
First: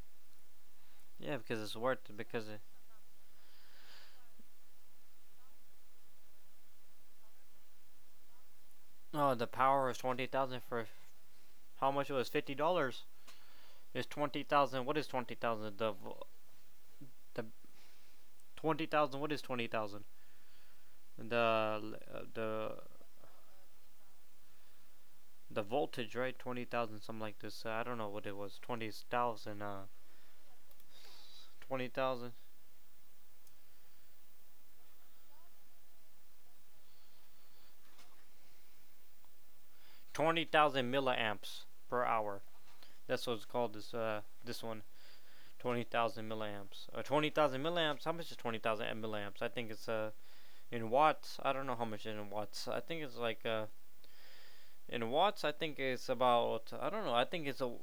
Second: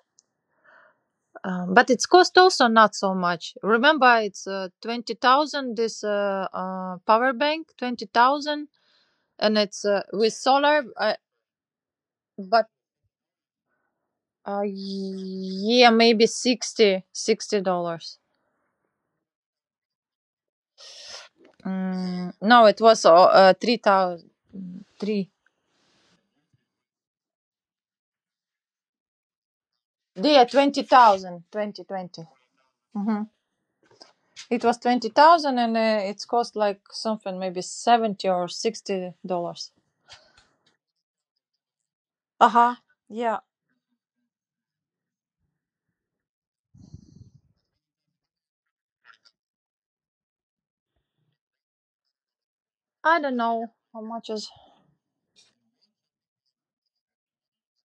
Speaker 1: Yeah, because
Speaker 2: Um,
Speaker 1: it's
Speaker 2: but it's
Speaker 1: worth it.
Speaker 2: cost
Speaker 1: Because it,
Speaker 2: also not so much. Remember, it's, uh, twenty thousand. This, uh, uh, power bank, twenty thousand,
Speaker 1: oh, the
Speaker 2: and it's,
Speaker 1: power is
Speaker 2: uh,
Speaker 1: twenty
Speaker 2: with
Speaker 1: thousand
Speaker 2: solar.
Speaker 1: for
Speaker 2: Uh,
Speaker 1: how much it was fifty
Speaker 2: but,
Speaker 1: dollars. It's twenty
Speaker 2: Uh,
Speaker 1: thousand. What is twenty thousand?
Speaker 2: yeah,
Speaker 1: The
Speaker 2: maybe sixty
Speaker 1: the
Speaker 2: sixty dollars.
Speaker 1: twenty thousand. What is twenty thousand? The uh,
Speaker 2: Mm, no,
Speaker 1: the
Speaker 2: it was, uh, uh three thousand three.
Speaker 1: the voltage, right? twenty thousand, something like this. Uh, I don't know what it was. twenty thousand, uh,
Speaker 2: Yeah, twenty thousand, twenty
Speaker 1: twenty
Speaker 2: twenty.
Speaker 1: thousand,
Speaker 2: Mm-hmm. It was twenty thousand, and, uh, it's cost like something maybe seventy or sixty dollars.
Speaker 1: twenty thousand milliamps per hour.
Speaker 2: Uh huh.
Speaker 1: That's what
Speaker 2: Yeah,
Speaker 1: it's called. This, uh, this one, twenty thousand milliamps. Uh, twenty thousand milliamps. How much is twenty thousand milliamps? I think it's uh in watts. I don't know how much in watts. I think it's
Speaker 2: I don't
Speaker 1: like uh
Speaker 2: know how much is.
Speaker 1: in watts. I think it's about. I don't know. I think it's a.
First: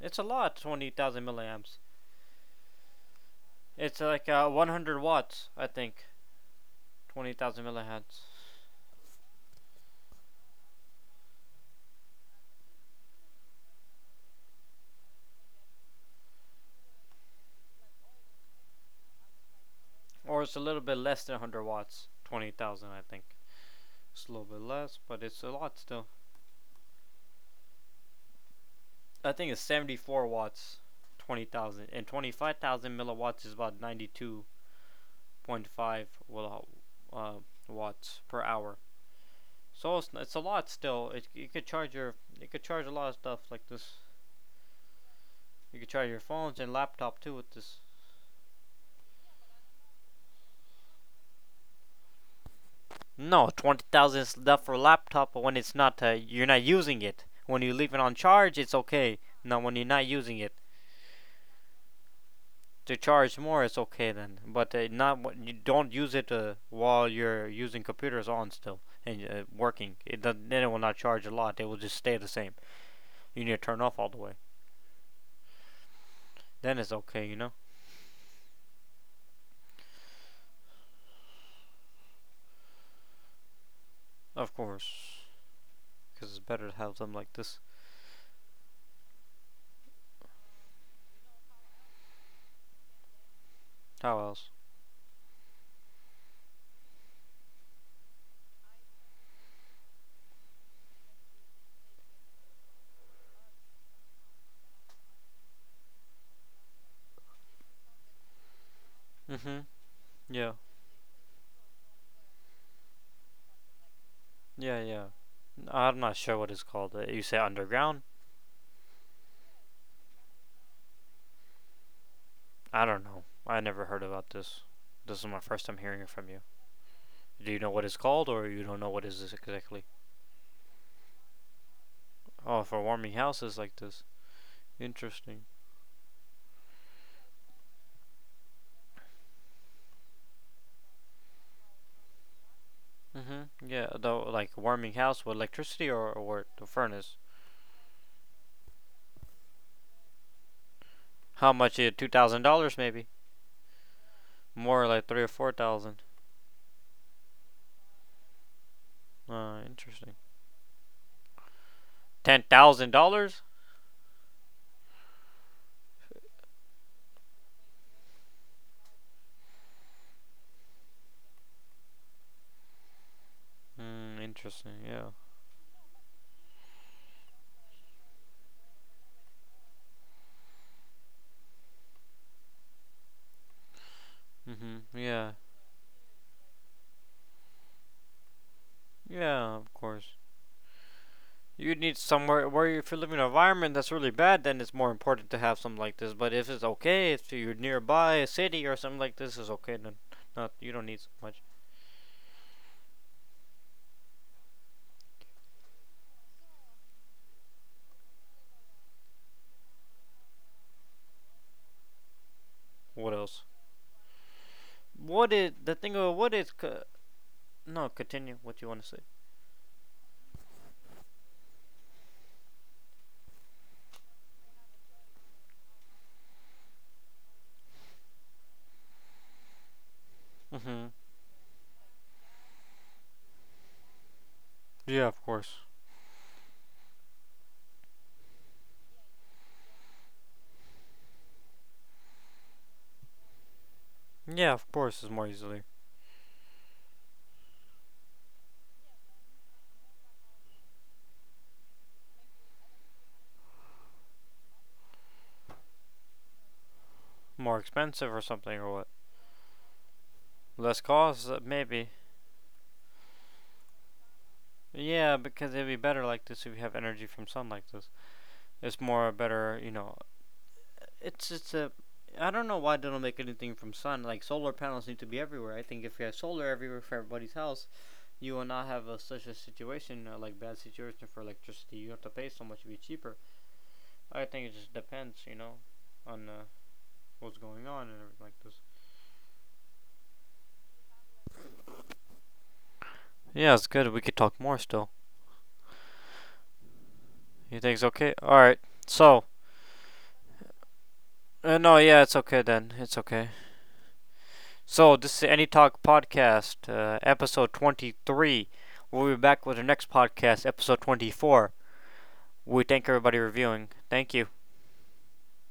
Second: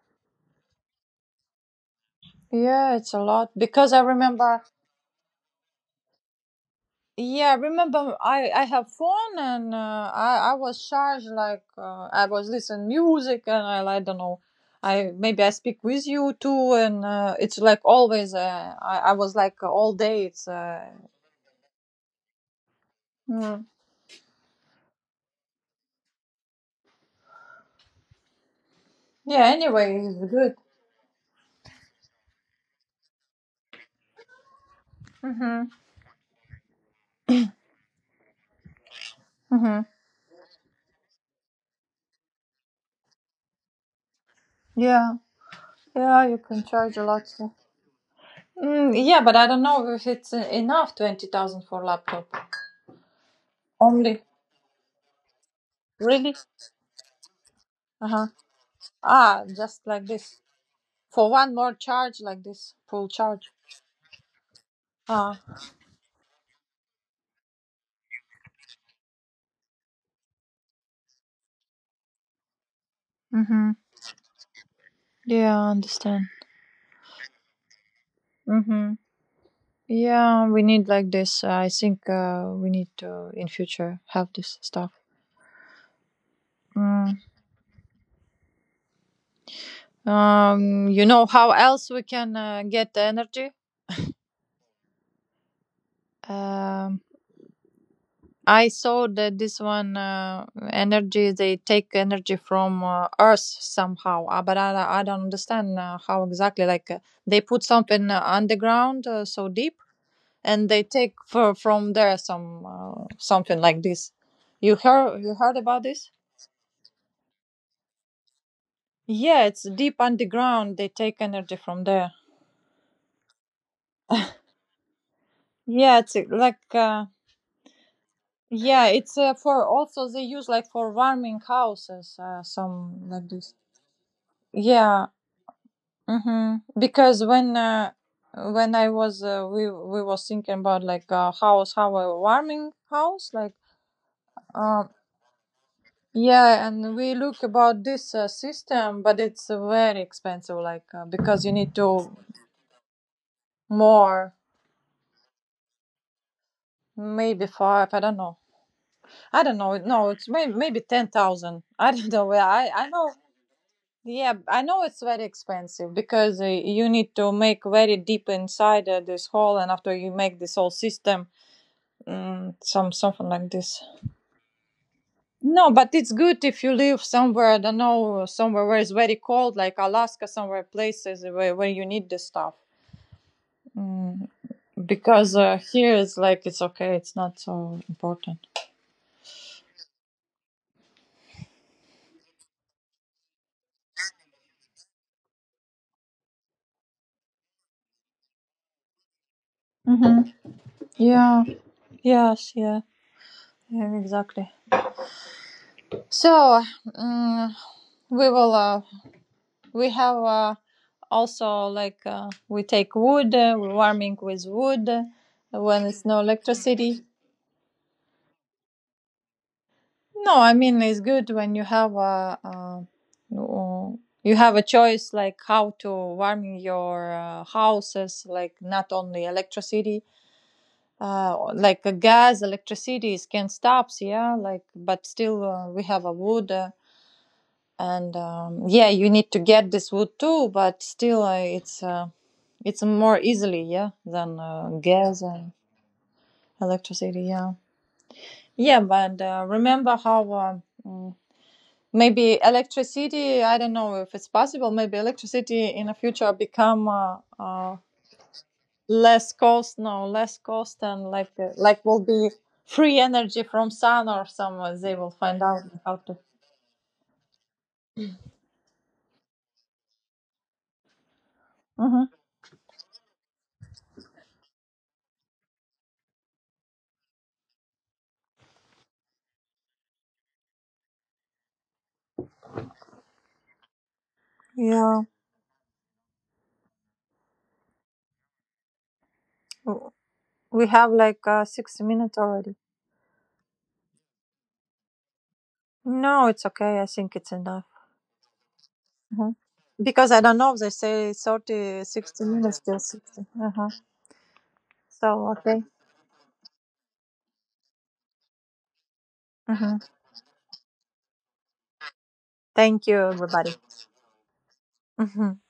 Speaker 1: It's a lot. twenty thousand milliamps.
Speaker 2: Yeah, it's a lot because I
Speaker 1: It's like uh
Speaker 2: remember.
Speaker 1: one hundred watts. I think
Speaker 2: Yeah,
Speaker 1: twenty thousand
Speaker 2: remember
Speaker 1: milliamps.
Speaker 2: I I have phone and, uh, I I was charged like, uh, I was listening music and I I don't know, I maybe I speak with you too and, uh, it's like always, uh, I I was like, uh, all day
Speaker 1: Or
Speaker 2: it's,
Speaker 1: it's a little
Speaker 2: uh,
Speaker 1: bit less than one hundred watts. twenty thousand, I think.
Speaker 2: mm.
Speaker 1: It's a little bit less, but it's a lot still. I
Speaker 2: Yeah,
Speaker 1: think it's
Speaker 2: anyway,
Speaker 1: seventy-four
Speaker 2: it's good.
Speaker 1: watts, twenty thousand. And twenty-five thousand milliwatts is about
Speaker 2: Mhm.
Speaker 1: ninety-two point five will- uh, watts per hour.
Speaker 2: Mhm.
Speaker 1: So it's, it's a lot still. It, you could charge your you could charge a lot of stuff like this.
Speaker 2: Yeah,
Speaker 1: You could charge your
Speaker 2: yeah, you
Speaker 1: phones
Speaker 2: can
Speaker 1: and
Speaker 2: charge a
Speaker 1: laptop
Speaker 2: lot,
Speaker 1: too with
Speaker 2: so.
Speaker 1: this.
Speaker 2: Mm, yeah, but I don't know if it's, uh, enough twenty thousand for laptop
Speaker 1: No, twenty thousand
Speaker 2: only.
Speaker 1: is enough for a laptop, but when it's not, uh,
Speaker 2: Really.
Speaker 1: you're not using it. When you leave it
Speaker 2: Uh
Speaker 1: on
Speaker 2: huh.
Speaker 1: charge, it's okay.
Speaker 2: Ah,
Speaker 1: Now, when
Speaker 2: just
Speaker 1: you're
Speaker 2: like
Speaker 1: not
Speaker 2: this.
Speaker 1: using it,
Speaker 2: For one more charge like this,
Speaker 1: to
Speaker 2: full
Speaker 1: charge
Speaker 2: charge.
Speaker 1: more, it's okay then. But uh, not wh- you
Speaker 2: Ah.
Speaker 1: don't use it uh, while you're using computers on still and uh, working. It doesn't, then it will not charge a lot. It will just stay the same. You need to
Speaker 2: Mm-hmm.
Speaker 1: turn off all the way.
Speaker 2: Yeah, I understand.
Speaker 1: Then it's okay, you know.
Speaker 2: Mm-hmm. Yeah, we need like this. uh, I think, uh, we need to in future have
Speaker 1: Of
Speaker 2: this stuff.
Speaker 1: course, because it's better to have them
Speaker 2: Mm.
Speaker 1: like this.
Speaker 2: Um, you know how else we can, uh, get the energy?
Speaker 1: How else?
Speaker 2: Um, I saw that this one, uh, energy, they take energy from, uh, Earth somehow, uh, but I, I don't understand, uh, how exactly. Like, uh, they put something, uh, underground, uh, so
Speaker 1: Mm-hmm.
Speaker 2: deep
Speaker 1: Yeah.
Speaker 2: and they take for, from there some, uh, something like this. You
Speaker 1: Yeah. Yeah.
Speaker 2: heard you heard about
Speaker 1: i I'm
Speaker 2: this?
Speaker 1: not sure what it's called. Uh, You say underground?
Speaker 2: Yeah, it's deep underground. They take energy from there.
Speaker 1: I don't know. I never heard about this. This is my first time hearing
Speaker 2: Yeah,
Speaker 1: it
Speaker 2: it's, uh,
Speaker 1: from you.
Speaker 2: like, uh,
Speaker 1: Do you know what it's called, or you don't
Speaker 2: yeah,
Speaker 1: know what it
Speaker 2: it's,
Speaker 1: is
Speaker 2: uh, for
Speaker 1: exactly?
Speaker 2: also they use like for warming houses, uh,
Speaker 1: Oh, for
Speaker 2: some
Speaker 1: warming
Speaker 2: like this.
Speaker 1: houses like this.
Speaker 2: Yeah.
Speaker 1: Interesting.
Speaker 2: Mm-hmm. Because when uh, when I was, uh, we we was thinking about like a house, how a warming house like.
Speaker 1: Mm-hmm. Yeah, though, like
Speaker 2: um
Speaker 1: warming house with electricity or or the
Speaker 2: Yeah, and we
Speaker 1: furnace.
Speaker 2: look about this, uh, system, but it's, uh, very expensive, like, uh, because
Speaker 1: How
Speaker 2: you need
Speaker 1: much? Is Two
Speaker 2: to
Speaker 1: thousand dollars, maybe.
Speaker 2: more.
Speaker 1: More like three or four thousand.
Speaker 2: Maybe five. I don't know. I don't
Speaker 1: Uh,
Speaker 2: know. No,
Speaker 1: interesting.
Speaker 2: it's maybe maybe ten thousand. I don't know.
Speaker 1: Ten
Speaker 2: Well, I I
Speaker 1: thousand
Speaker 2: know.
Speaker 1: dollars.
Speaker 2: Yeah, I know it's very expensive because, uh, you need to make very deep inside, uh, this hole, and after you make this whole system, mm, some something like this.
Speaker 1: Mm, interesting. Yeah.
Speaker 2: No, but it's good if you live somewhere. I don't know, somewhere where it's very cold, like Alaska, somewhere places where where you need this stuff. Mm,
Speaker 1: Mm-hmm. Yeah.
Speaker 2: because, uh, here it's like it's okay, it's not so important.
Speaker 1: Yeah. Of course. You need somewhere where if you live in an environment that's really bad, then it's more important to have something like this. But if it's okay, if you're nearby a city or something like this, is okay. Then
Speaker 2: Hmm.
Speaker 1: not you don't need so much.
Speaker 2: Yeah, yes, yeah, yeah, exactly. So, mm we will, uh, we have, uh, also like, uh, we take
Speaker 1: What
Speaker 2: wood,
Speaker 1: else?
Speaker 2: uh, we're warming with wood, uh,
Speaker 1: What is the
Speaker 2: when
Speaker 1: thing?
Speaker 2: it's
Speaker 1: Of,
Speaker 2: no
Speaker 1: what is
Speaker 2: electricity.
Speaker 1: No, continue what you want to say.
Speaker 2: No, I mean it's good when you have a, uh, no- you have a choice like how to warming your, uh, houses, like not only electricity.
Speaker 1: Mm-hmm.
Speaker 2: Uh, like, uh, gas, electricity can stop, yeah, like, but
Speaker 1: Yeah, of
Speaker 2: still,
Speaker 1: course.
Speaker 2: uh, we have a wood, uh, and, um, yeah, you need to get this wood too, but still, uh, it's, uh, it's more easily, yeah, than,
Speaker 1: Yeah,
Speaker 2: uh,
Speaker 1: of course, it's
Speaker 2: gas
Speaker 1: more
Speaker 2: and
Speaker 1: easily.
Speaker 2: electricity, yeah, yeah. But, uh, remember how, um, mm, maybe electricity, I don't know if it's possible, maybe electricity in the future become, uh,
Speaker 1: More
Speaker 2: uh,
Speaker 1: expensive or something or what?
Speaker 2: less cost, no, less cost
Speaker 1: Less
Speaker 2: and
Speaker 1: cost,
Speaker 2: like,
Speaker 1: uh,
Speaker 2: uh, like
Speaker 1: maybe.
Speaker 2: will be free energy from sun or somewhere they will
Speaker 1: Yeah,
Speaker 2: find
Speaker 1: because
Speaker 2: out
Speaker 1: it'd be
Speaker 2: how
Speaker 1: better
Speaker 2: to.
Speaker 1: like this if you have energy from sun like this. It's more better, you know. It's it's a
Speaker 2: Hmm.
Speaker 1: I don't know why they don't make anything from sun. Like solar panels need to be everywhere. I think if you have solar everywhere for everybody's house, you will not have a, such a situation uh, like bad situation for electricity. You have to pay so much; it'd be cheaper. I think it just
Speaker 2: Yeah.
Speaker 1: depends, you know, on uh, what's going on and everything like this.
Speaker 2: W- we have like, uh, six minutes already.
Speaker 1: Yeah, it's good. We could talk more still.
Speaker 2: No, it's okay, I think it's
Speaker 1: You
Speaker 2: enough.
Speaker 1: think it's okay? Alright. So,
Speaker 2: Hmm. Because I don't know if they say
Speaker 1: uh,
Speaker 2: thirty,
Speaker 1: no, yeah, it's
Speaker 2: sixty
Speaker 1: okay
Speaker 2: minutes
Speaker 1: then.
Speaker 2: still
Speaker 1: It's
Speaker 2: sixty.
Speaker 1: okay.
Speaker 2: Uh-huh.
Speaker 1: So, this is
Speaker 2: So,
Speaker 1: the Any
Speaker 2: okay.
Speaker 1: Talk Podcast, uh, episode twenty-three. We'll be back with our next
Speaker 2: Hmm.
Speaker 1: podcast, episode twenty-four. We thank
Speaker 2: Thank you
Speaker 1: everybody
Speaker 2: everybody.
Speaker 1: reviewing. Thank you.
Speaker 2: Hmm.